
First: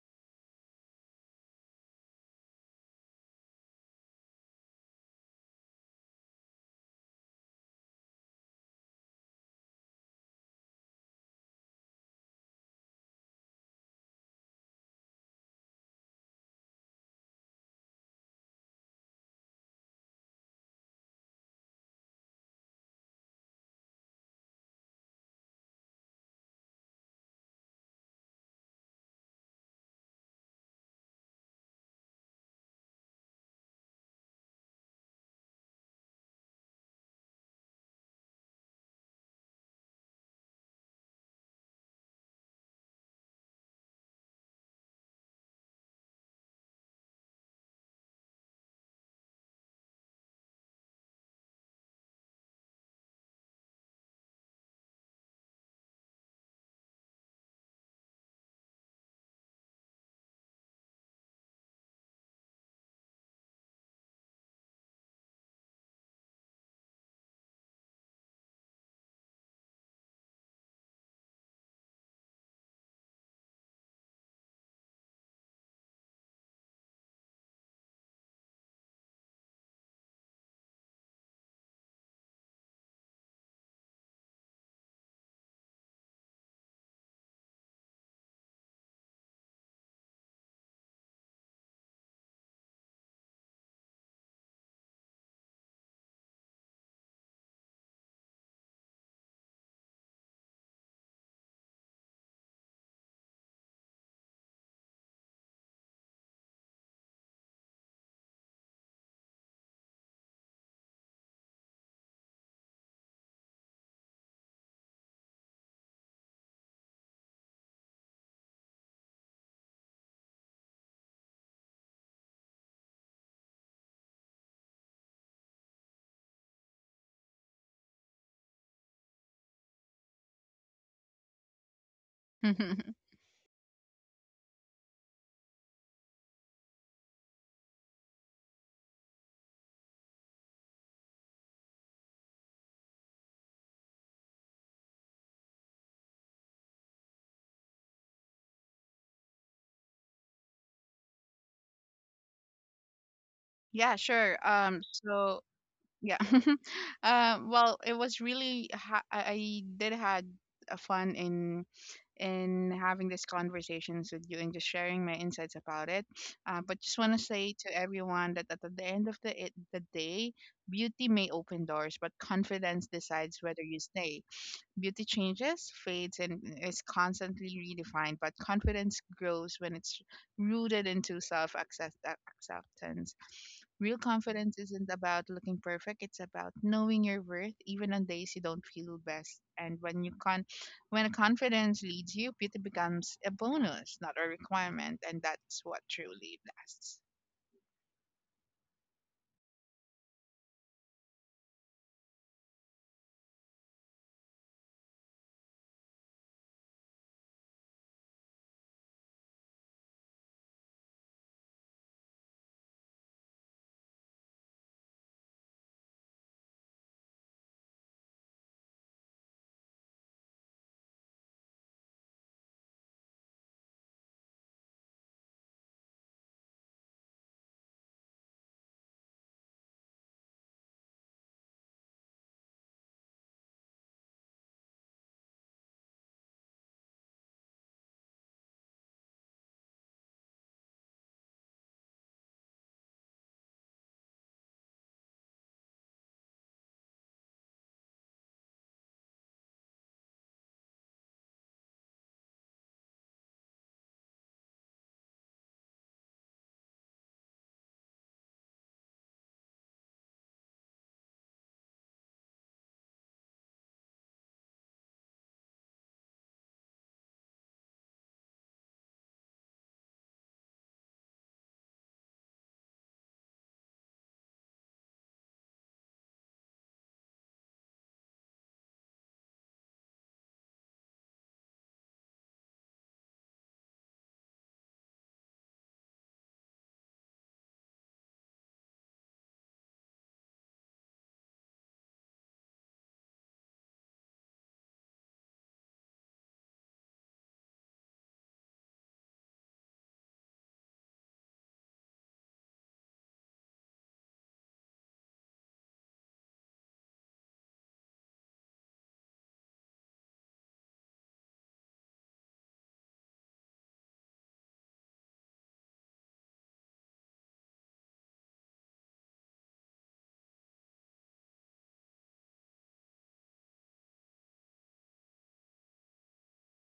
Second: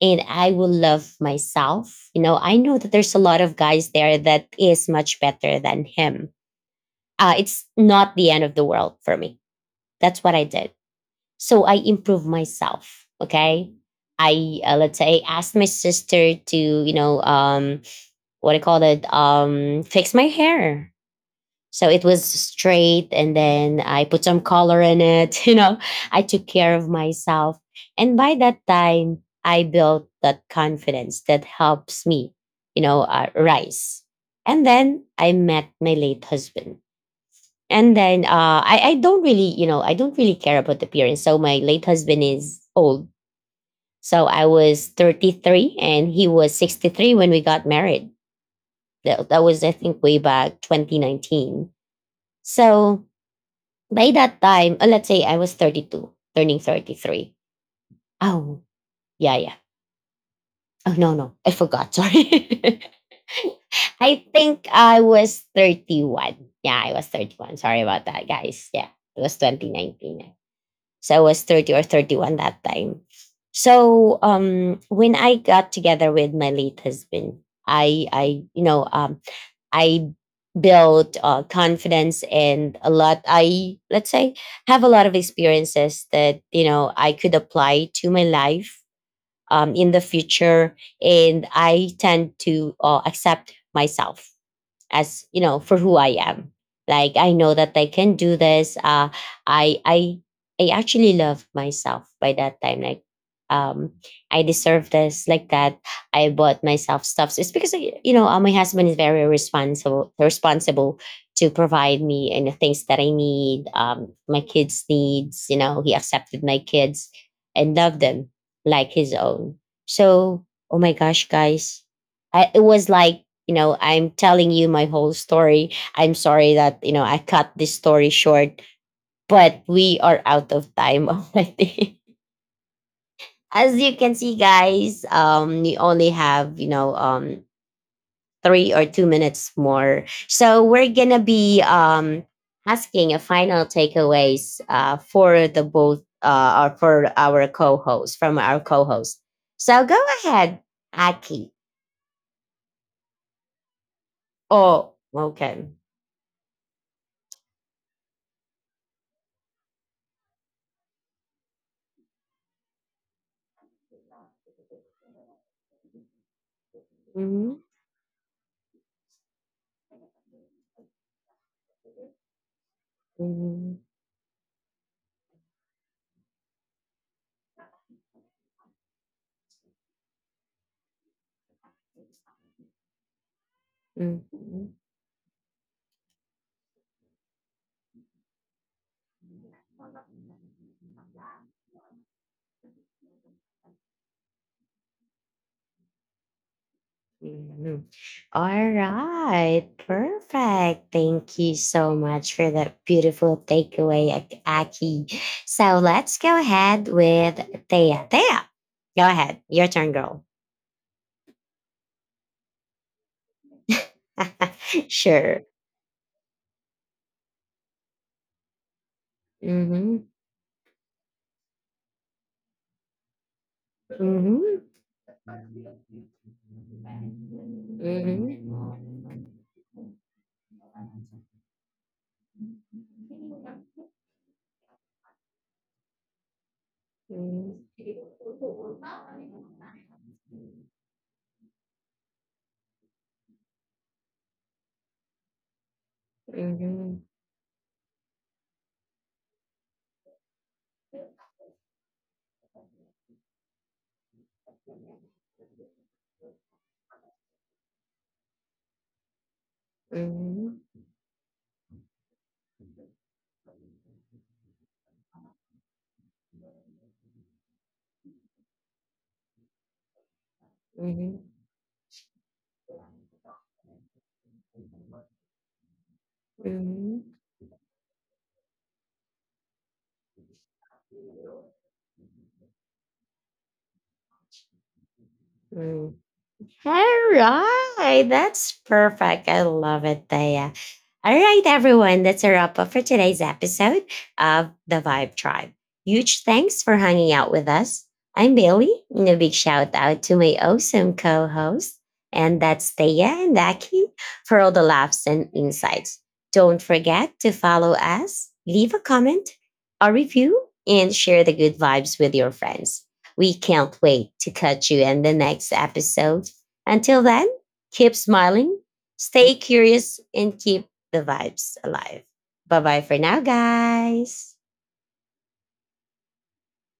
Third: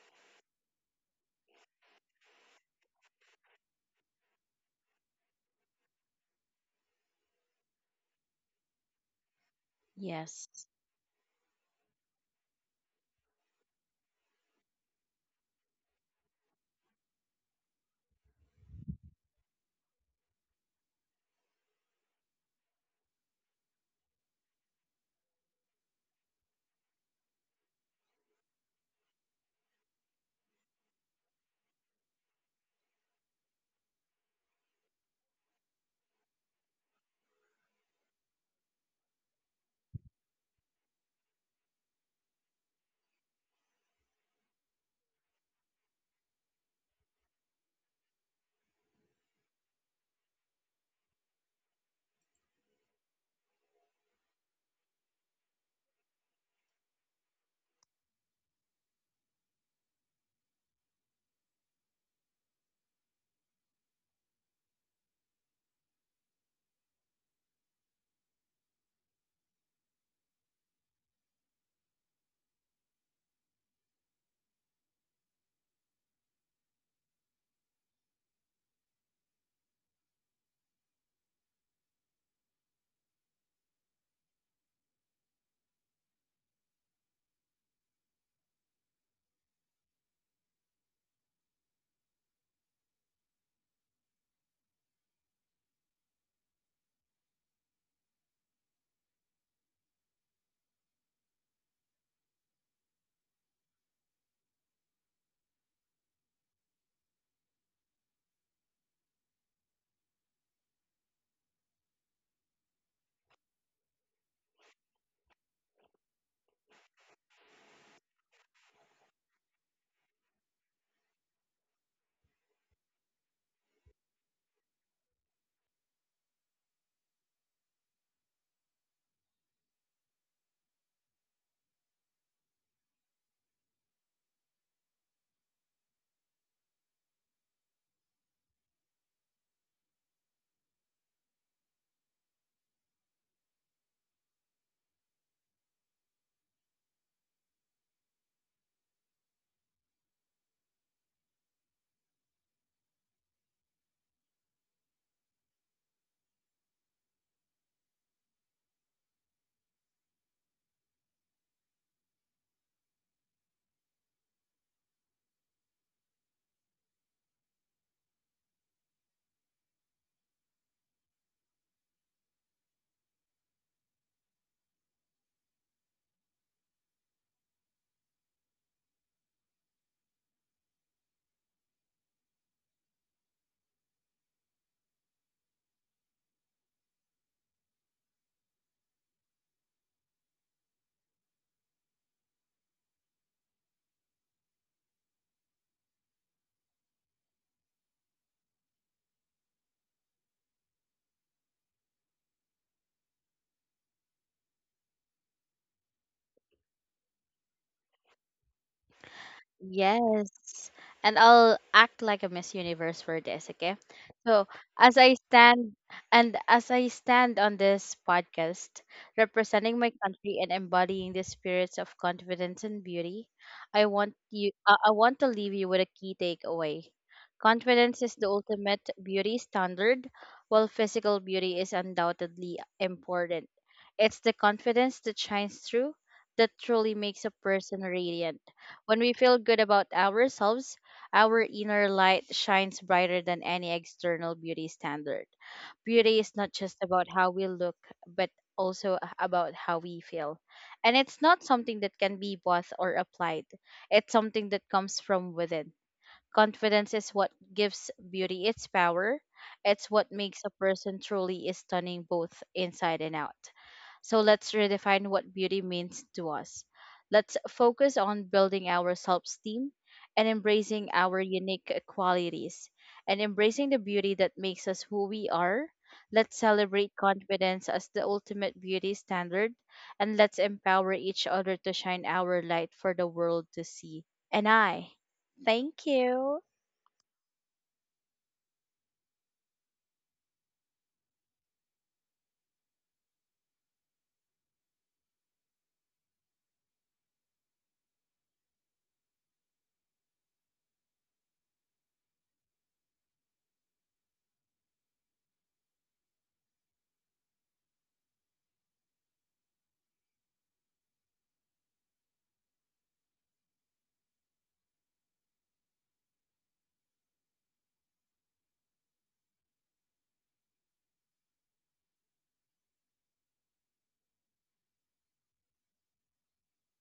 S1: and I will love myself. You know, I know that there's a lot of guys there that is much better than him. It's not the end of the world for me. That's what I
S2: Yes.
S1: did, so I improve myself. Okay, I, let's say, asked my sister to, you know what I call it fix my hair, so it was straight, and then I put some color in it. You know, I took care of myself, and by that time I built that confidence that helps me, you know, rise. And then I met my late husband. And then I don't really, you know, I don't really care about the appearance. So my late husband is old. So I was 33 and he was 63 when we got married. That was, I think, way back 2019. So by that time, let's say I was 32, turning 33. Oh, yeah, yeah. Oh, no, no, I forgot. Sorry. I think I was 31. Yeah, I was 31. Sorry about that, guys. Yeah, it was 2019. So I was 30 or 31 that time. So when I got together with my late husband, I you know I built confidence, and a lot, I let's say, have a lot of experiences that, you know, I could apply to my life in the future. And I tend to accept myself, as you know, for who I am. Like, I know that I can do this. Uh i i i actually love myself by that time. Like um I deserve this, like that. I bought myself stuff. So it's because, you know, my husband is very responsible to provide me and the things that I need, my kids needs. You know, he accepted my kids and loved them like his own. So, oh my gosh, guys, it was like, you know, I'm telling you my whole story. I'm sorry that, you know, I cut this story short, but we are out of time already. As you can see, guys, we only have, you know, 3 or 2 minutes more. So we're gonna be asking a final takeaways, for the both or for our co-host, from our co-host. So go ahead, Aki.
S3: Yeah, sure.
S1: Oh, okay.
S3: Yeah, Well, it was really I did had a fun in having these conversations with you and just sharing my insights about it. But just want to say
S1: Mhm,
S3: to everyone that at the end of the day, beauty may open doors, but confidence decides whether
S1: mhm,
S3: you stay. Beauty changes, fades, and is constantly redefined, but confidence grows when it's rooted into self acceptance. Real confidence
S1: mhm.
S3: isn't about looking perfect, it's about knowing your worth even on days you don't feel best. And when confidence leads you, beauty becomes a bonus, not a requirement, and that's what truly lasts.
S1: Mhm. All right, perfect. Thank you so much for that beautiful takeaway, Aki. So let's go ahead with Thea. Thea, go ahead. Your turn, girl.
S2: Yes. And I'll act like a Miss Universe for this, okay? So, as I
S1: Sure.
S2: stand as I stand on this podcast, representing my
S1: Mm-hmm.
S2: country and embodying the spirits of confidence and beauty, I want you
S1: Mm-hmm.
S2: I, I want to leave you with a key takeaway. Confidence is the
S1: Mm-hmm.
S2: ultimate beauty standard, while physical beauty is undoubtedly important. It's the confidence that shines through that truly makes a person
S1: Mm-hmm.
S2: radiant. When we feel good about ourselves, our inner light shines brighter than any external beauty standard. Beauty is not just
S1: Mm-hmm.
S2: about how we look, but also about how we feel. And it's not something that can be bought or applied, it's something that comes from within. Confidence is what gives beauty its power. It's what makes a
S1: Mm-hmm.
S2: person truly is stunning, both inside and out. So let's redefine what beauty means to us. Let's focus on building our self esteem and embracing our
S1: Mm-hmm.
S2: unique qualities and embracing the beauty that makes us who we are. Let's celebrate confidence as the ultimate beauty standard, and let's empower each other to shine our light for the world to see. And I thank
S1: Mm-hmm.
S2: you.
S1: All right. That's perfect. I love it, Thea. All right, everyone. That's a wrap up for today's episode of The Vibe Tribe. Huge thanks for hanging out with us. I'm Bailey, and a big shout out to my awesome co host, and that's Thea and Aki, for all the laughs and insights. Don't forget to follow us, leave a comment, a review, and share the good vibes with your friends. We can't wait to catch you in the next episode. Until then, keep smiling, stay curious, and keep the vibes alive. Bye bye for now, guys.